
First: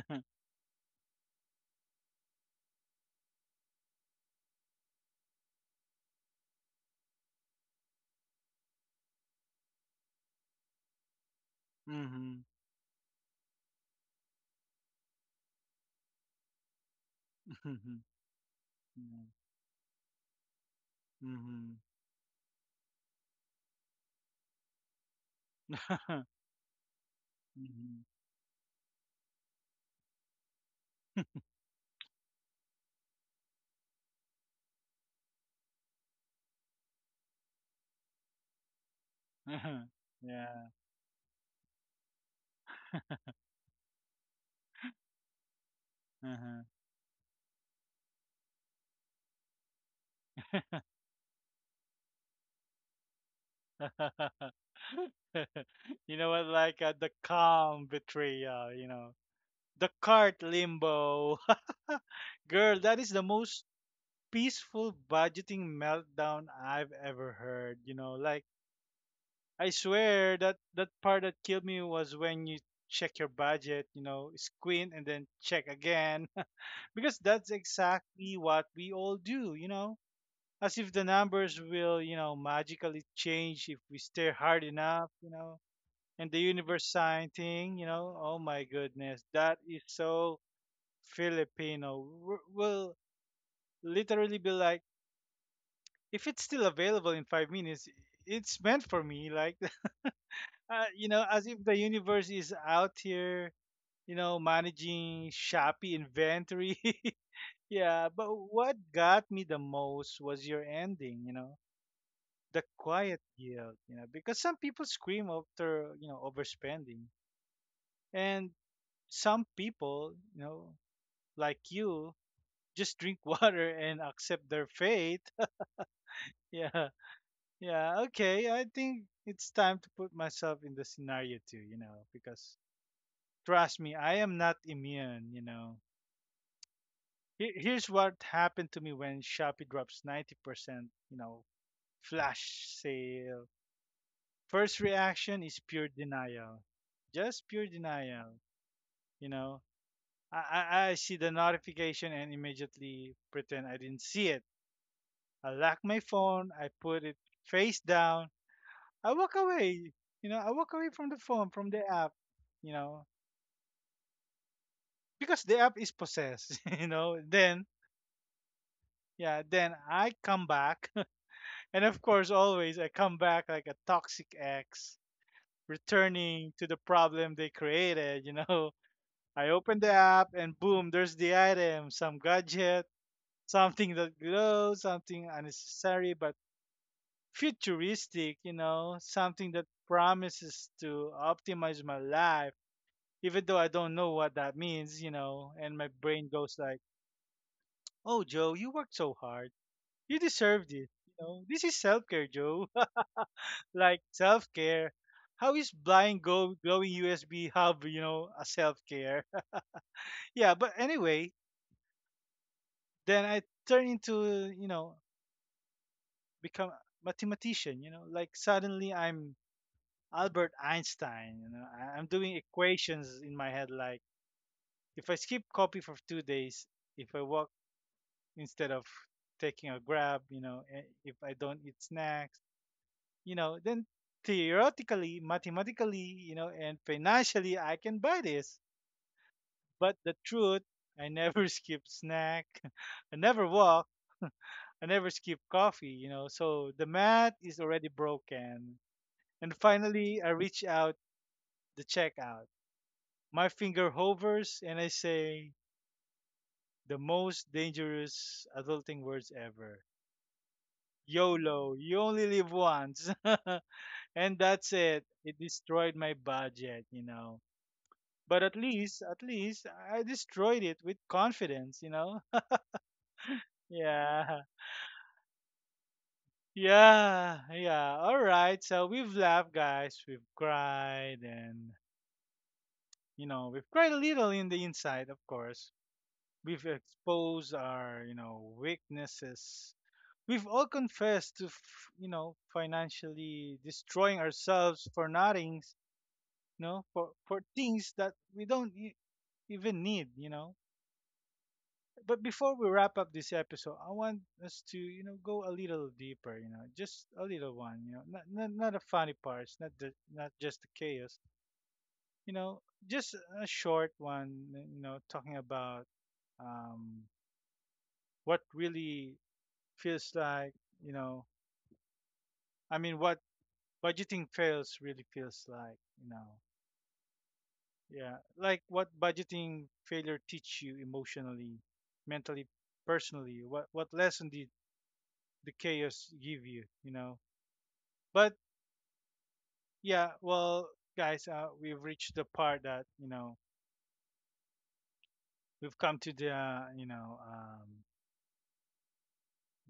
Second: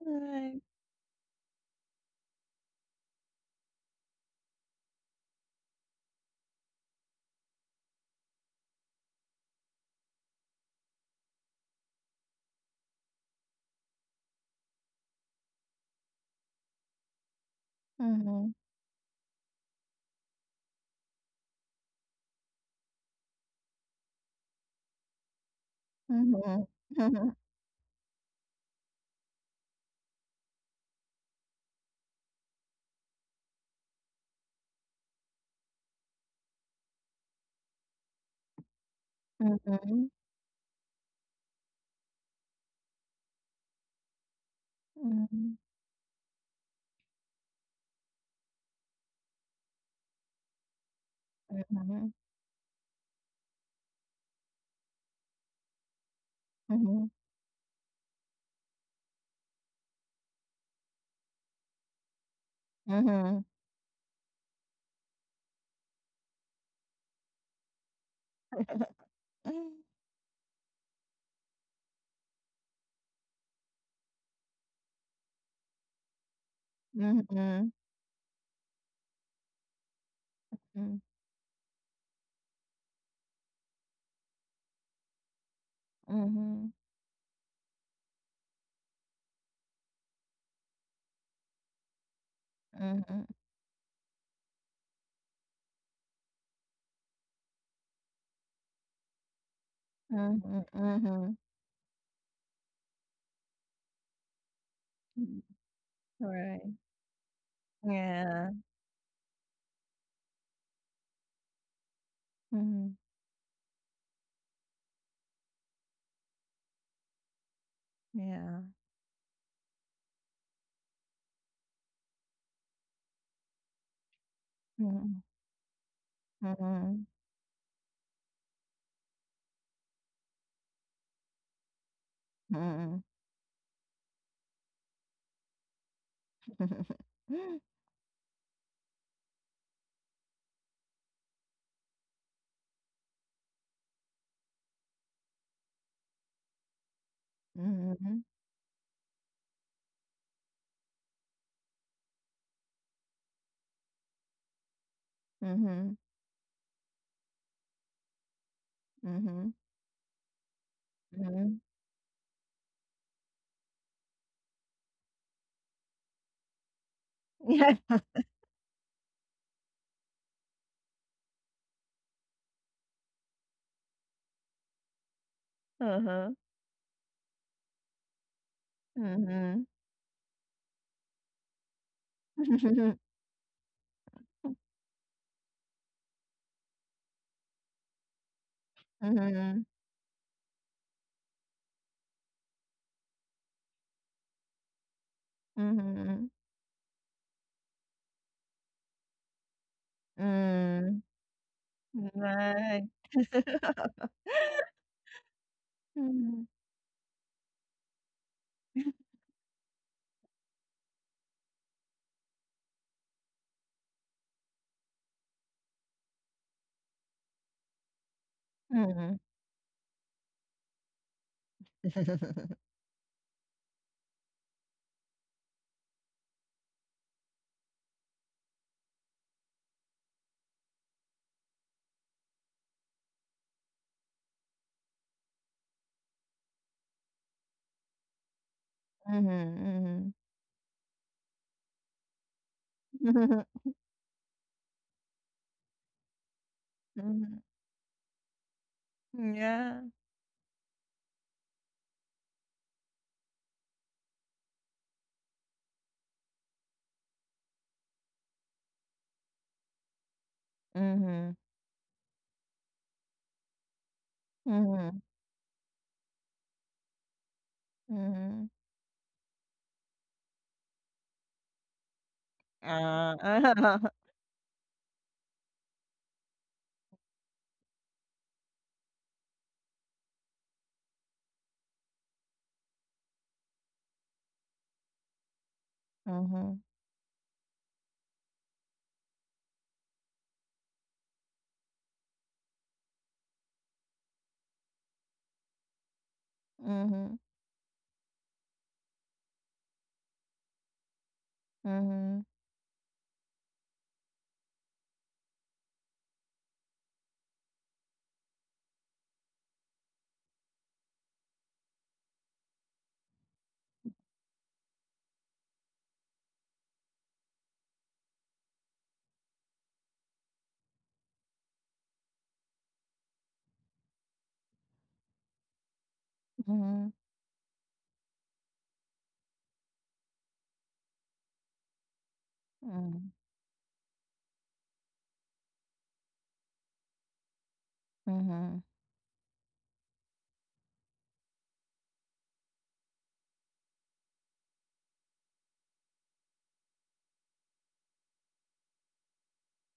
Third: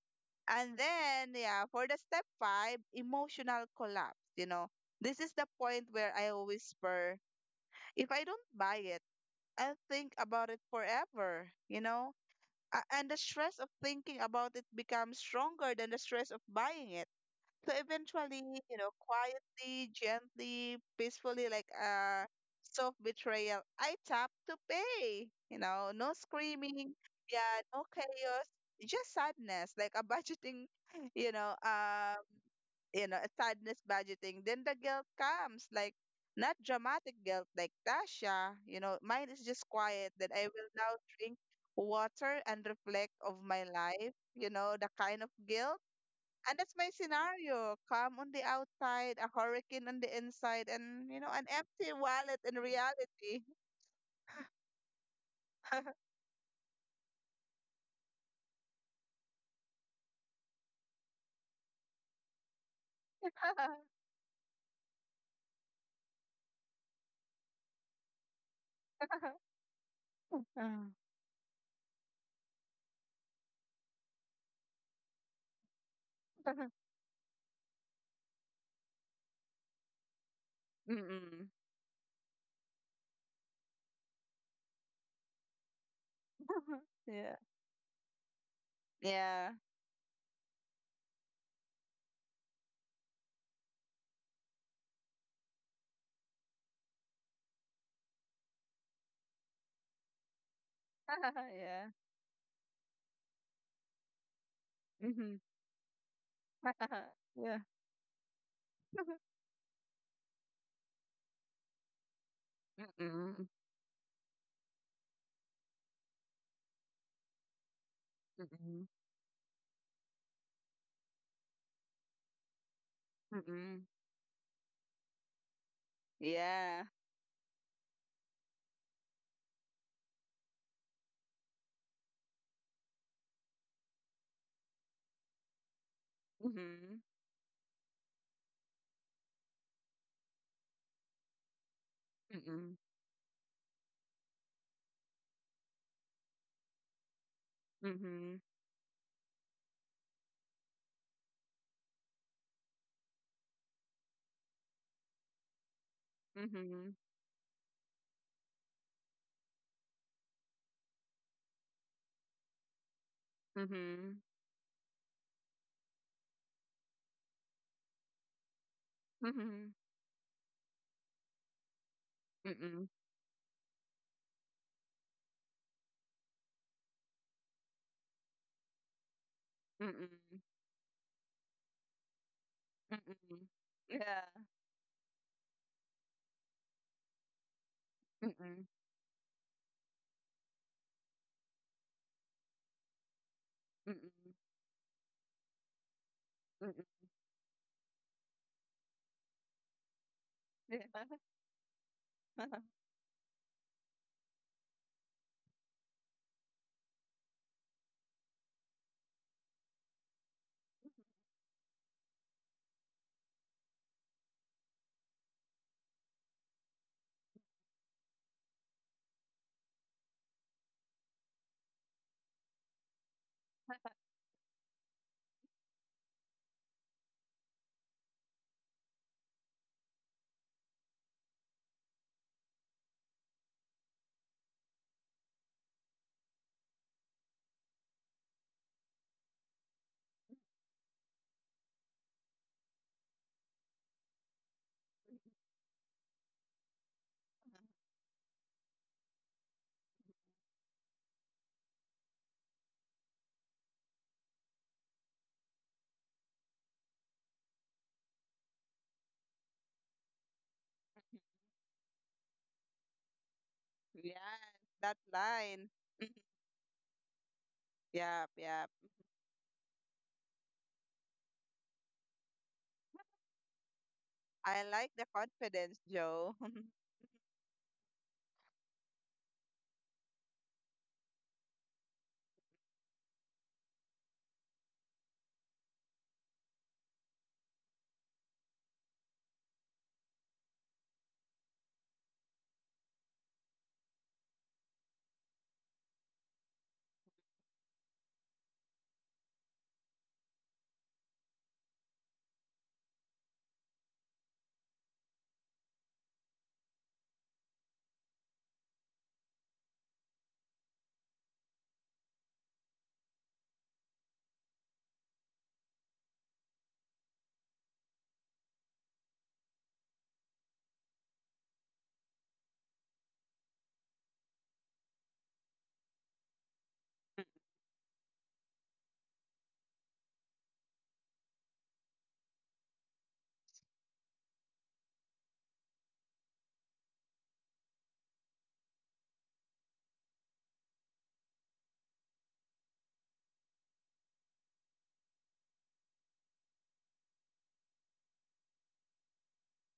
right.
And then, yeah, for the step five, emotional collapse. You know, this is the point where I whisper, if I don't buy it, I'll think about it forever. You know,
Mhm.
and the stress of thinking about it becomes stronger than the stress of buying it. So
Mhm.
Mhm,
eventually, you know, quietly, gently,
Mhm. Yeah.
peacefully, like
Mhm.
a self betrayal, I tap to pay. You know, no
mhm,
screaming,
mhm,
yeah, no
Mhm.
chaos, just sadness, like a budgeting, you know, uh, you know, sadness budgeting, then the guilt comes. Like, not dramatic guilt like Tasha, you know, mine is just
Uh-huh.
mhm,
quiet that I will
Yeah.
now drink water and reflect of my life, you know, the kind of
mhm,
guilt. And
Uh-huh.
that's my scenario. Calm on the outside, a hurricane on the inside, and, you know, an empty
mhm,
wallet in reality.
You know what? Like
mhm.
the calm betrayal, the cart limbo. Girl, that is the
Mhm,
most peaceful budgeting meltdown I've ever heard. You know, like
mm,
I swear that that part that killed me was when you check your budget, squint and then check again. Because that's
mhm,
exactly what we all do, as if the
Mm-mm.
numbers will, magically change if we stare hard enough, and the universe sign
Yeah.
thing, you know, oh my goodness,
Yeah.
that is so Filipino. We'll
mhm,
literally be like, if it's still available in 5 minutes, it's meant for me, like,
mhm, mhm.
as if the
Yeah.
universe is out here. You know, managing
Mm-hmm.
Mm,
Shopee
right.
inventory.
Yeah.
Yeah, but
Yeah.
what got me the most was your ending, the
Mhm,
quiet
Mm-mm.
guilt, because some people scream after, overspending. And
yeah.
Mm-mm.
some people, like you, just drink water
Mm-mm.
and accept their
Mhm,
fate.
Yeah.
Yeah,
mhm,
yeah, okay. I think it's time to put myself in the scenario too, because
mhm.
trust me, I am not immune,
Mm-hmm.
Here's what happened to me when Shopee drops 90%, flash
Mm-mm.
sale. First reaction is pure denial, just pure
Mhm.
Mm-hmm.
denial. You know, I see the notification and immediately pretend I didn't see it. I lock
Mhm.
my phone, I
Mm-hmm.
put it face down, I walk
Mhm.
away. You know, I walk away from the phone,
Mhm.
from the app, you know,
Mm-hmm.
because the app is possessed, you know, then.
Yeah.
Yeah,
Mm-hmm.
then I come back. And of course, always
Mm-mm.
I come back like a toxic ex
Uh-huh.
returning to the problem they created, I
Mhm.
open the app
Mm-mm.
and boom, there's the item, some gadget,
Mm-mm.
something that
Yeah.
glows, something unnecessary but futuristic,
Mm-mm.
something
Mhm.
that promises to optimize my life, even though I don't know
Mm-mm.
what that means, and my brain
Mhm.
goes like,
Mm-mm.
"Oh, Joe, you worked so hard. You deserve
Yeah.
this."
Mm.
You know, this is self-care, Joe.
Right.
Like self-care. How is blind
Mhm.
glowing USB hub, you know, a self-care? Yeah, but anyway, then I turn into you know become mathematician, like suddenly
Mhm.
I'm Albert Einstein, I- I'm doing equations in my head like, if I skip coffee for 2 days, if I walk instead of taking a grab, if I don't eat snacks, then theoretically, mathematically, and financially I can buy this. But
Mhm.
the truth, I never skip snack, I
Mhm.
never walk, I never skip coffee, So the math
Mhm.
is already broken. And
Yeah.
finally, I reach out the checkout. My finger hovers and I say the most dangerous adulting words ever.
Mhm.
YOLO, you only live once.
Yes,
And that's
that
Mhm.
it. It
line.
destroyed my budget,
Yep,
But
Mhm.
yep.
at least I destroyed it with confidence,
Ah.
Yeah.
I like the confidence, Joe.
Yeah, yeah. All right. So we've laughed, guys. We've cried, and, we've cried a little in the inside, of course.
Mhm.
We've exposed our, weaknesses. We've all confessed to, financially destroying ourselves for nothings,
Mhm.
for things that we don't even need,
Mhm.
But before we wrap up this episode, I want us to, go a little deeper, just a little one, not the funny parts, not just the chaos, you know, just a short one, talking about um, what really feels like, you know, I mean, what budgeting fails really feels like,
Mhm.
yeah, like what budgeting failure teach you emotionally, mentally, personally. What lesson did the chaos give you, you know? But
Mhm.
yeah, well, guys, we've reached the part that you know we've come to the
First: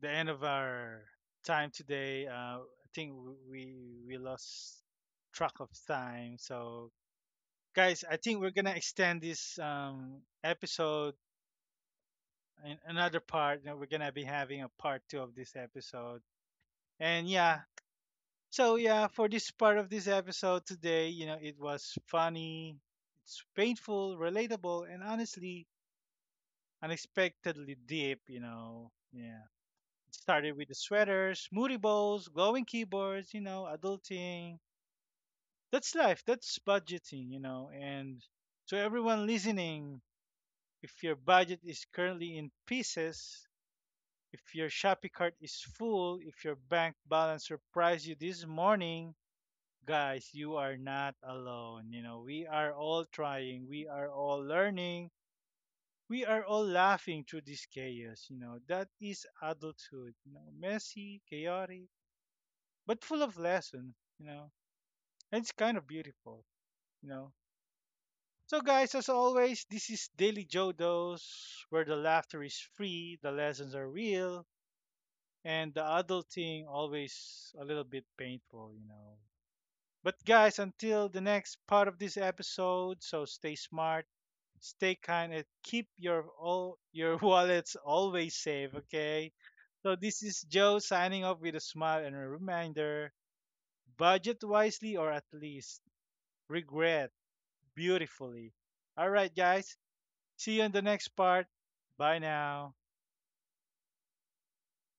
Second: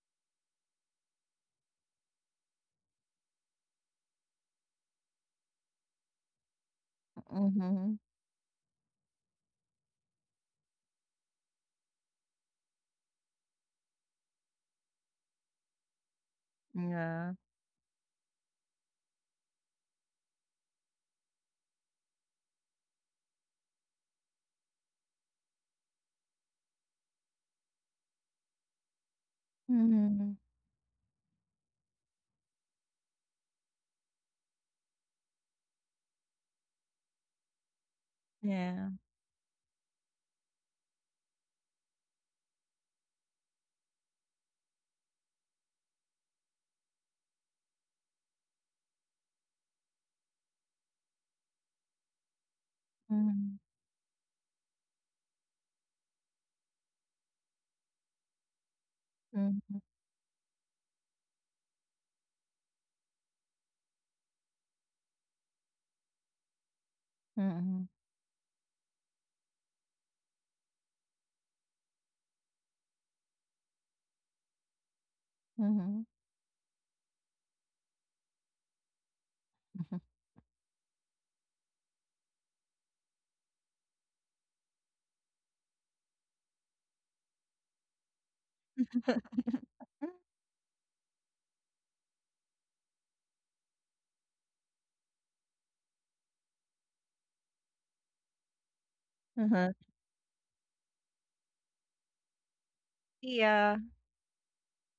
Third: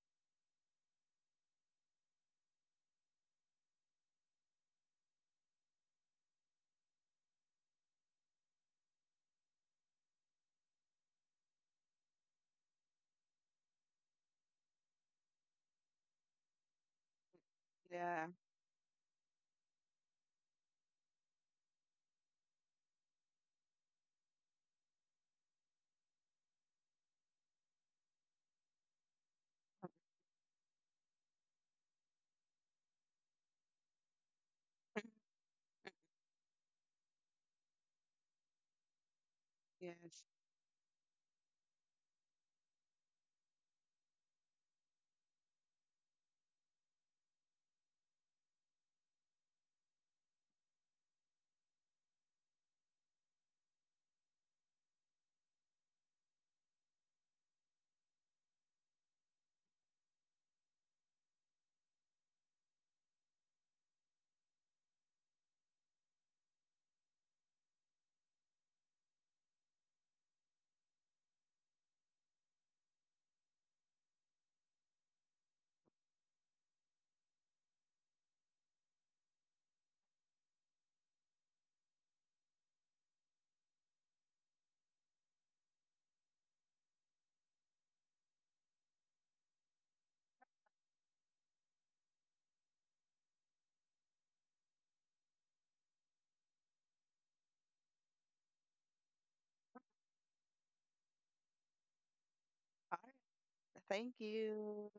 the end of our time today. I think we we lost track of time, so
Mhm. Mhm.
guys, I think we're gonna extend this episode in another part, we're gonna be having a part two of this episode, and
Yeah.
yeah,
Yeah.
so yeah, for this part of this episode today, it was funny, it's painful, relatable, and honestly unexpectedly deep, yeah, it
Mhm.
started with the sweaters, moody bowls, glowing keyboards, adulting. That's life, that's budgeting, and to
Yeah.
everyone listening,
Yes.
if your budget is currently in pieces, if your shopping cart is full, if your bank balance surprised you this morning, guys, you are not alone. You know, we are all
Mhm.
trying, we are all learning, we are all laughing through this chaos. You know, that is
Mhm.
adulthood. You know, messy, chaotic, but full of lesson. You know, and it's kind of beautiful. You know.
Mhm.
So, guys, as always, this is Daily Jodos, where the laughter is free, the lessons are real, and the
Mhm.
adulting always a little bit painful,
Mhm.
But guys, until the next part of this episode, so stay smart, stay kind, and keep your all your wallets always safe, okay? So this is Joe signing off with a smile and a reminder: budget wisely, or at least regret beautifully. All right,
Uh-huh.
guys. See you in the next part. Bye now.
All right.
Yeah.
Thank you.